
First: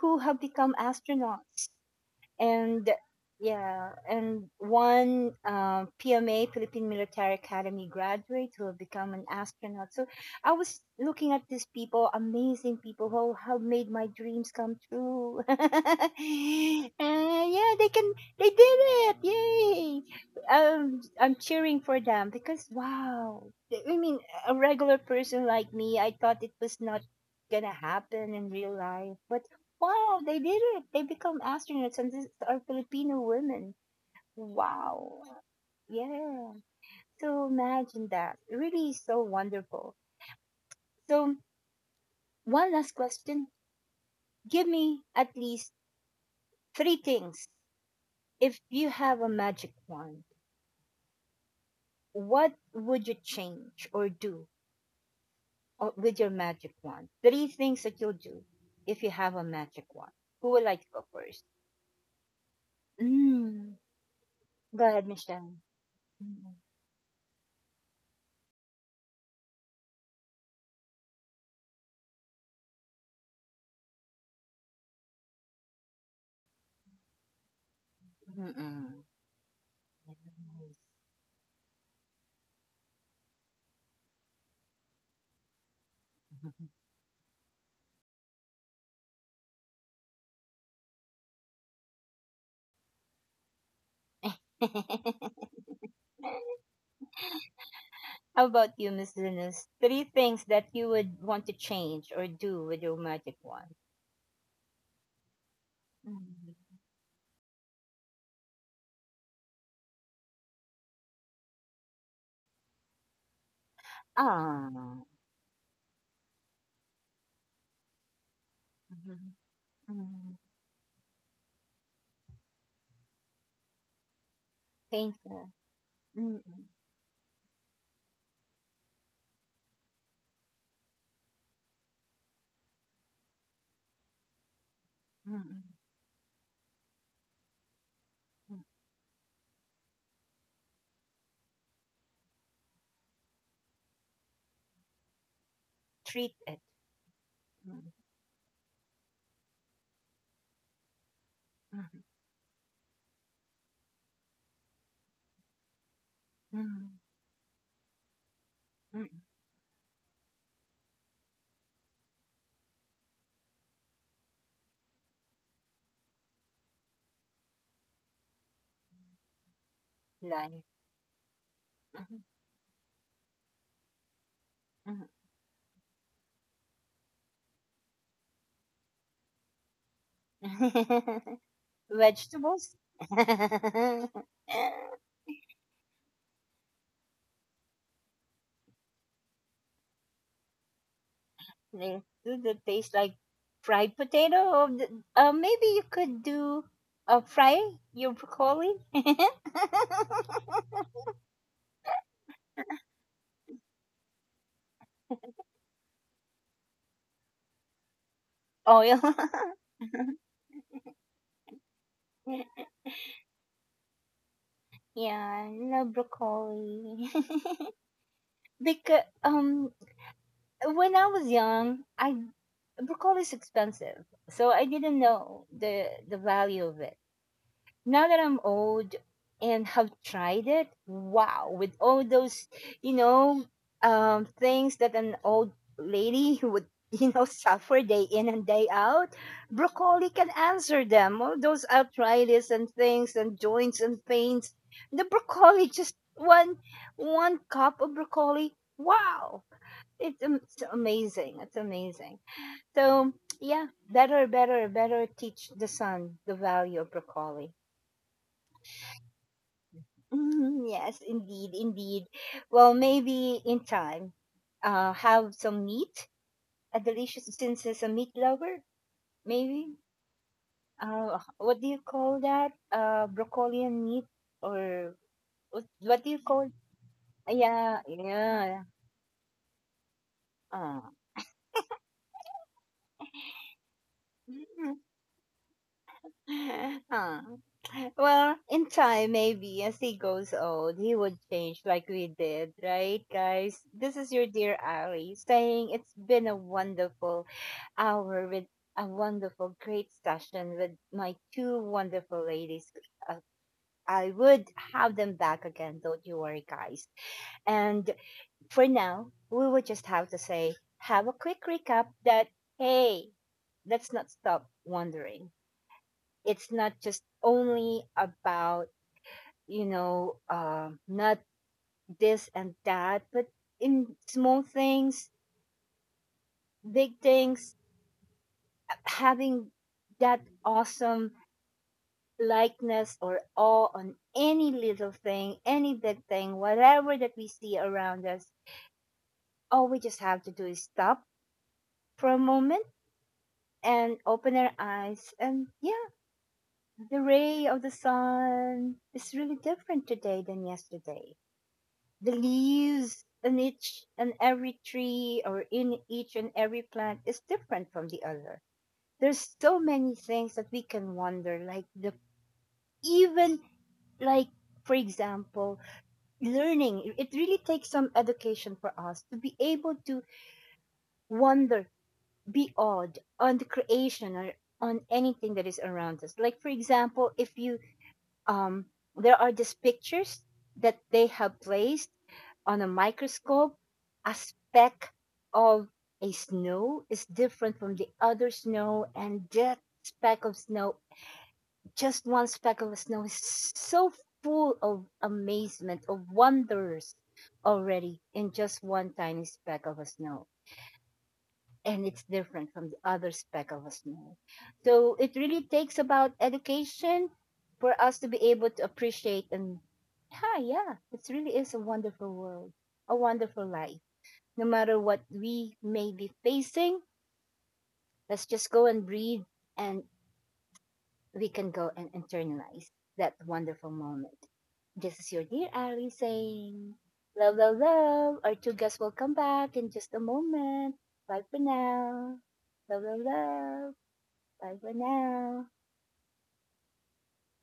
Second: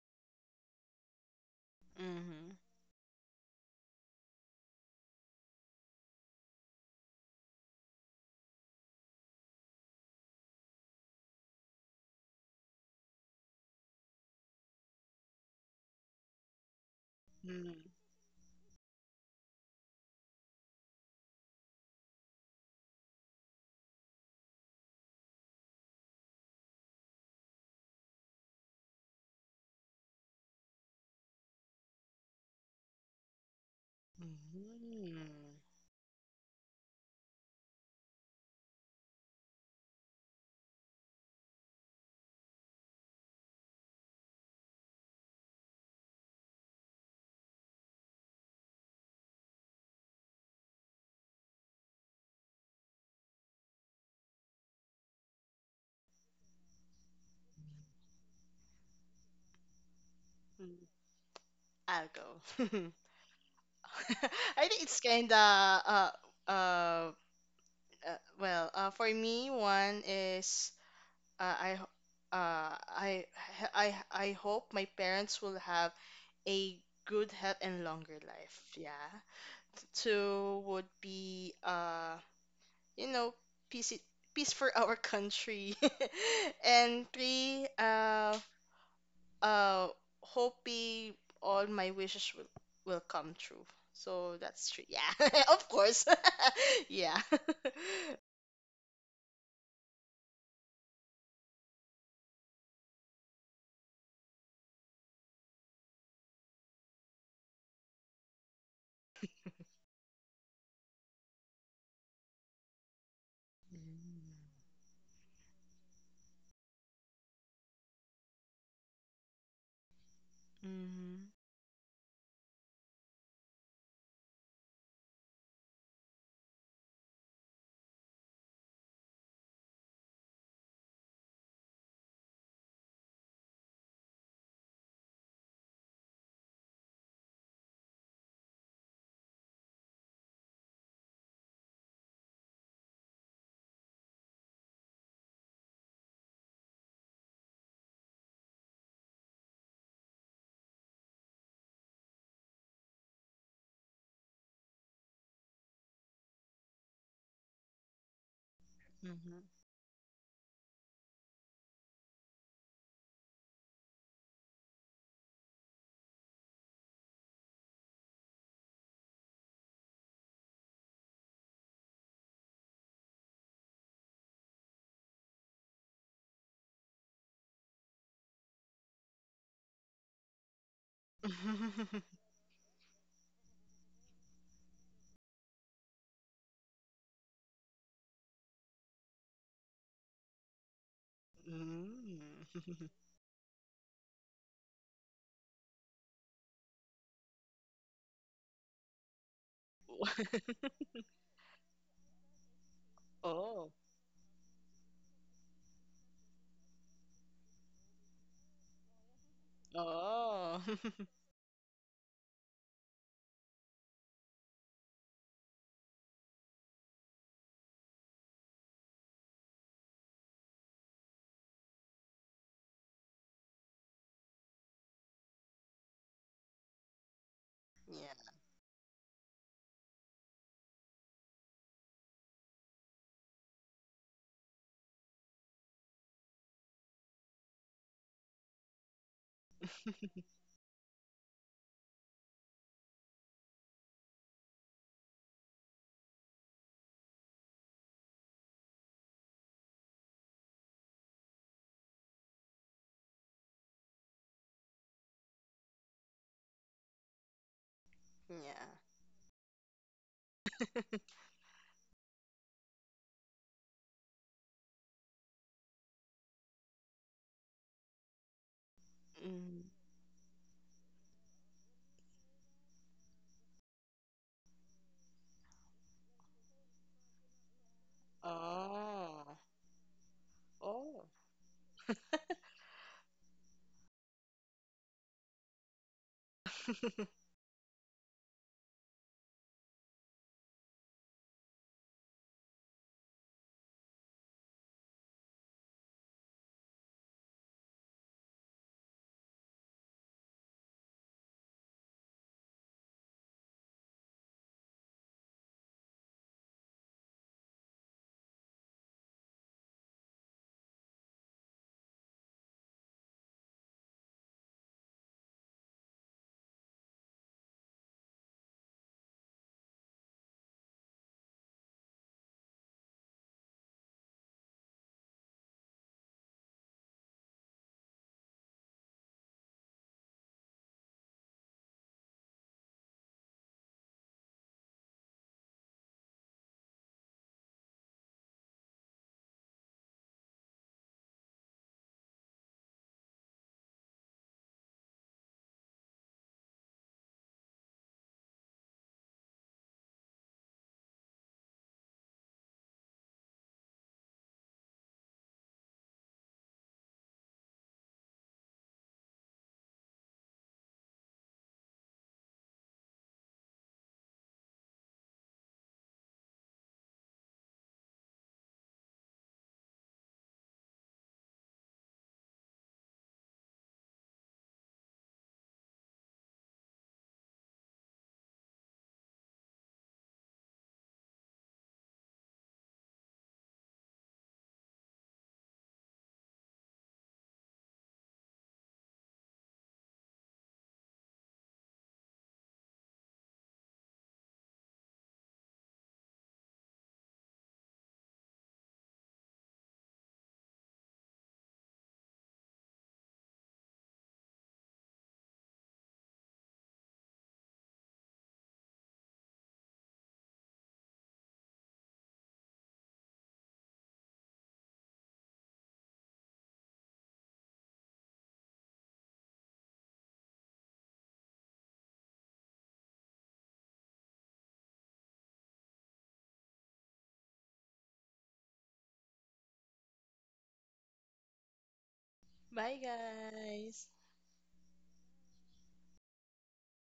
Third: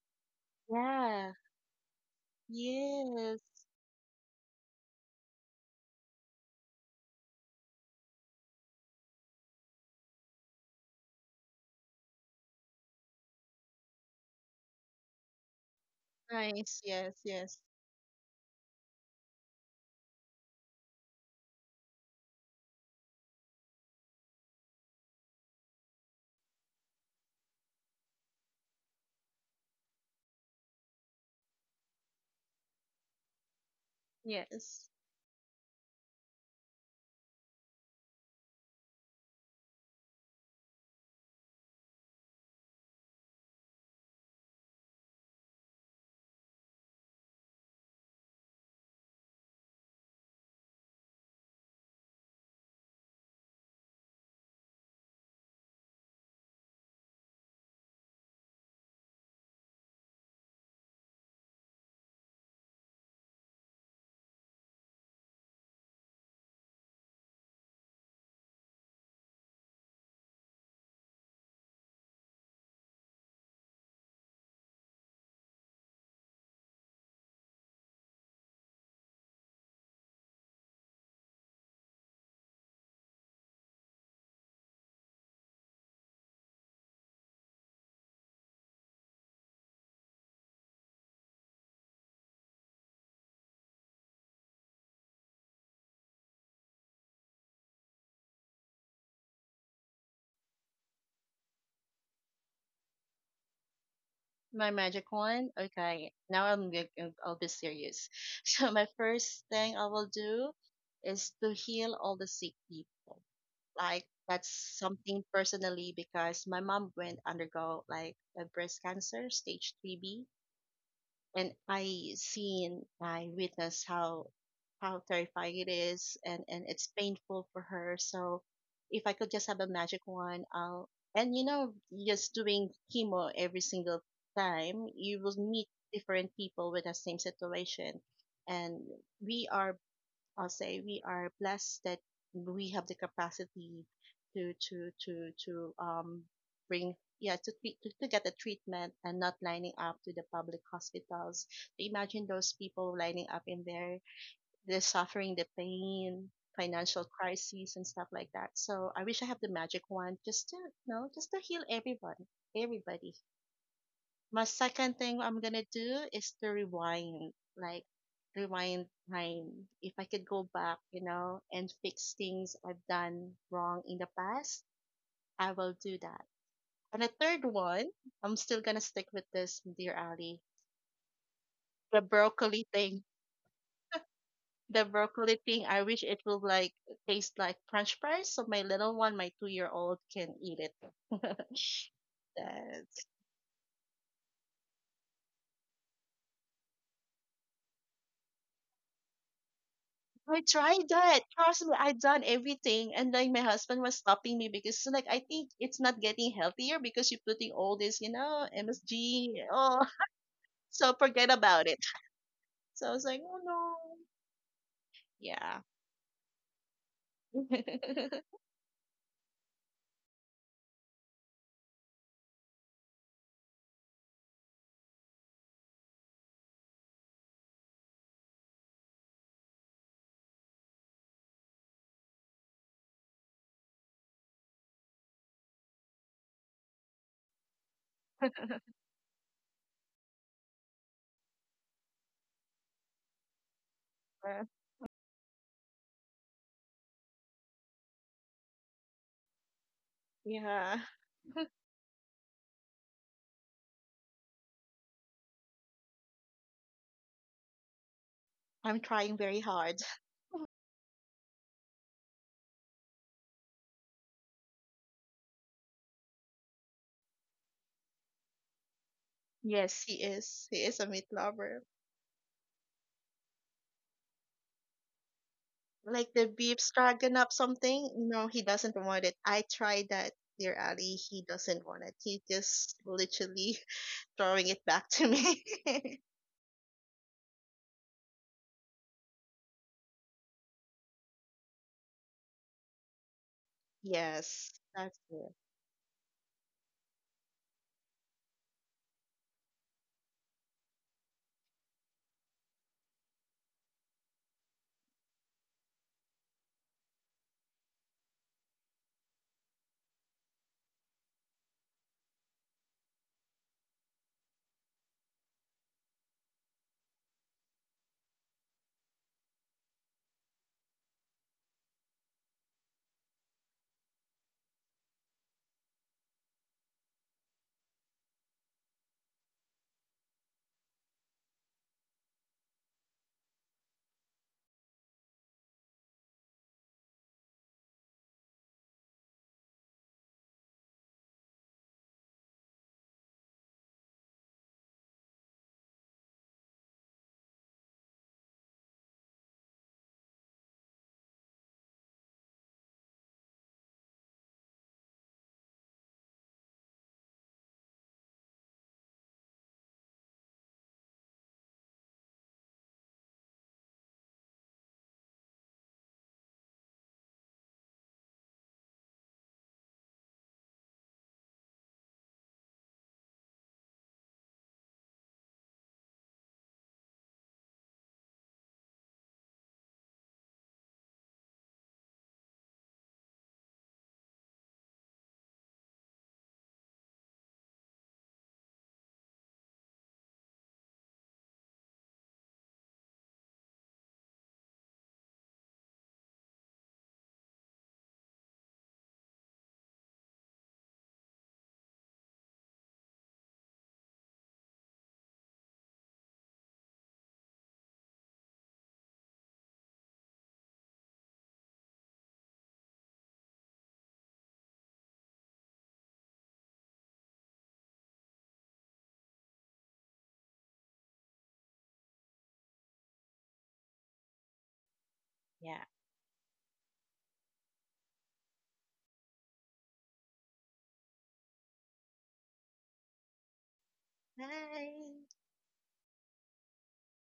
who have become
Yeah.
astronauts
Mm-hmm.
and
Yes.
yeah, and one PMA, Philippine Military Academy graduate who have become an astronaut. So I was looking at these people, amazing people who have made my dreams come true. [LAUGHS] And yeah,
Nice. Yes. Yes.
Mm.
they can, they did it! Yay! I'm cheering for them because wow, I mean, a regular person like me, I thought it was not gonna happen in real life, but wow, they did it. They become astronauts and these are Filipino women.
Yes.
Wow.
Mhm.
Yeah. So imagine that. Really so wonderful. So one last question. Give me at least three things. If you have a magic wand, what would you change or do with your magic wand? Three things that you'll do if you have a magic wand. Who would like
Mm.
to go first?
I'll go. [LAUGHS]
Mm.
[LAUGHS] I think
Go
it's
ahead,
kind of
Michelle.
uh
Mm-mm.
uh well for me one is I ho- I I hope my parents will have a good health and longer life.
Mm-mm.
Yeah. Two
Yes.
would be you know, peace i- peace for our country. [LAUGHS]
[LAUGHS]
And three, uh, hoping all my wishes will come true. So that's true. Yeah, [LAUGHS] of course. [LAUGHS] Yeah. [LAUGHS]
How about you, Miss Venus? Three things that you would want to change or do with your magic wand.
My magic one. Okay. Now
Mm,
I'll be serious. [LAUGHS] So my first thing I will do is to heal all the sick people. Like that's
ah,
something personally because my mom went undergo like a breast cancer
mhm,
stage 3B
mhm,
Mhm.
and I witnessed how
paint it,
terrifying it is,
mm,
and
mm,
it's painful for her. So if I could just have a magic wand, I'll and just doing chemo every single time, you will meet
mm,
different people with the same situation,
mm,
and we are I'll say we are blessed that we have the capacity to
treat it,
bring yeah
mm,
to get the treatment and not lining up to the public hospitals.
mhm,
Imagine those people lining up in there, they're suffering the pain,
mm,
financial crises and stuff like that. So I
mm,
wish I have the magic wand just to just to heal everyone, everybody. My second thing I'm gonna do is to rewind, like rewind time. If I could go
like,
back, you know, and fix
mhm,
things I've done wrong in the past,
mhm.
I will do that. And the third one, I'm still gonna stick with this, dear Ali.
[LAUGHS]
Mm-hmm.
The
[LAUGHS]
broccoli
Vegetables.
thing.
[LAUGHS]
The broccoli thing. I wish it will like taste like French fries, so my little one, my 2-year old, can eat it. [LAUGHS]
They do
Mm.
the
That-
taste like fried potato. Or the, maybe you could do fry your broccoli
I
[LAUGHS]
tried that. Trust me, I done everything. And like my
Oh,
husband was stopping me because so like I think it's not getting healthier because you're putting all this, you know,
oil.
MSG.
[LAUGHS]
Oh, [LAUGHS]
oh,
so
[LAUGHS]
forget about it. So I was like, oh no.
Yeah, I
Yeah.
love broccoli. [LAUGHS]
[LAUGHS]
Because when I was young, I broccoli is expensive. So I didn't know the value of it now that
yeah,
I'm old and have tried it, wow, with all those, you know, things that an old lady [LAUGHS] would, you know, suffer day in and day out, broccoli can answer them. All those arthritis and things and joints and
Uh,
pains. The broccoli, just one cup of broccoli. Wow, it's
yeah.
amazing. It's amazing. So yeah, better, better, better teach the son the value of broccoli.
yeah.
I'm trying very hard.
Mhm, yes, indeed, indeed. Well, maybe in time, have some meat, a delicious, since as a meat lover,
Mm.
maybe.
Yes, he is. He is a meat
What
lover.
do you call that? Broccoli and meat, or what do
Like
you
the
call?
beef stroganoff
Yeah,
something. No, he
yeah.
doesn't want it.
Oh,
I tried that, dear
Uh.
Ali.
oh.
He doesn't want it. He just literally [LAUGHS] throwing it back to me. [LAUGHS]
[LAUGHS]
[LAUGHS]
uh. Well, in time, maybe as he goes old, he would change like we did, right, guys? This is your dear
Yes, that's
Ali
it.
saying it's been a wonderful hour with a wonderful, great session with my two wonderful ladies. Uh, I would have them back again, don't you worry, guys. And for now, we would just have to say, have a quick recap that, hey, let's not stop wondering. It's not just only about, you know, not this and that, but in small things, big things, having that awesome likeness or awe on any little thing, any big thing, whatever that we see around us, all we just have to do is stop for a moment and open our eyes. And yeah, the ray of the sun is really different today than yesterday. The leaves in each and every tree or in each and every plant is different from the other. There's so many things that we can wonder, like the even like for example learning it really takes some education for us to be able to wonder, be awed on the creation or on anything that is around us, like for example if you um there are these pictures that they have placed on a microscope a speck of a snow is different from the other snow, and that speck of snow, just one speck of snow is so full of amazement, of wonders already in just one tiny speck of snow. And it's different from the other speck of snow. So it really takes about education for us to be able to appreciate and, ah, yeah, it really is a wonderful world, a wonderful life. No matter what we may be facing, let's just go and breathe and we can go and internalize that wonderful moment. This is your dear
Yeah.
Ali saying, love, love, love. Our two guests will come back in just a moment. Bye for now.
Bye,
Love, love, love.
guys.
Bye for
Bye.
now.